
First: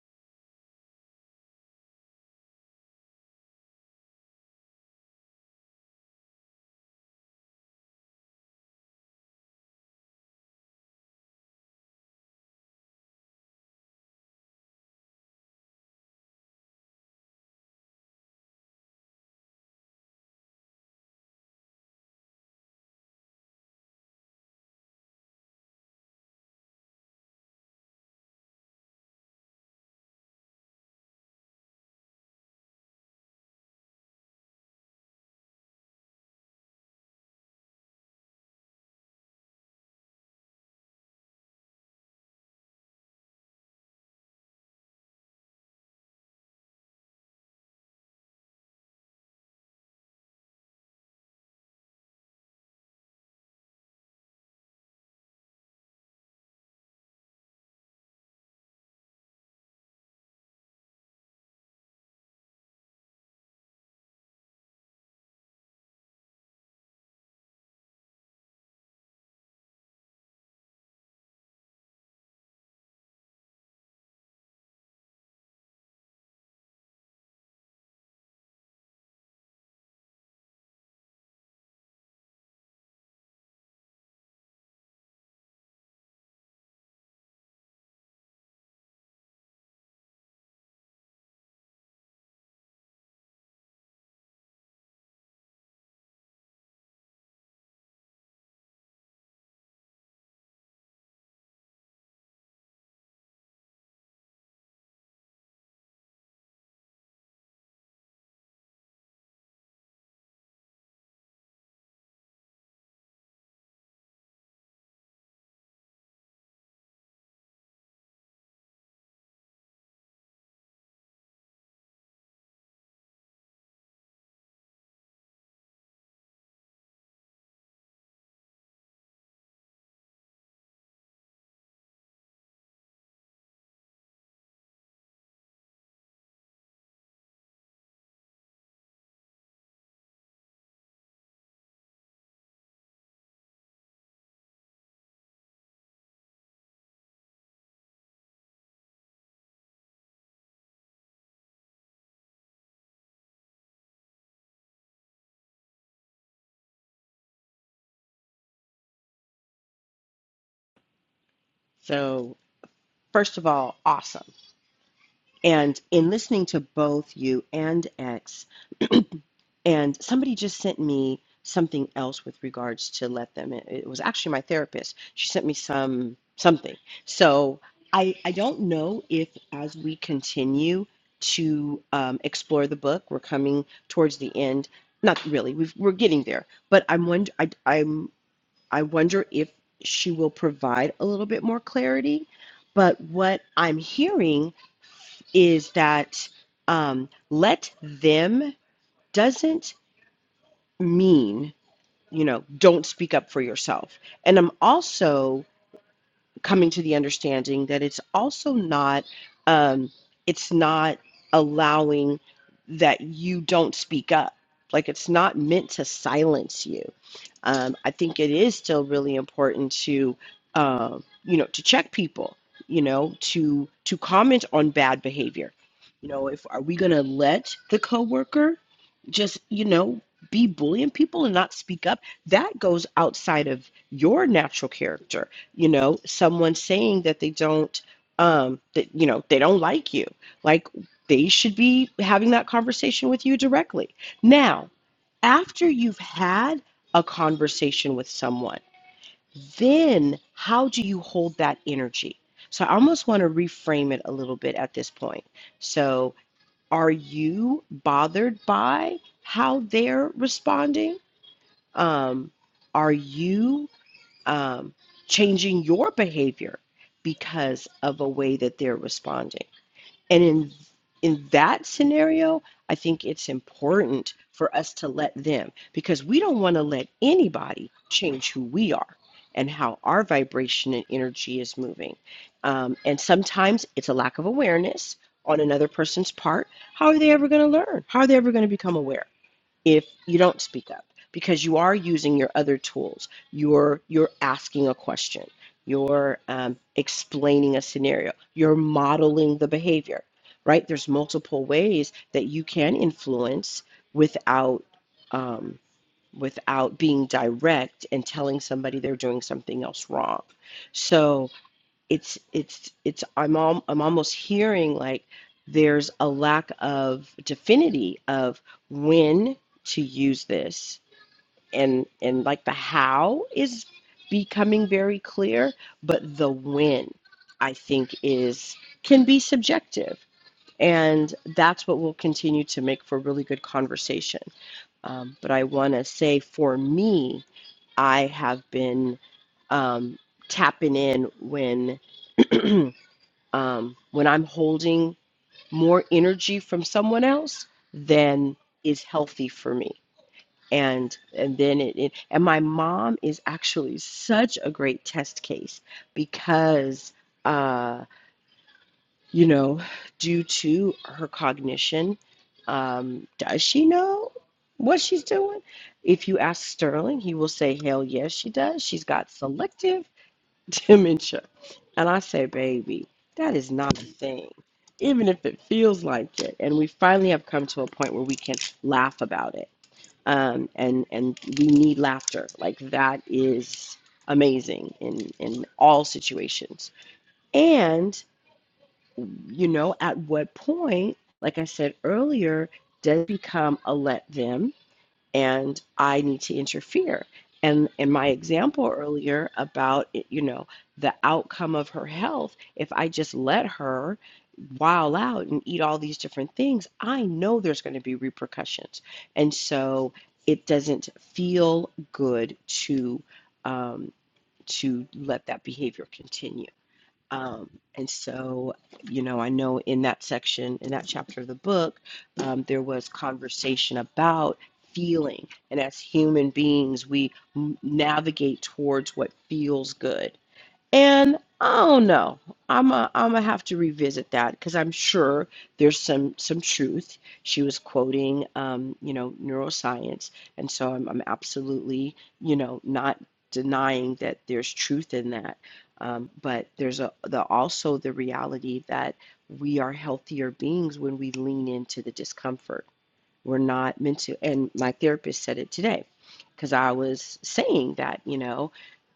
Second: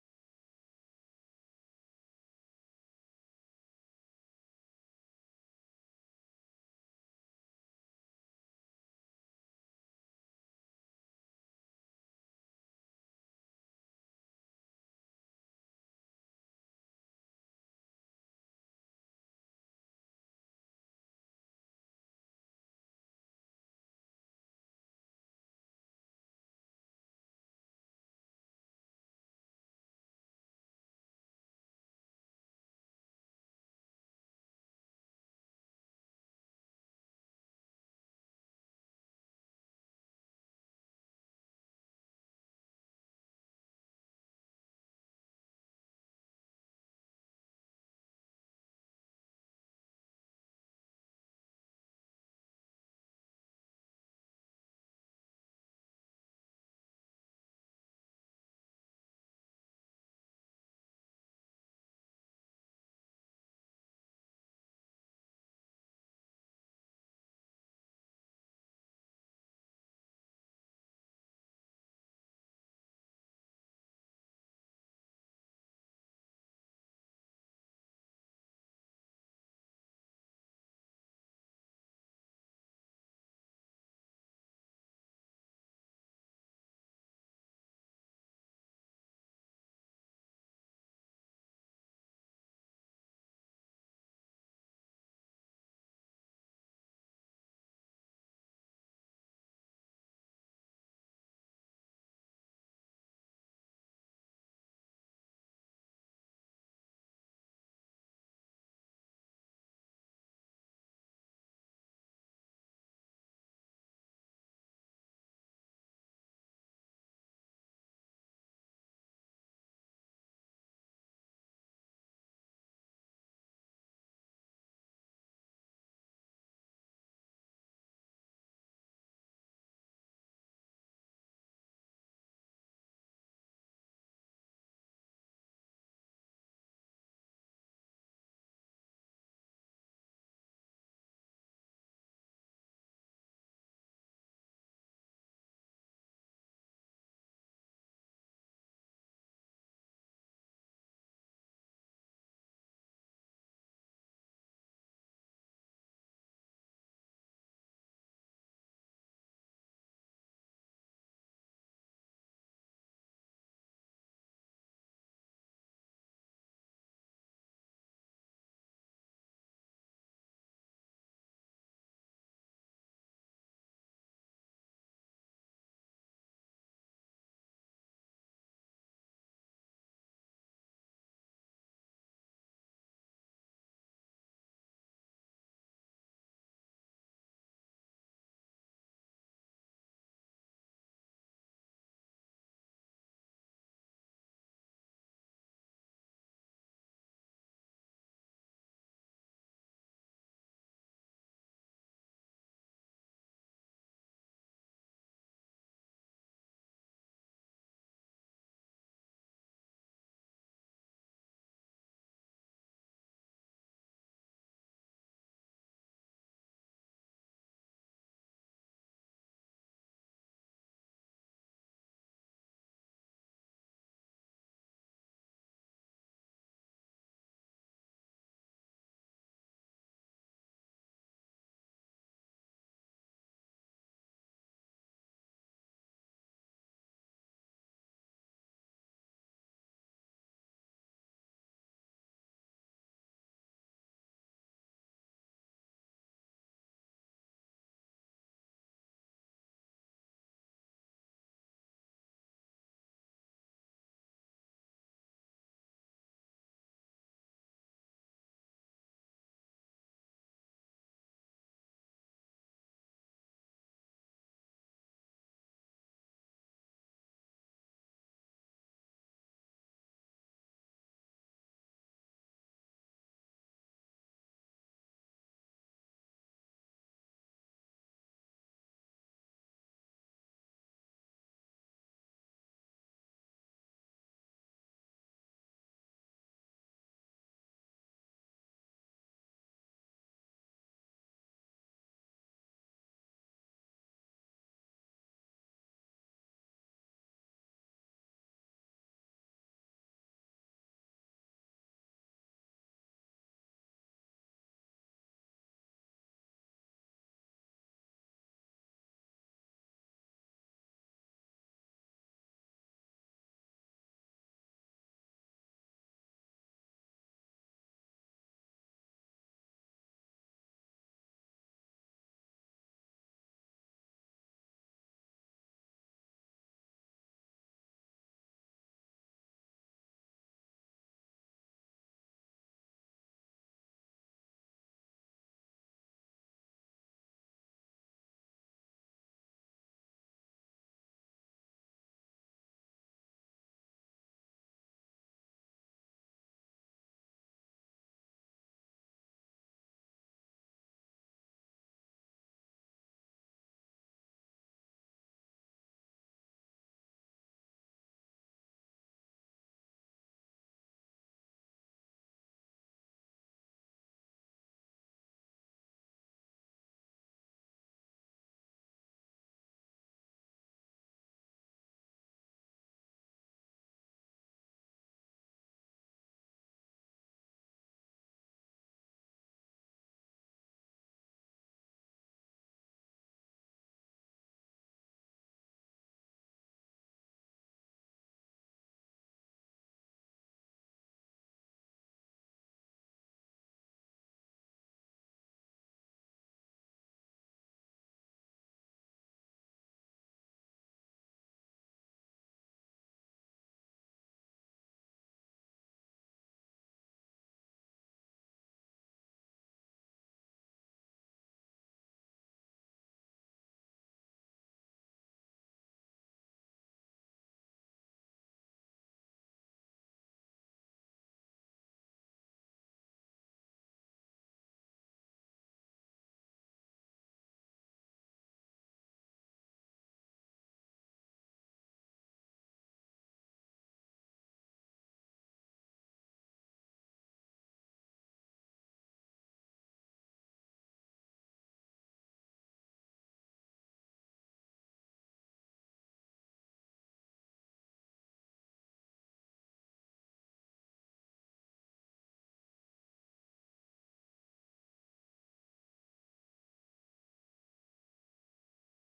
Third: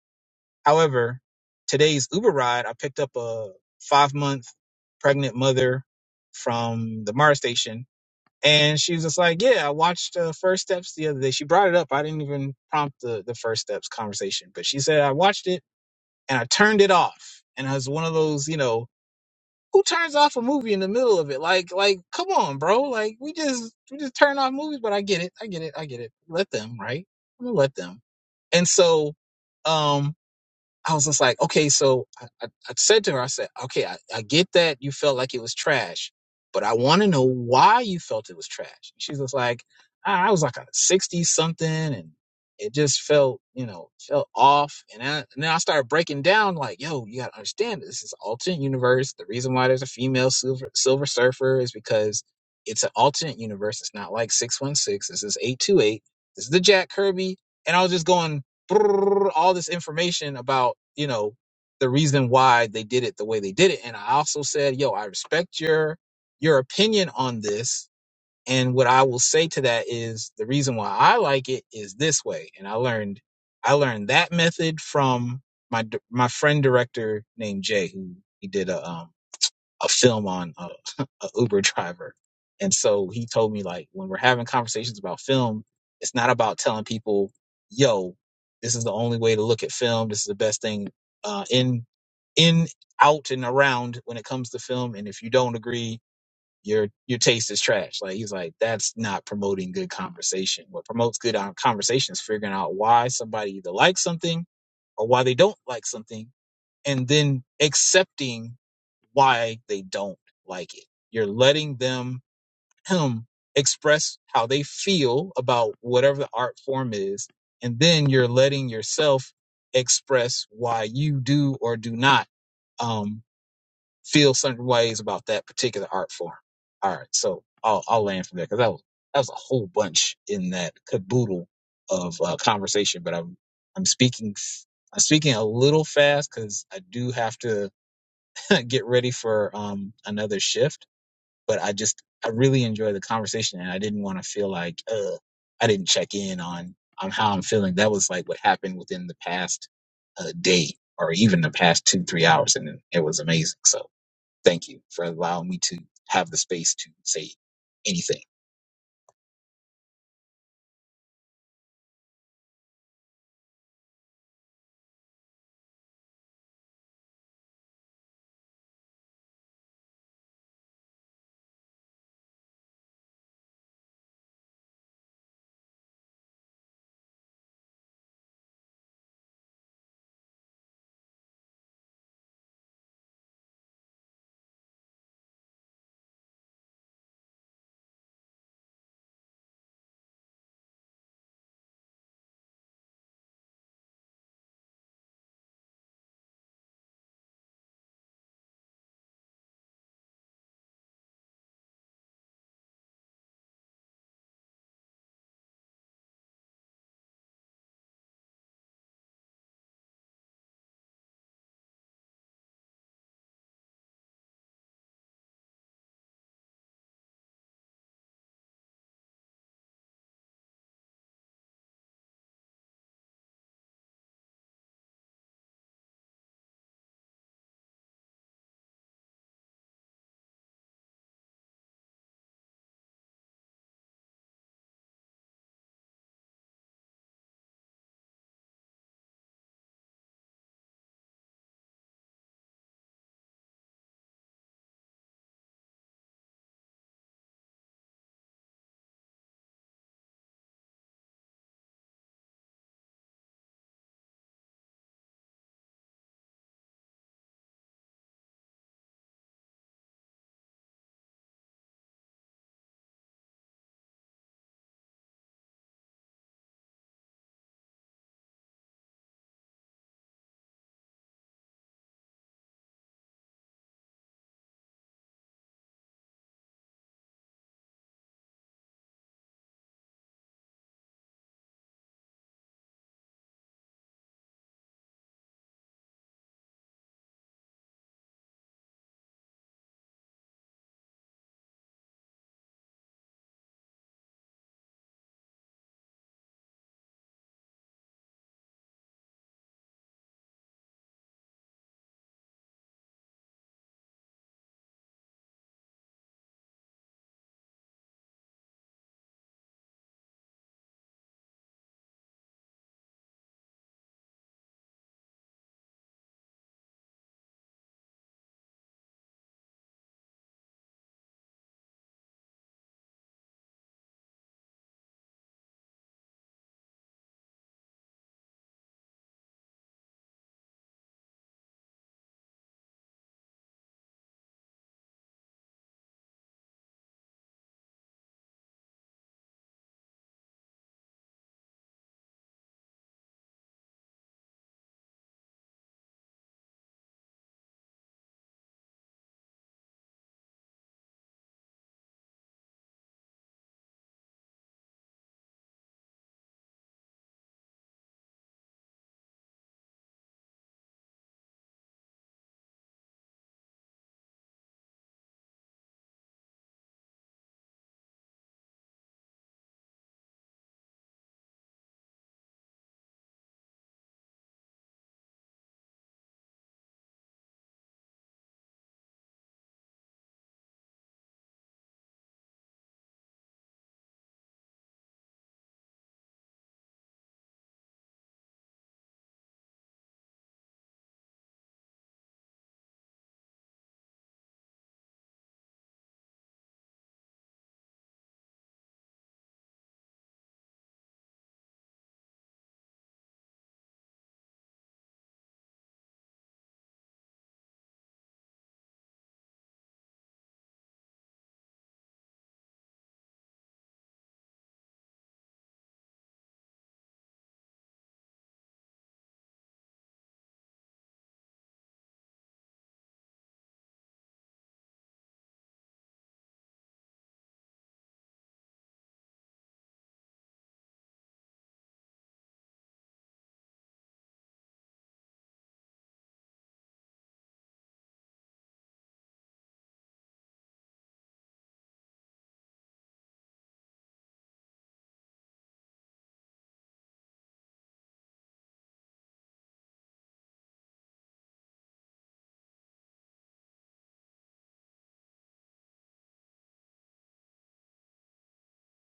Speaker 3: However, today's Uber ride, I picked up a five month pregnant mother from the MARA station, and she was just like, "Yeah, I watched uh, First Steps the other day." She brought it up. I didn't even prompt the the First Steps conversation, but she said I watched it and I turned it off, and I was one of those, you know who turns off a movie in the middle of it? Like, like, come on, bro. Like, we just we just turn off movies, but I get it, I get it, I get it. Let them, right? I'm gonna let them. And so, um, I was just like, okay, so I, I, I said to her, I said, okay, I, I get that you felt like it was trash, but I want to know why you felt it was trash. She was like, I, I was like a 60 something and it just felt, you know, felt off. And, I, and then I started breaking down like, yo, you got to understand this is an alternate universe. The reason why there's a female silver, silver surfer is because it's an alternate universe. It's not like 616. This is 828. This is the Jack Kirby. And I was just going, brrr, all this information about you know the reason why they did it the way they did it and i also said yo i respect your your opinion on this and what i will say to that is the reason why i like it is this way and i learned i learned that method from my d- my friend director named jay who he did a um a film on a, a Uber driver. And so he told me like when we're having conversations about film, it's not about telling people, "Yo, this is the only way to look at film. This is the best thing uh, in in out and around when it comes to film. And if you don't agree, your your taste is trash." Like he's like, "That's not promoting good conversation. What promotes good uh, conversation is figuring out why somebody either likes something or why they don't like something, and then accepting." why they don't like it. You're letting them him express how they feel about whatever the art form is, and then you're letting yourself express why you do or do not um, feel certain ways about that particular art form. All right, so I'll, I'll land from there because that was that was a whole bunch in that caboodle of uh, conversation. But I'm I'm speaking f- I'm speaking a little fast because I do have to get ready for um another shift, but I just I really enjoy the conversation and I didn't want to feel like uh I didn't check in on on how I'm feeling. That was like what happened within the past uh, day or even the past 2 3 hours and it was amazing. So, thank you for allowing me to have the space to say anything.
Speaker 2: So, first of all, awesome. And in listening to both you and X, and somebody just sent me something else with regards to let them in. It was actually my therapist. She sent me some something. So I I don't know if as we continue to um, explore the book, we're coming towards the end. Not really. We've, we're getting there. But I'm wonder I, I'm I wonder if she will provide a little bit more clarity. But what I'm hearing is that um, let them doesn't mean, you know, don't speak up for yourself. And I'm also coming to the understanding that it's also not um, it's not allowing that you don't speak up like it's not meant to silence you um, i think it is still really important to uh, you know to check people you know to to comment on bad behavior you know if are we going to let the coworker just you know be bullying people and not speak up that goes outside of your natural character you know someone saying that they don't um that you know they don't like you like they should be having that conversation with you directly now after you've had a conversation with someone then how do you hold that energy so i almost want to reframe it a little bit at this point so are you bothered by how they're responding um are you um, changing your behavior because of a way that they're responding. And in in that scenario, I think it's important for us to let them because we don't want to let anybody change who we are and how our vibration and energy is moving. Um, and sometimes it's a lack of awareness on another person's part. How are they ever going to learn? How are they ever going to become aware? if you don't speak up because you are using your other tools you're you're asking a question you're um, explaining a scenario you're modeling the behavior right there's multiple ways that you can influence without um, without being direct and telling somebody they're doing something else wrong so it's it's it's I'm al- I'm almost hearing like there's a lack of definity of when to use this and and like the how is becoming very clear but the when I think is can be subjective and that's what will continue to make for really good conversation um, but I want to say for me I have been um, tapping in when um, when I'm holding more energy from someone else than is healthy for me. And and then it, it and my mom is actually such a great test case because uh, you know, due to her cognition, um, does she know what she's doing? If you ask Sterling, he will say, "Hell yes, she does. She's got selective. dementia. And I say, baby, that is not a thing. Even if it feels like it. And we finally have come to a point where we can laugh about it. Um, and, and we need laughter. Like that is amazing in, in all situations. And, you know, at what point, like I said earlier, does it become a let them? and I need to interfere. And in my example earlier about, you know, the outcome of her health, if I just let her wild out and eat all these different things, I know there's going to be repercussions. And so it doesn't feel good to um, to let that behavior continue. Um, and so, you know, I know in that section, in that chapter of the book, um, there was conversation about feeling. And as human beings, we navigate towards what feels good. And I don't know. I'm a, I'm gonna have to revisit that because I'm sure there's some some truth. She was quoting, um, you know, neuroscience, and so I'm I'm absolutely, you know, not denying that there's truth in that. Um, but there's a the also the reality that we are healthier beings when we lean into the discomfort. We're not meant to. And my therapist said it today, because I was saying that, you know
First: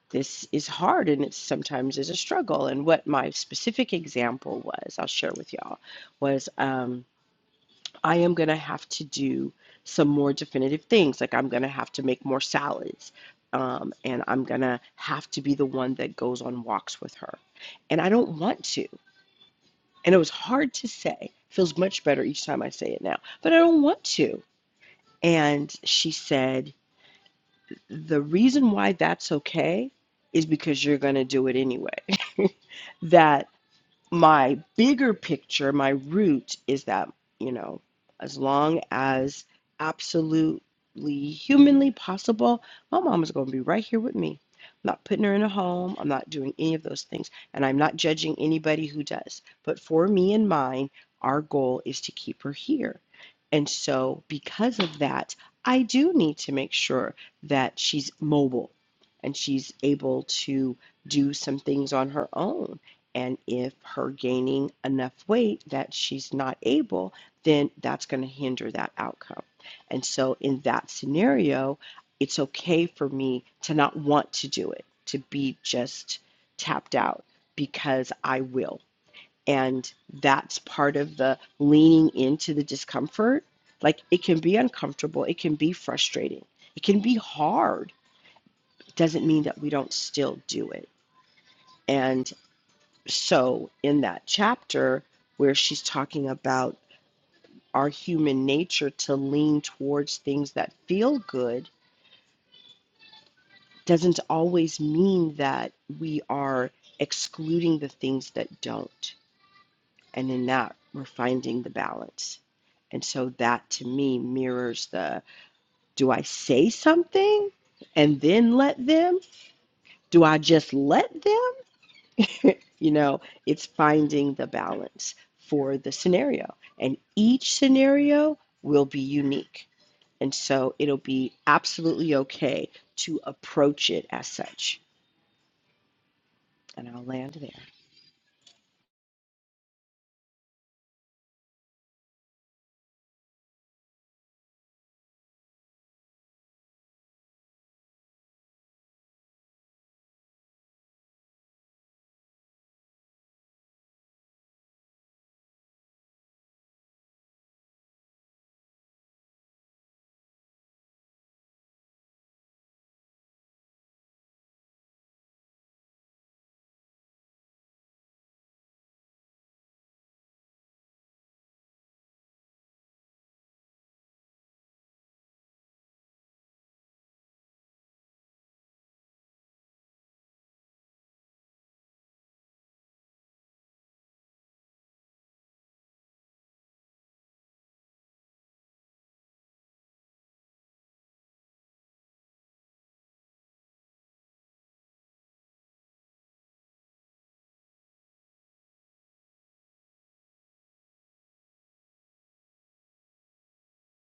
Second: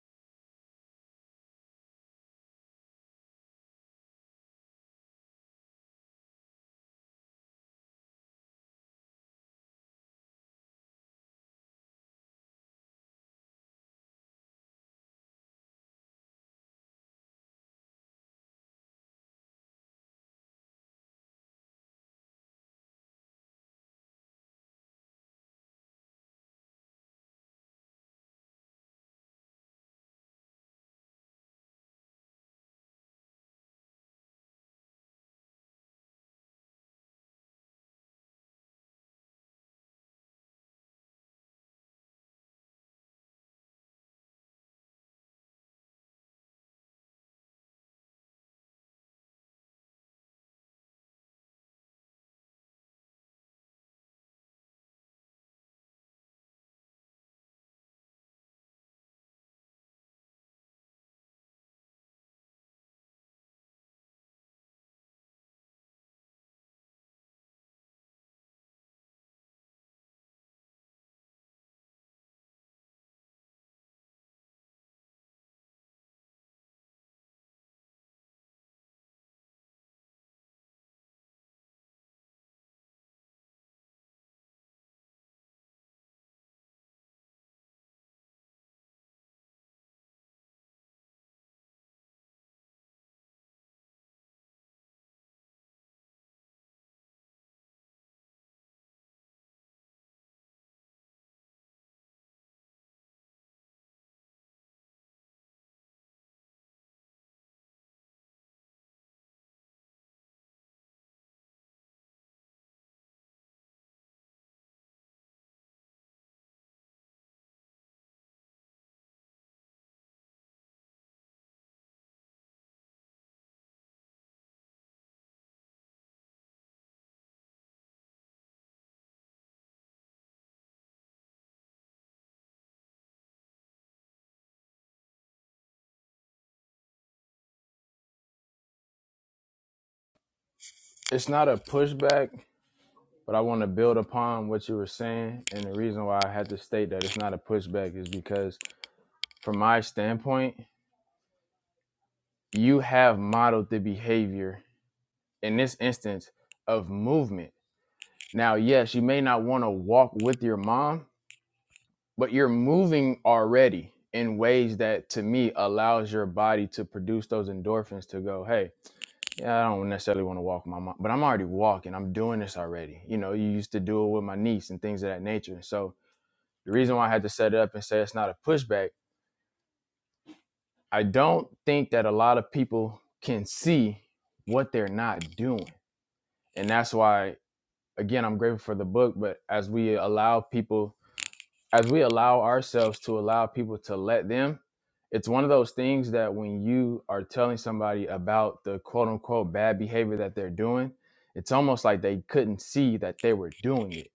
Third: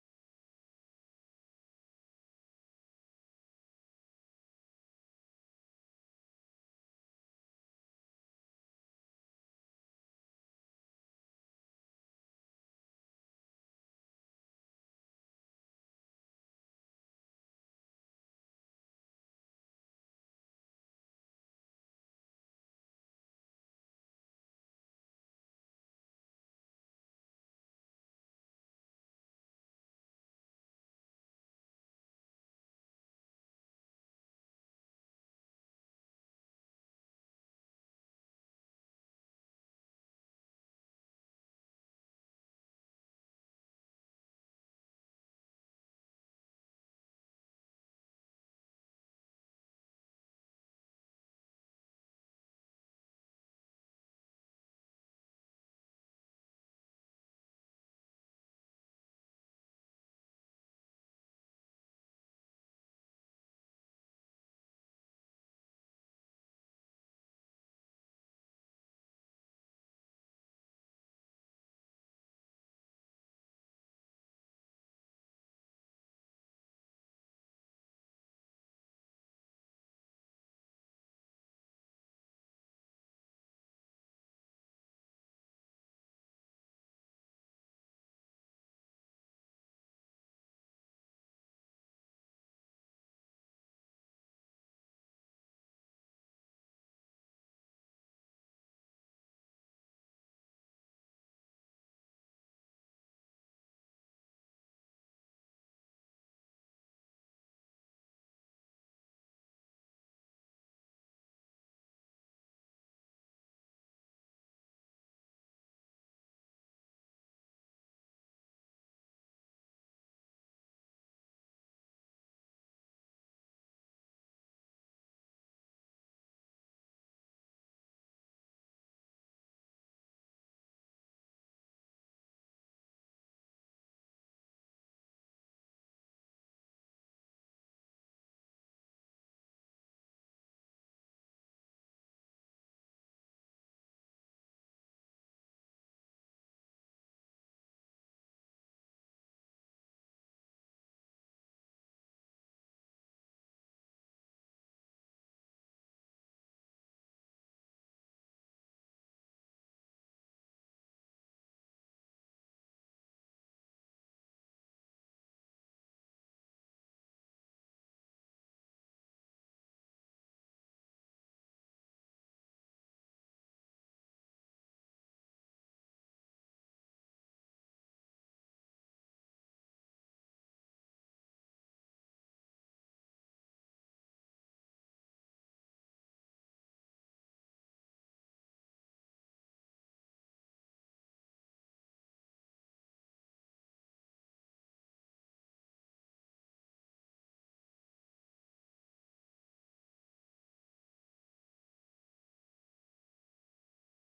Speaker 2: this is hard and it sometimes is a struggle. And what my specific example was, I'll share with y'all, was um, I am going to have to do some more definitive things. Like I'm going to have to make more salads. Um, and I'm going to have to be the one that goes on walks with her. And I don't want to. And it was hard to say. Feels much better each time I say it now, but I don't want to. And she said, The reason why that's okay is because you're going to do it anyway. That my bigger picture, my root is that, you know, as long as absolutely humanly possible, my mom is going to be right here with me. I'm not putting her in a home. I'm not doing any of those things. And I'm not judging anybody who does. But for me and mine, our goal is to keep her here. And so, because of that, I do need to make sure that she's mobile and she's able to do some things on her own and if her gaining enough weight that she's not able, then that's going to hinder that outcome. And so, in that scenario, it's okay for me to not want to do it, to be just tapped out because I will. And that's part of the leaning into the discomfort. Like it can be uncomfortable, it can be frustrating, it can be hard. It doesn't mean that we don't still do it. And so, in that chapter where she's talking about our human nature to lean towards things that feel good doesn't always mean that we are excluding the things that don't. And in that, we're finding the balance. And so, that to me mirrors the do I say something and then let them? Do I just let them? You know, it's finding the balance for the scenario. And each scenario will be unique. And so it'll be absolutely okay to approach it as such. And I'll land there.
Speaker 1: It's not a pushback, but I want to build upon what you were saying. And the reason why I had to state that it's not a pushback is because, from my standpoint, you have modeled the behavior in this instance of movement. Now, yes, you may not want to walk with your mom, but you're moving already in ways that to me allows your body to produce those endorphins to go, hey, yeah, I don't necessarily want to walk with my mom, but I'm already walking. I'm doing this already. You know, you used to do it with my niece and things of that nature. So the reason why I had to set it up and say it's not a pushback, I don't think that a lot of people can see what they're not doing and that's why again i'm grateful for the book but as we allow people as we allow ourselves to allow people to let them it's one of those things that when you are telling somebody about the quote unquote bad behavior that they're doing it's almost like they couldn't see that they were doing it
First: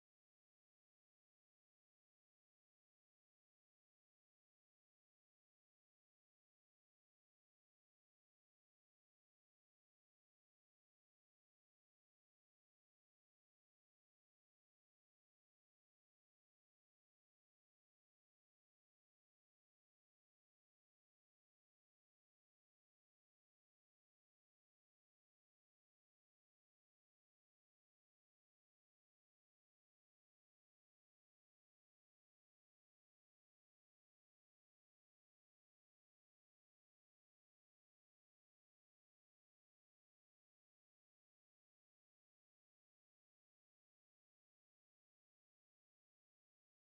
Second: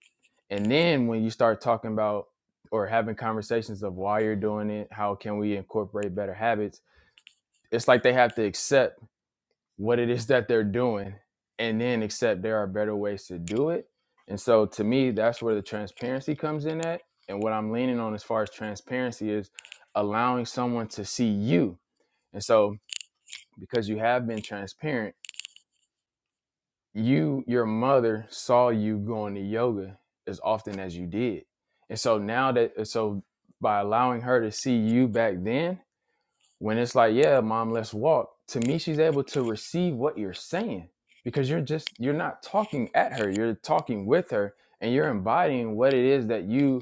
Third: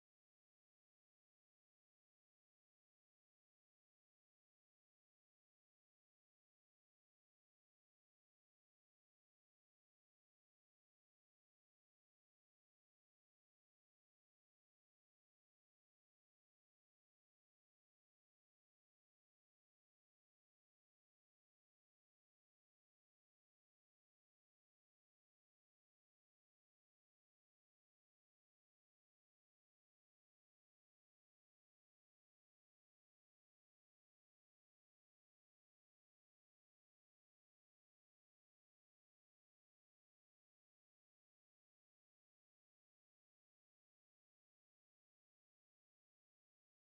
Speaker 1: and then when you start talking about or having conversations of why you're doing it how can we incorporate better habits it's like they have to accept what it is that they're doing and then accept there are better ways to do it. And so to me, that's where the transparency comes in at. And what I'm leaning on as far as transparency is allowing someone to see you. And so because you have been transparent, you, your mother saw you going to yoga as often as you did. And so now that, so by allowing her to see you back then, When it's like, yeah, mom, let's walk. To me, she's able to receive what you're saying because you're just you're not talking at her. You're talking with her, and you're embodying what it is that you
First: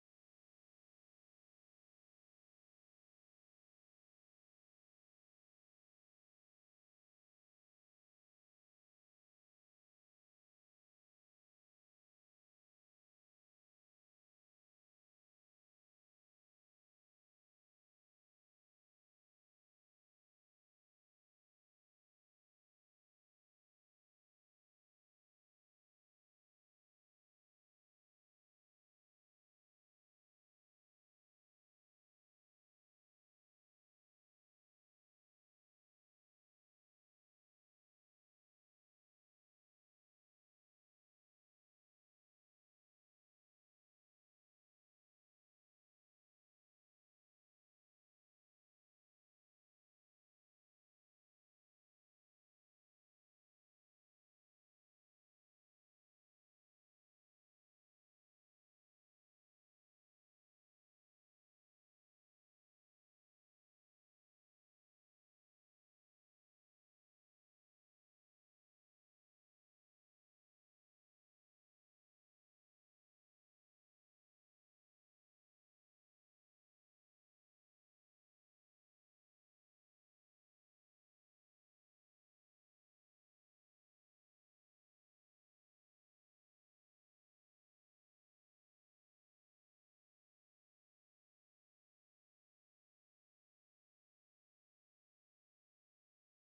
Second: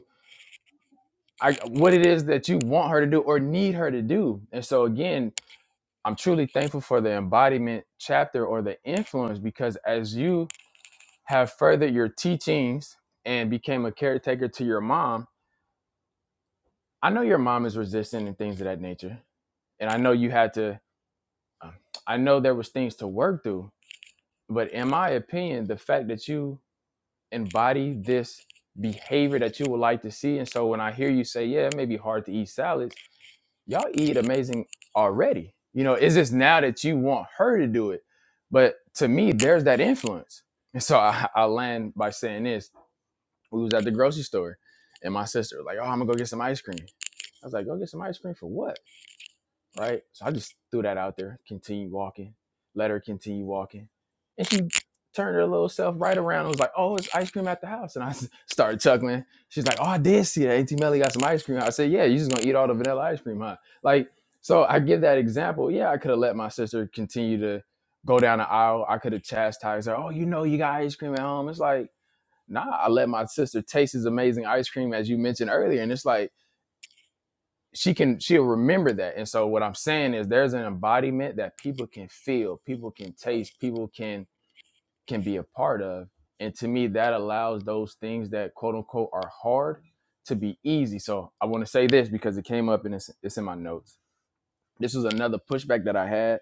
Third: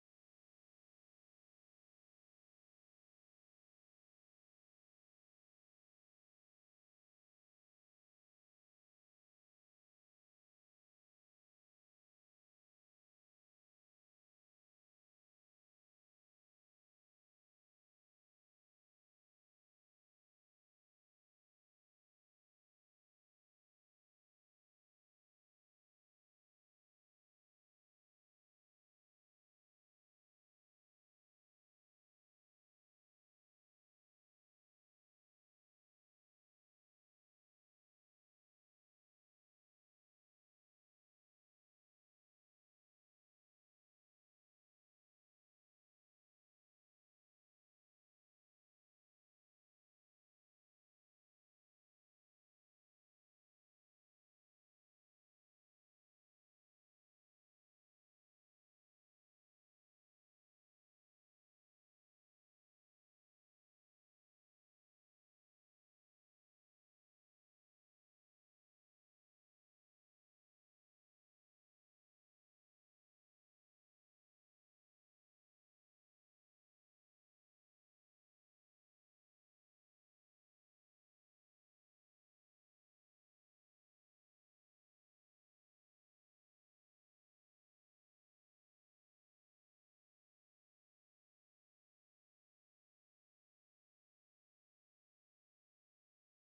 Speaker 1: I, what it is that you want her to do or need her to do. And so again, I'm truly thankful for the embodiment chapter or the influence because as you have furthered your teachings and became a caretaker to your mom, I know your mom is resistant and things of that nature. And I know you had to, um, I know there was things to work through, But in my opinion, the fact that you embody this behavior that you would like to see, and so when I hear you say, "Yeah, it may be hard to eat salads," y'all eat amazing already. You know, it's just now that you want her to do it. But to me, there's that influence, and so I, I land by saying this: We was at the grocery store, and my sister was like, "Oh, I'm gonna go get some ice cream." I was like, "Go get some ice cream for what?" right? So I just threw that out there. Continue walking. Let her continue walking. And she turned her little self right around and was like, "Oh, it's ice cream at the house." And I started chuckling. She's like, "Oh, I did see that. Auntie Melly got some ice cream." I said, "Yeah, you just gonna eat all the vanilla ice cream, huh?" Like, so I give that example. Yeah, I could have let my sister continue to go down the aisle. I could have chastised her. Oh, you know, you got ice cream at home. It's like, nah. I let my sister taste this amazing ice cream as you mentioned earlier, and it's like she can she'll remember that and so what i'm saying is there's an embodiment that people can feel people can taste people can can be a part of and to me that allows those things that quote unquote are hard to be easy so i want to say this because it came up and it's, it's in my notes this was another pushback that i had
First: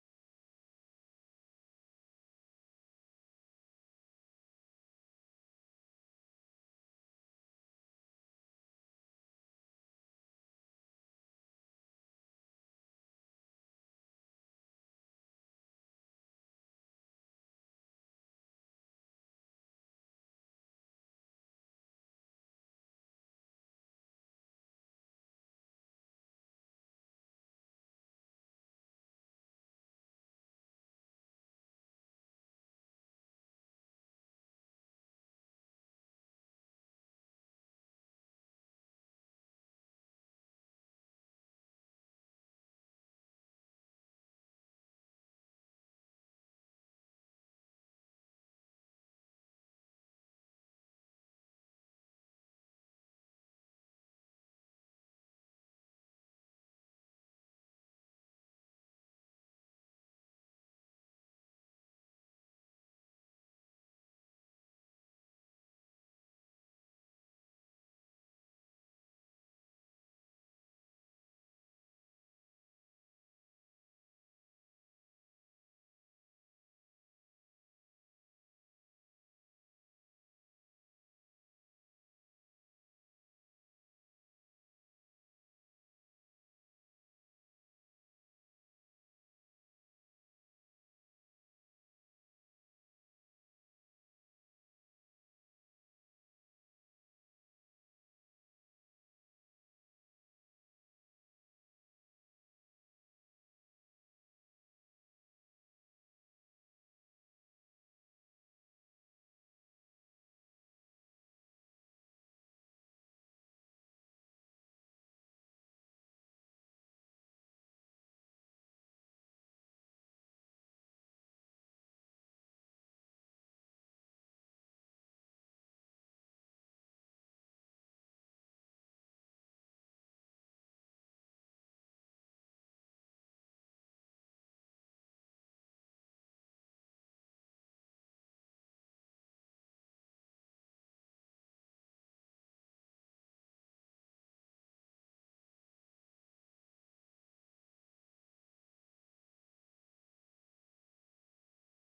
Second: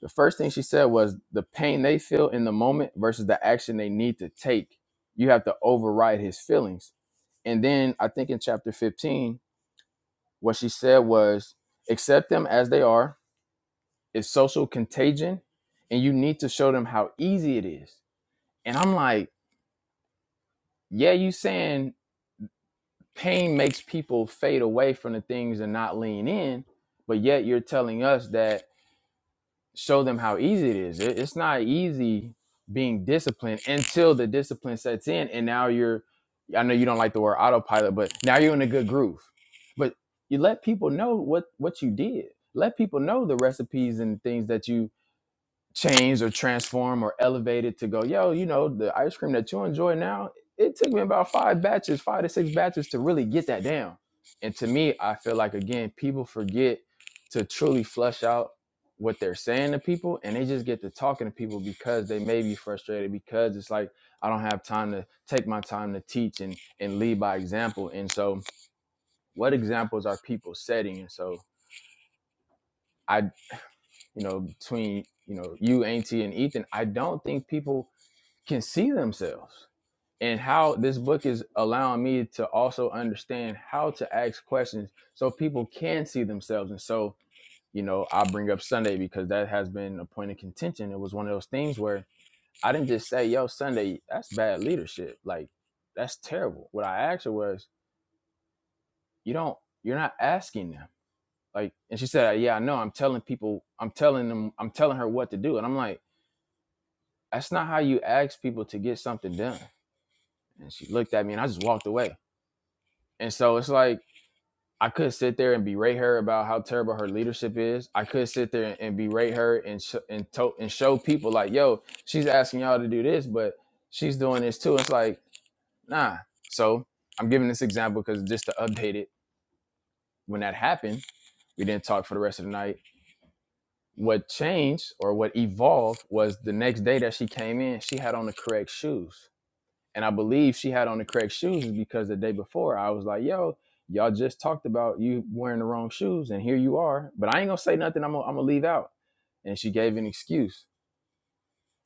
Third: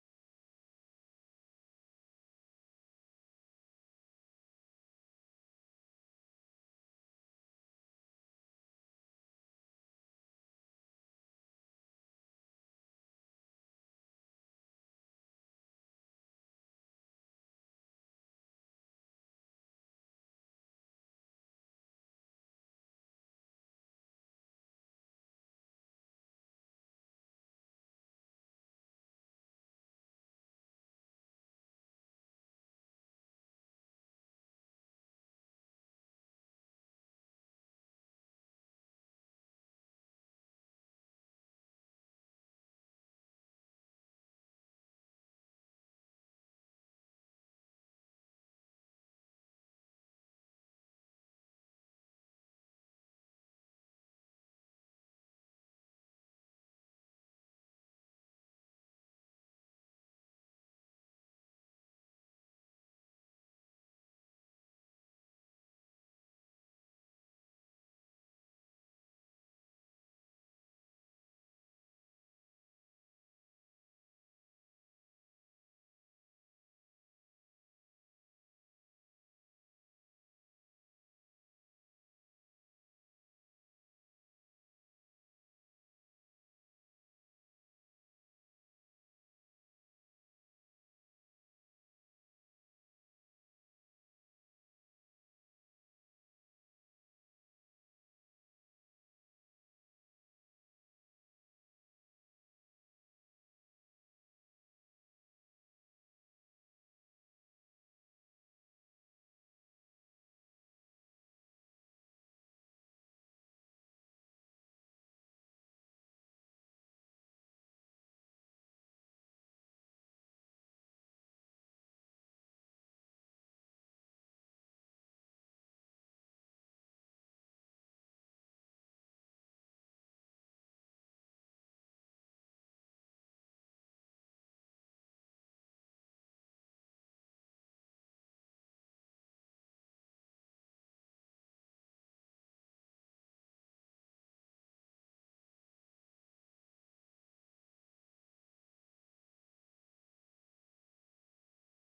Speaker 1: the first thing she said was the pain they feel in the moment versus the action they need to take you have to override his feelings and then i think in chapter 15 what she said was accept them as they are. It's social contagion, and you need to show them how easy it is. And I'm like, yeah, you saying pain makes people fade away from the things and not lean in, but yet you're telling us that show them how easy it is. It, it's not easy being disciplined until the discipline sets in, and now you're. I know you don't like the word autopilot, but now you're in a good groove. But you let people know what what you did. Let people know the recipes and things that you changed or transformed or elevated to go, yo, you know, the ice cream that you enjoy now, it took me about five batches, five to six batches to really get that down. And to me, I feel like again, people forget to truly flush out what they're saying to people and they just get to talking to people because they may be frustrated because it's like I don't have time to take my time to teach and and lead by example. And so what examples are people setting? And so I, you know, between, you know, you, Auntie and Ethan, I don't think people can see themselves and how this book is allowing me to also understand how to ask questions so people can see themselves and so you know i bring up sunday because that has been a point of contention it was one of those things where i didn't just say yo sunday that's bad leadership like that's terrible what i asked her was you don't you're not asking them like and she said yeah i know i'm telling people i'm telling them i'm telling her what to do and i'm like that's not how you ask people to get something done and she looked at me and i just walked away And so it's like I could sit there and berate her about how terrible her leadership is. I could sit there and, and berate her and sh- and to- and show people like, yo, she's asking y'all to do this, but she's doing this too. It's like, nah. So I'm giving this example because just to update it, when that happened, we didn't talk for the rest of the night. What changed or what evolved was the next day that she came in, she had on the correct shoes and I believe she had on the correct shoes because the day before I was like, "Yo, y'all just talked about you wearing the wrong shoes, and here you are." But I ain't gonna say nothing. I'm gonna, I'm gonna leave out. And she gave an excuse.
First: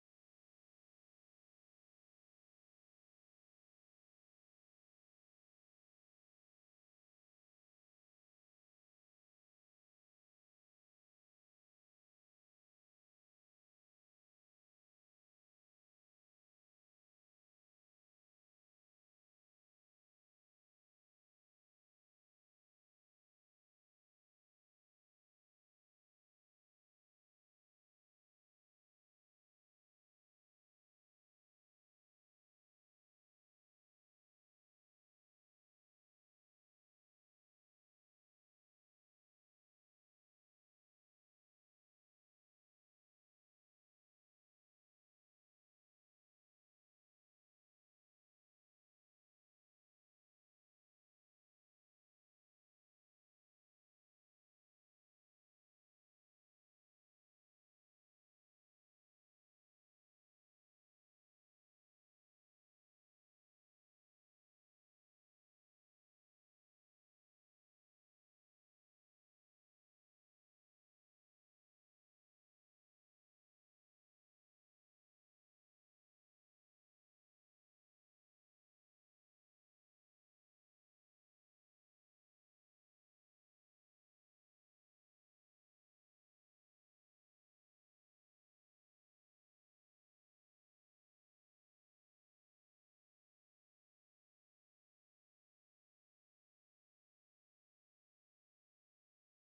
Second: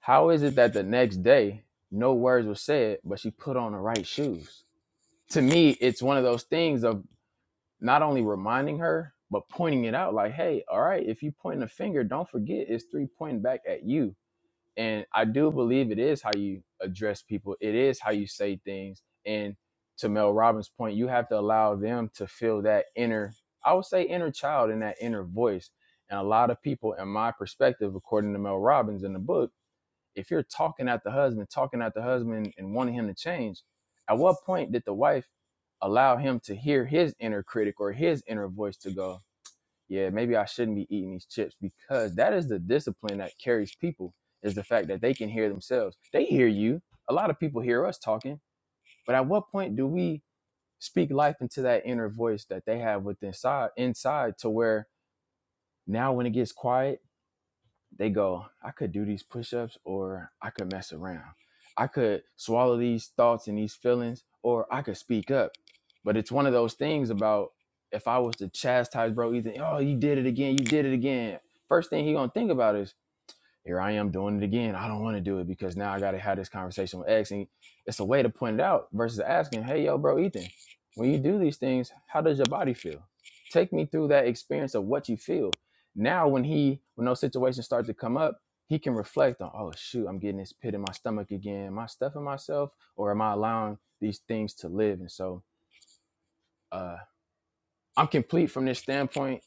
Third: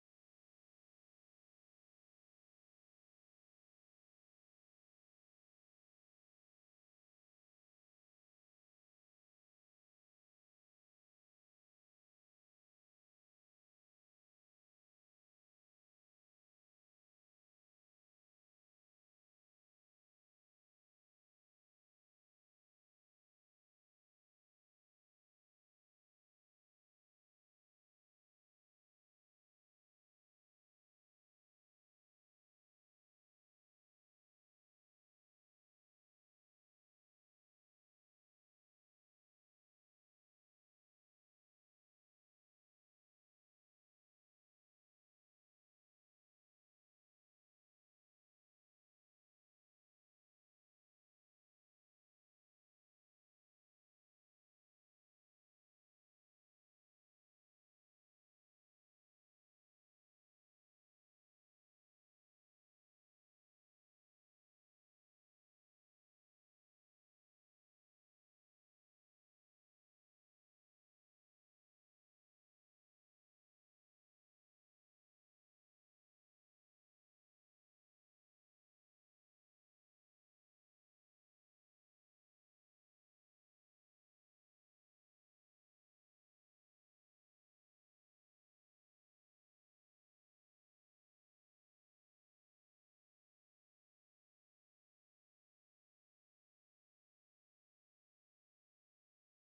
Speaker 1: How is it that the next day no words were said, but she put on the right shoes? To me, it's one of those things of not only reminding her but pointing it out. Like, hey, all right, if you pointing a finger, don't forget it's three pointing back at you and I do believe it is how you address people. It is how you say things. And to Mel Robbins' point, you have to allow them to feel that inner, I would say inner child and that inner voice. And a lot of people, in my perspective, according to Mel Robbins in the book, if you're talking at the husband, talking at the husband and wanting him to change, at what point did the wife allow him to hear his inner critic or his inner voice to go, yeah, maybe I shouldn't be eating these chips because that is the discipline that carries people is the fact that they can hear themselves. They hear you. A lot of people hear us talking, but at what point do we speak life into that inner voice that they have within inside inside to where now when it gets quiet, they go, I could do these push ups or I could mess around. I could swallow these thoughts and these feelings or I could speak up. But it's one of those things about if I was to chastise bro Ethan, oh, you did it again, you did it again. First thing he gonna think about is here I am doing it again. I don't want to do it because now I got to have this conversation with X. And it's a way to point it out versus asking, hey, yo, bro, Ethan, when you do these things, how does your body feel? Take me through that experience of what you feel. Now, when he, when those situations start to come up, he can reflect on, oh, shoot, I'm getting this pit in my stomach again. Am I stuffing myself or am I allowing these things to live? And so uh, I'm complete from this standpoint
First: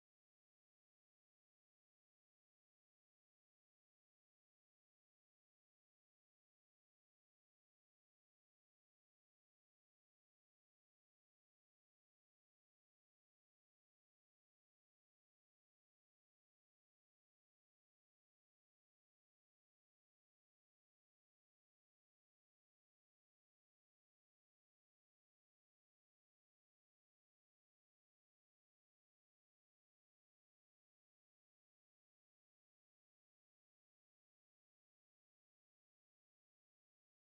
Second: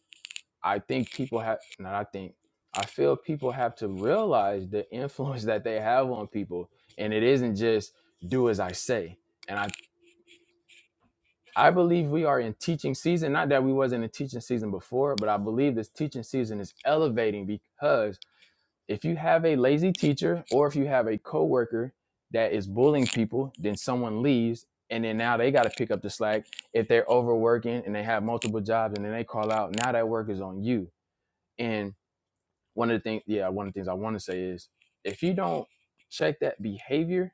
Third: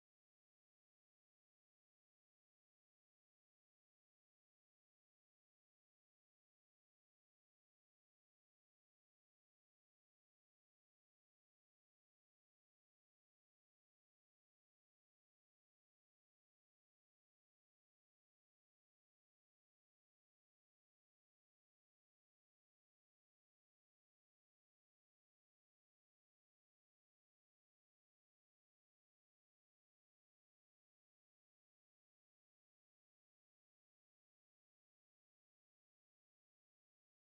Speaker 1: I think people have not I think I feel people have to realize the influence that they have on people and it isn't just do as I say. And I I believe we are in teaching season, not that we wasn't in teaching season before, but I believe this teaching season is elevating because if you have a lazy teacher or if you have a coworker that is bullying people, then someone leaves and then now they got to pick up the slack if they're overworking and they have multiple jobs and then they call out now that work is on you. And one of the things yeah one of the things i want to say is if you don't check that behavior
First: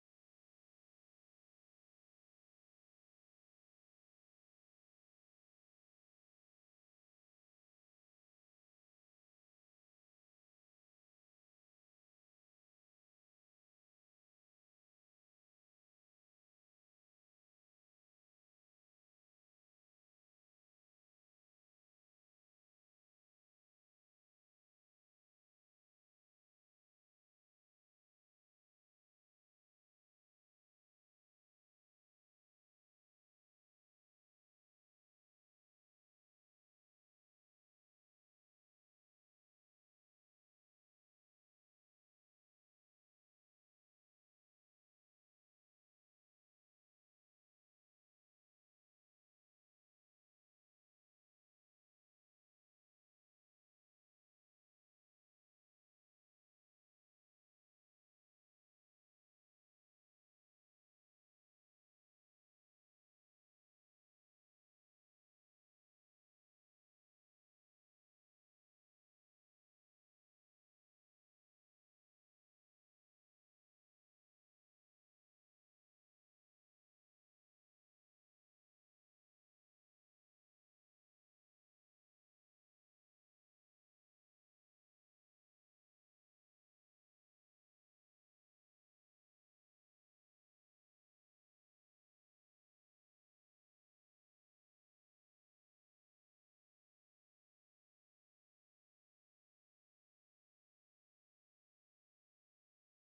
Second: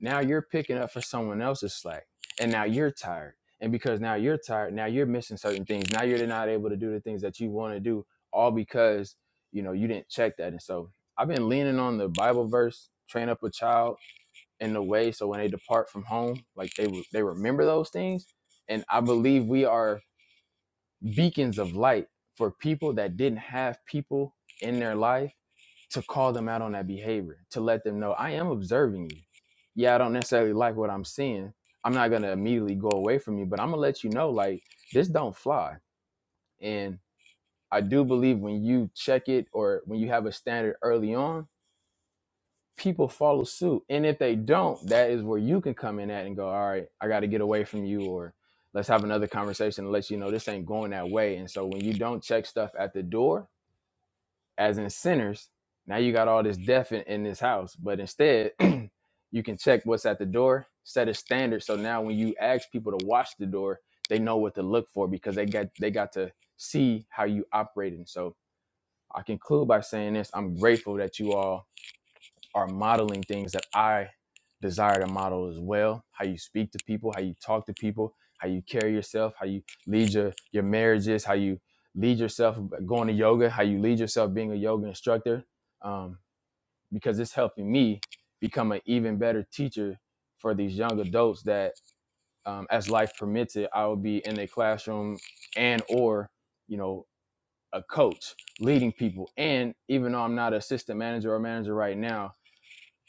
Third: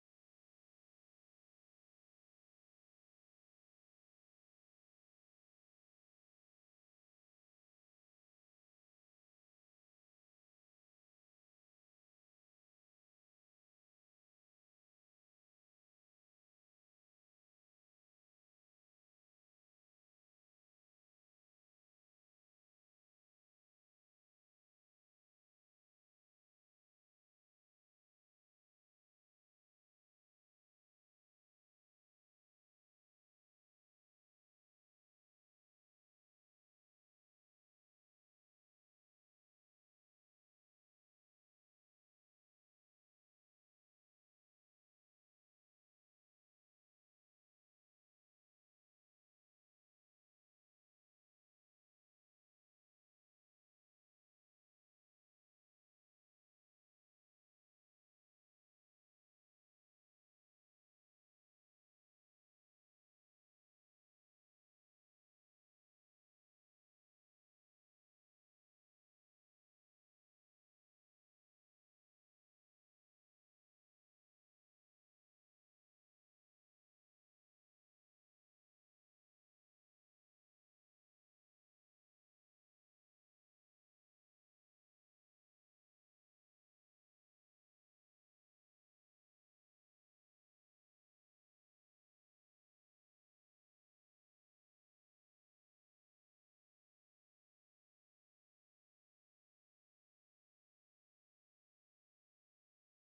Speaker 1: now you're picking up for someone else's slack and now you're tired and because now you're tired now you're missing certain things now you're not able to do the things that you want to do all because you know you didn't check that and so i've been leaning on the bible verse train up a child in the way so when they depart from home like they they remember those things and i believe we are beacons of light for people that didn't have people in their life to call them out on that behavior, to let them know I am observing you. Yeah, I don't necessarily like what I'm seeing. I'm not gonna immediately go away from you, but I'm gonna let you know like this don't fly. And I do believe when you check it or when you have a standard early on, people follow suit. And if they don't, that is where you can come in at and go, all right, I got to get away from you, or let's have another conversation and let you know this ain't going that way. And so when you don't check stuff at the door, as in sinners, now you got all this death in, in this house. But instead, you can check what's at the door, set a standard. So now when you ask people to watch the door, they know what to look for because they got they got to see how you operate. And So I conclude by saying this. I'm grateful that you all are modeling things that I desire to model as well. How you speak to people, how you talk to people, how you carry yourself, how you lead your your marriages, how you lead yourself going to yoga, how you lead yourself being a yoga instructor, um, because it's helping me become an even better teacher for these young adults that, um, as life permits it, I will be in a classroom and or you know a coach leading people and even though i'm not an assistant manager or manager right now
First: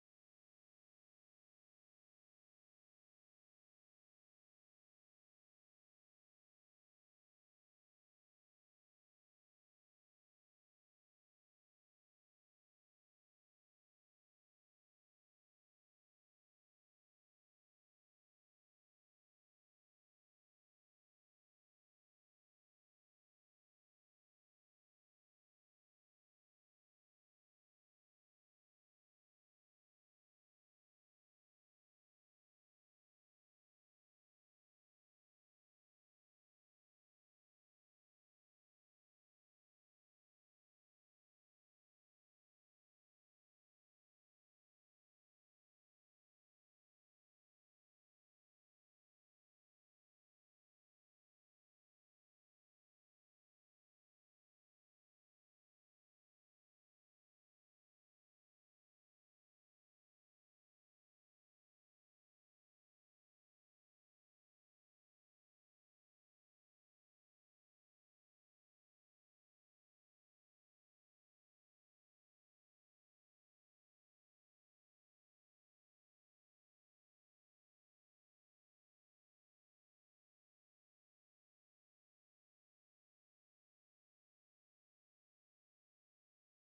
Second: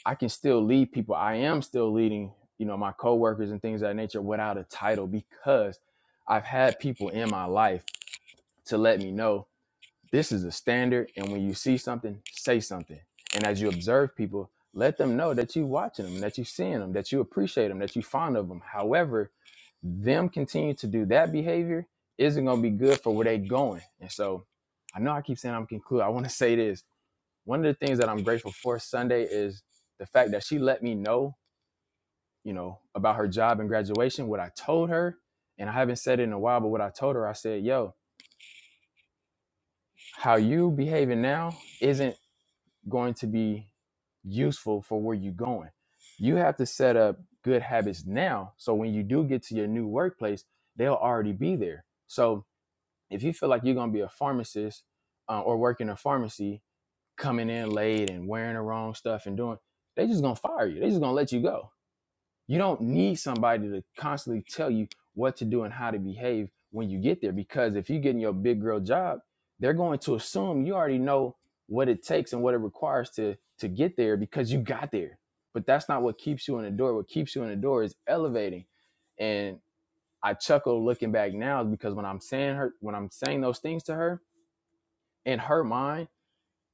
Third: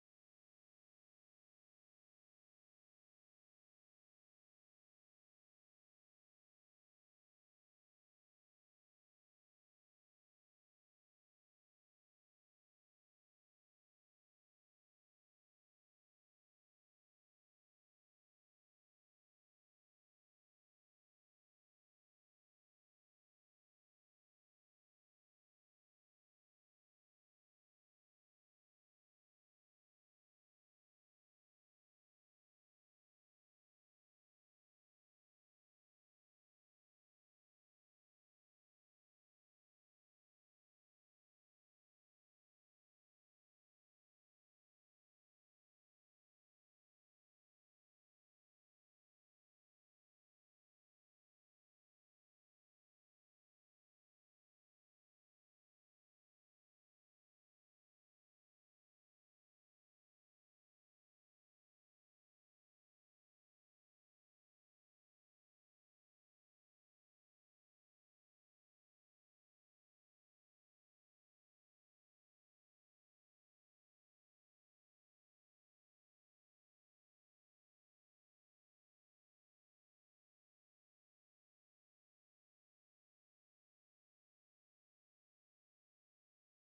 Speaker 1: I can still lead people. I am still leading, you know, my coworkers and things of that nature without a title because I've had people in my life to let me know this is a standard. And when you see something, say something. And as you observe people, let them know that you're watching them, that you're seeing them, that you appreciate them, that you're fond of them. However, them continue to do that behavior isn't going to be good for where they are going. And so I know I keep saying I'm concluding. I want to say this one of the things that I'm grateful for Sunday is the fact that she let me know, you know, about her job and graduation, what I told her. And I haven't said it in a while, but what I told her, I said, yo, how you behaving now isn't going to be useful for where you're going. You have to set up good habits now. So when you do get to your new workplace, they'll already be there. So if you feel like you're going to be a pharmacist uh, or work in a pharmacy coming in late and wearing the wrong stuff and doing, they just gonna fire you. They just gonna let you go. You don't need somebody to constantly tell you what to do and how to behave when you get there. Because if you're getting your big girl job, they're going to assume you already know what it takes and what it requires to to get there because you got there. But that's not what keeps you in the door. What keeps you in the door is elevating. And I chuckle looking back now because when I'm saying her when I'm saying those things to her, in her mind,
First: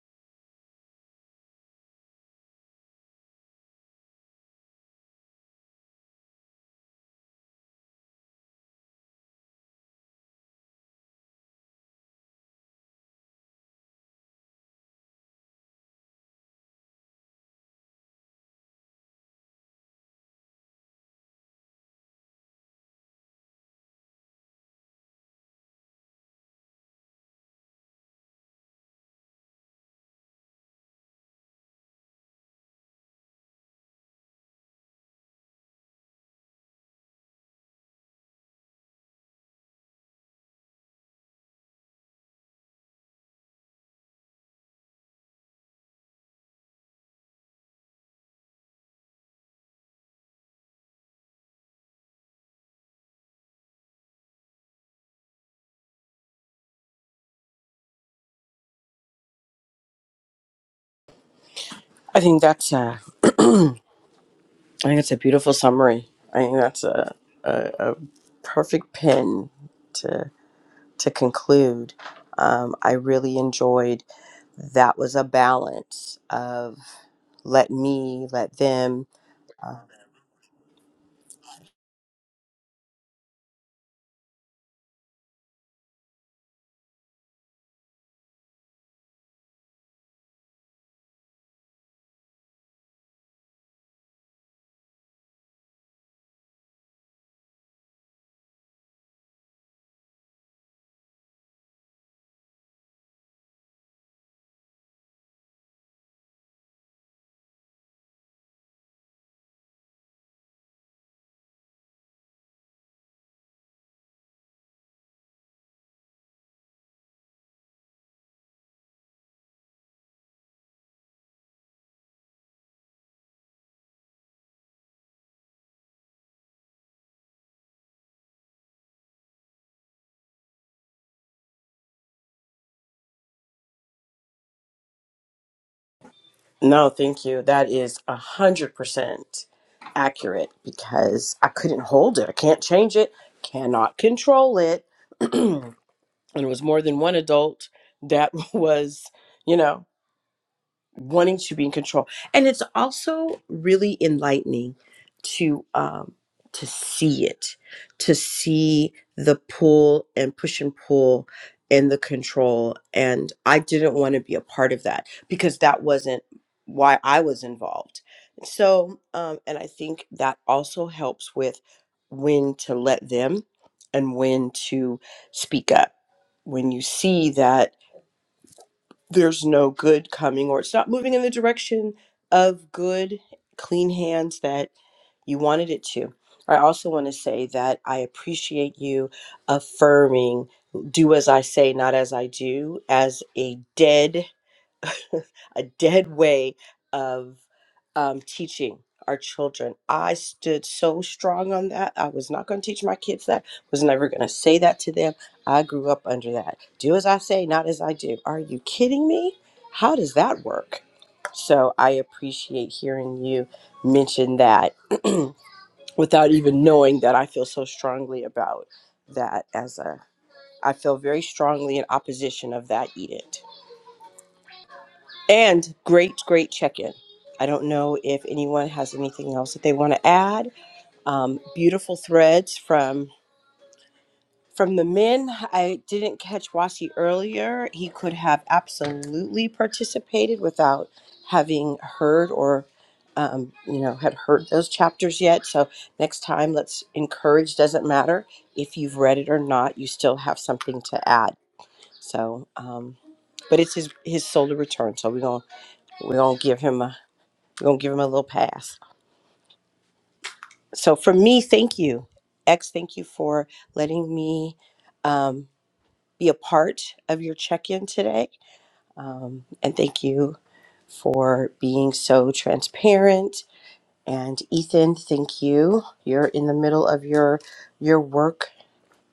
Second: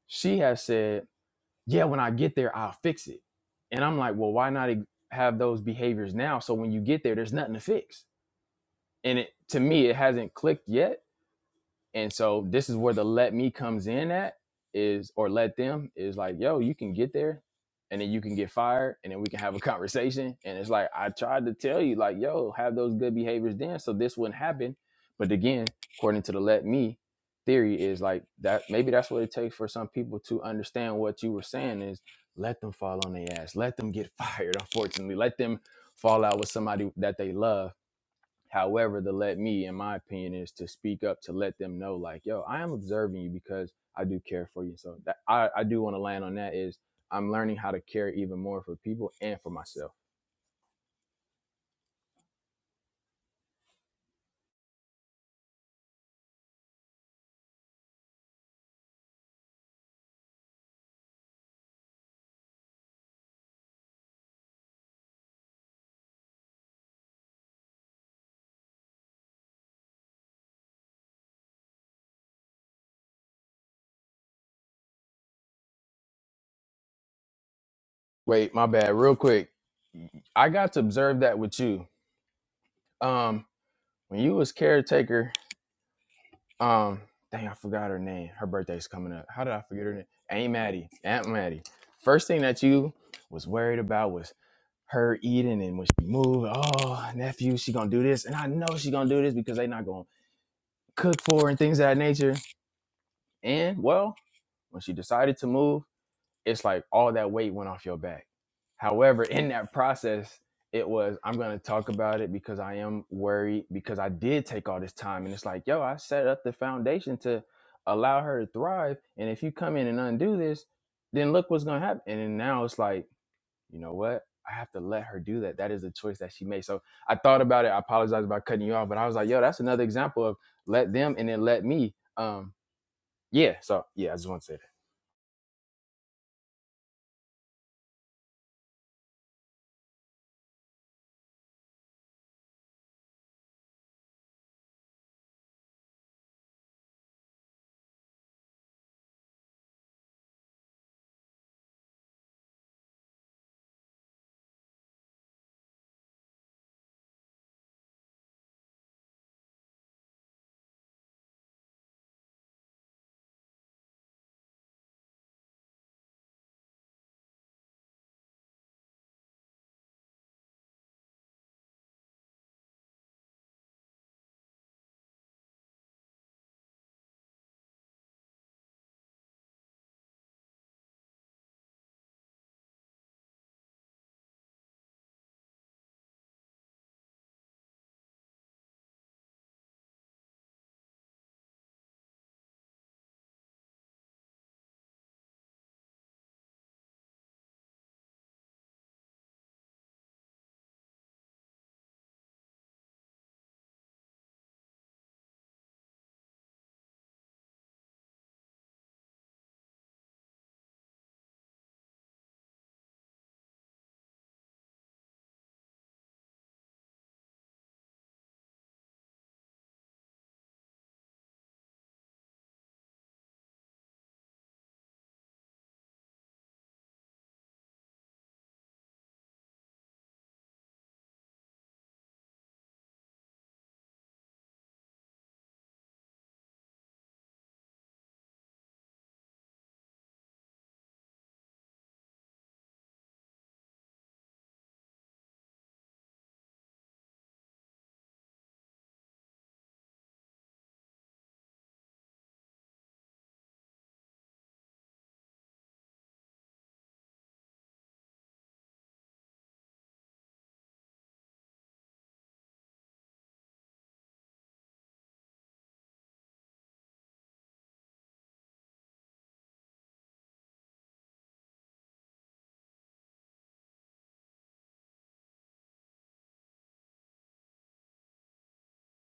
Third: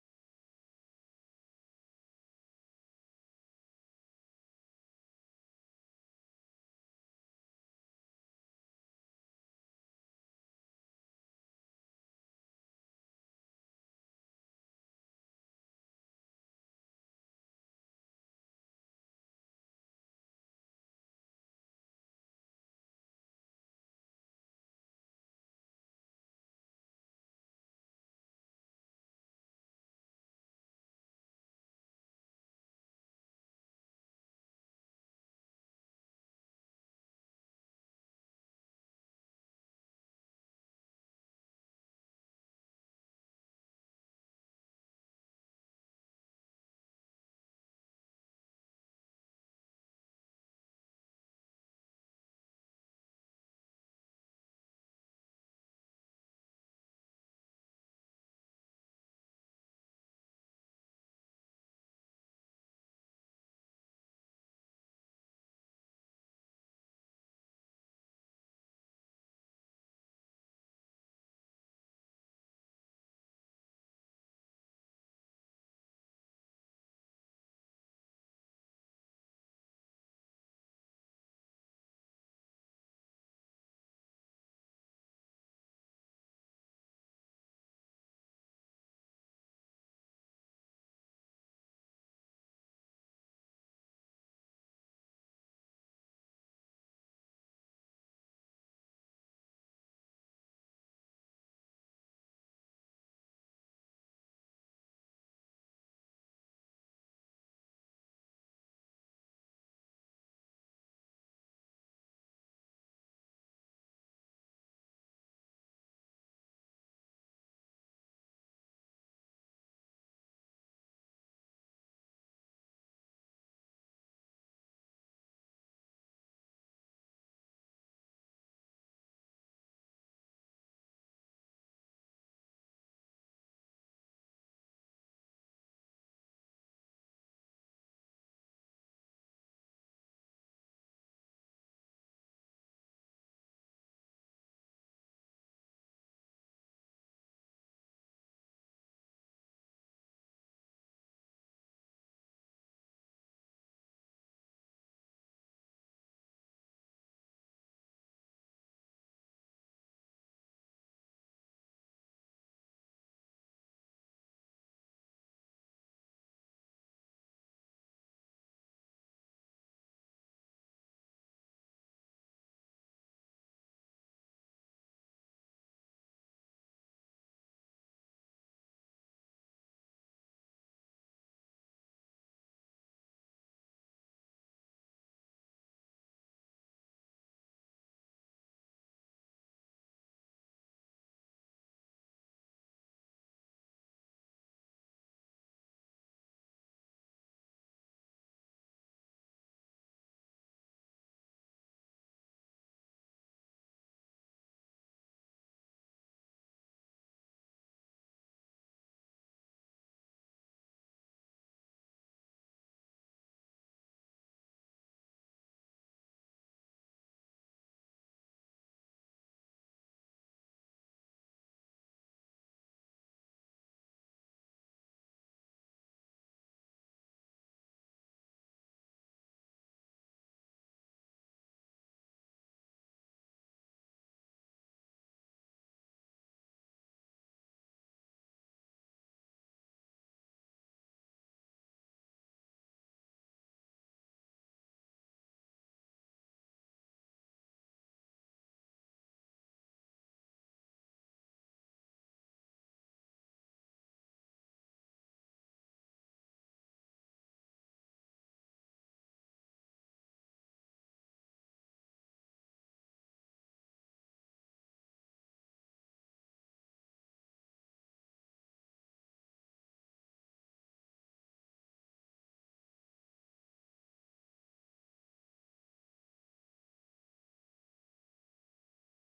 Speaker 1: she has said, yeah, when I get there, I'll fix it. And I'm like, well, why not e- have those behaviors now? So when you get there, there's nothing to fix. And it to me, it hasn't clicked yet and so this is where the let me comes in at is or let them is like, yo, you can get there and then you can get fired and then we can have a conversation. And it's like, I tried to tell you, like, yo, have those good behaviors then so this wouldn't happen. But again, according to the let me theory is like that maybe that's what it takes for some people to understand what you were saying is let them fall on their ass. Let them get fired, unfortunately. Let them fall out with somebody that they love However, the let me, in my opinion, is to speak up to let them know, like, yo, I am observing you because I do care for you. So that I, I do want to land on that is I'm learning how to care even more for people and for myself.
Speaker 2: I think that's a, I think it's a beautiful summary. I think that's a, a, a perfect pin to to conclude. Um, I really enjoyed that was a balance of let me,
Speaker 1: Wait,
Speaker 2: let
Speaker 1: my bad.
Speaker 2: them,
Speaker 1: Real quick, I got to observe that with you. Um, when you was caretaker Um, dang, I forgot her name. Her birthday's coming up. How did I forget her name? Aunt Maddie. Aunt Maddie. First thing that you was worried about was her eating and when she moved, oh nephew, she gonna do this, and I know she gonna do this because they not gonna cook for her and things of that nature. And well, when she decided to move it's like all that weight went off your back. However, in that process, it was I'm gonna talk about it because I am worried because I did take all this time and it's like, yo, I set up the foundation to allow her to thrive. And if you come in and undo this, then look what's gonna happen. And then now it's like, you know what? I have to let her do that. That is the choice that she made. So I thought about it. I apologize about cutting you off, but I was like, yo, that's another example of let them and then let me. Um, yeah. So yeah, I just want to say that.
Speaker 2: No, thank you. That is a hundred percent accurate because I couldn't hold it. I can't change it, cannot control it. and it was more than one adult that was, you know wanting to be in control and it's also really enlightening to um to see it to see the pull and push and pull and the control and i didn't want to be a part of that because that wasn't why i was involved so um and i think that also helps with when to let them and when to speak up when you see that there's no good coming or it's not moving in the direction of good, clean hands that you wanted it to. I also want to say that I appreciate you affirming do as I say, not as I do, as a dead a dead way of um, teaching our children. I stood so strong on that. I was not going to teach my kids that. Was never going to say that to them. I grew up under that. Do as I say, not as I do. Are you kidding me? How does that work? So I appreciate hearing you mention that without even knowing that I feel so strongly about that as a I feel very strongly in opposition of that Edith. And great, great check in. I don't know if anyone has anything else that they want to add. Um, beautiful threads from from the men. I didn't catch Wasi earlier. He could have absolutely participated without having heard or um, you know had heard those chapters yet. So next time, let's encourage. Doesn't matter if you've read it or not. You still have something to add. So, um, but it's his his solar return. So we're gonna we're gonna give him a we're going to give him a little pass. So for me, thank you. X, thank you for letting me um, be a part of your check in today. Um, and thank you for being so transparent. And Ethan, thank you. You're in the middle of your your work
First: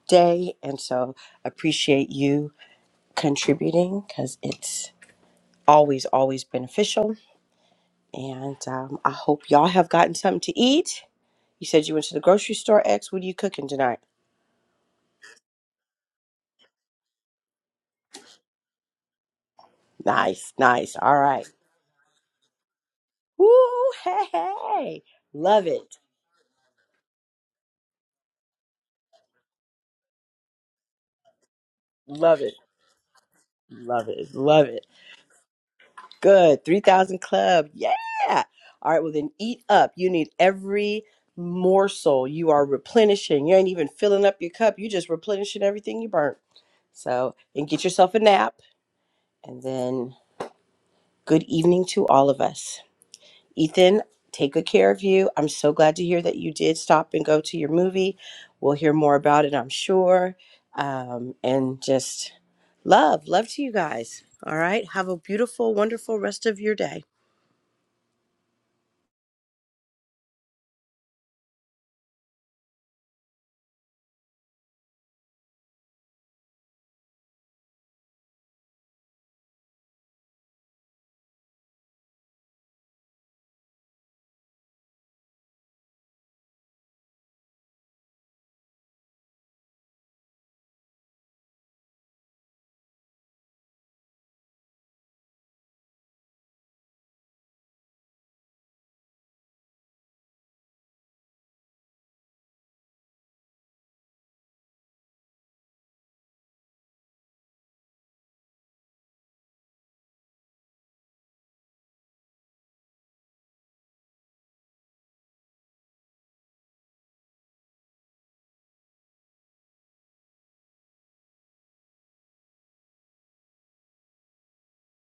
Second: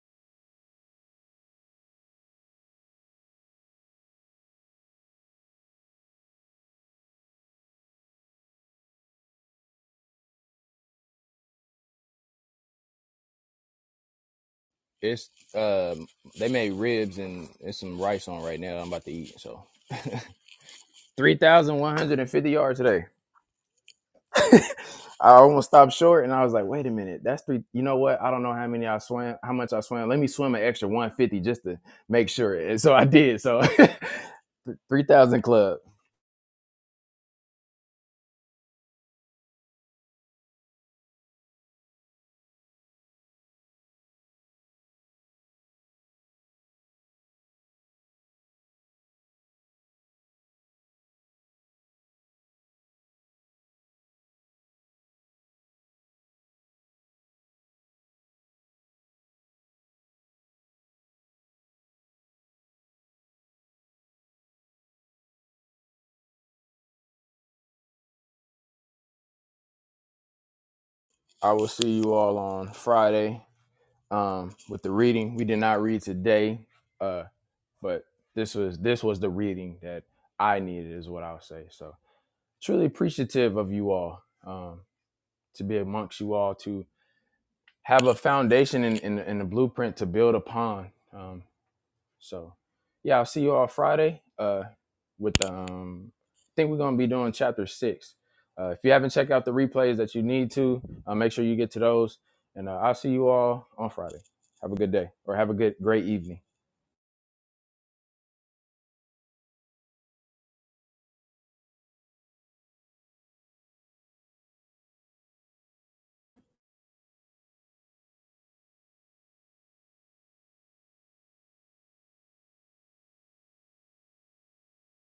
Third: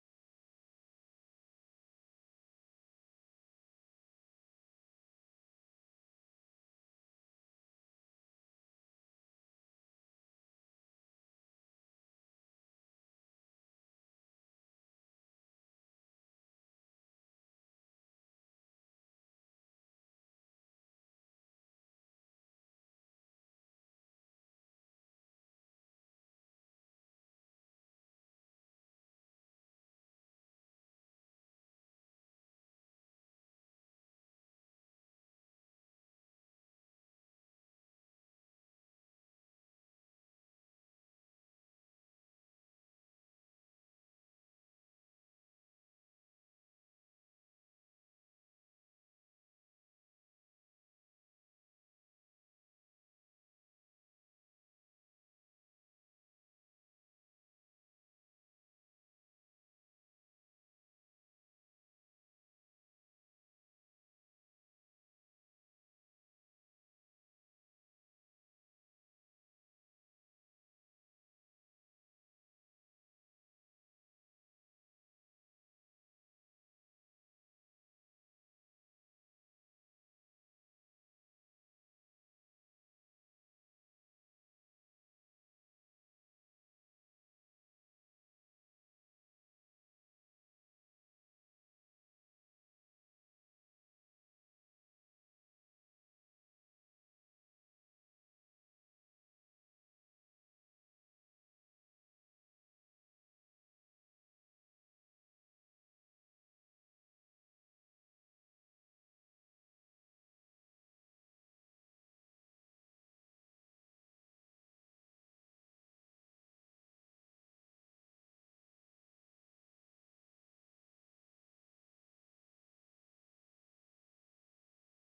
Speaker 2: day and so appreciate you contributing because it's always always beneficial and um, i hope y'all have gotten something to eat You said you went to the grocery store, X. What are you cooking tonight?
Speaker 1: It's um they made ribs and there's some rice on right now. I'm about to eat. So
Speaker 2: Nice, nice. All
Speaker 1: three
Speaker 2: right.
Speaker 1: thousand one hundred and fifty yards today.
Speaker 2: Woo, hey, hey.
Speaker 1: I
Speaker 2: Love
Speaker 1: almost stopped
Speaker 2: it.
Speaker 1: short and I was like, wait a minute, that's three." You know what? I don't know how many I swam, how much I swam. Let me swim an extra one fifty just to make
Speaker 2: Love it.
Speaker 1: sure. And so I did. So
Speaker 2: Love it. Love it.
Speaker 1: three thousand club.
Speaker 2: Good. 3000 Club. Yeah. All right. Well, then eat up. You need every morsel. You are replenishing. You ain't even filling up your cup. you just replenishing everything you burnt. So, and get yourself a nap. And then good evening to all of us. Ethan, take good care of you. I'm so glad to hear that you did stop and go to your movie. We'll hear more about it, I'm sure. Um, and just love, love to you guys. All right. Have a beautiful, wonderful rest of your day.
Speaker 1: I will see you all on Friday um with the reading. We did not read today, uh, but this was this was the reading that I needed is what I'll say. So. truly appreciative of you all um, to be amongst you all to have a foundation and in, in, in a blueprint to build upon um, so yeah i'll see you all friday uh, with um, i think we're going to be doing chapter six uh, if you haven't checked out the replays that you need to uh, make sure you get to those and uh, i'll see you all on friday have a good day or have a good great evening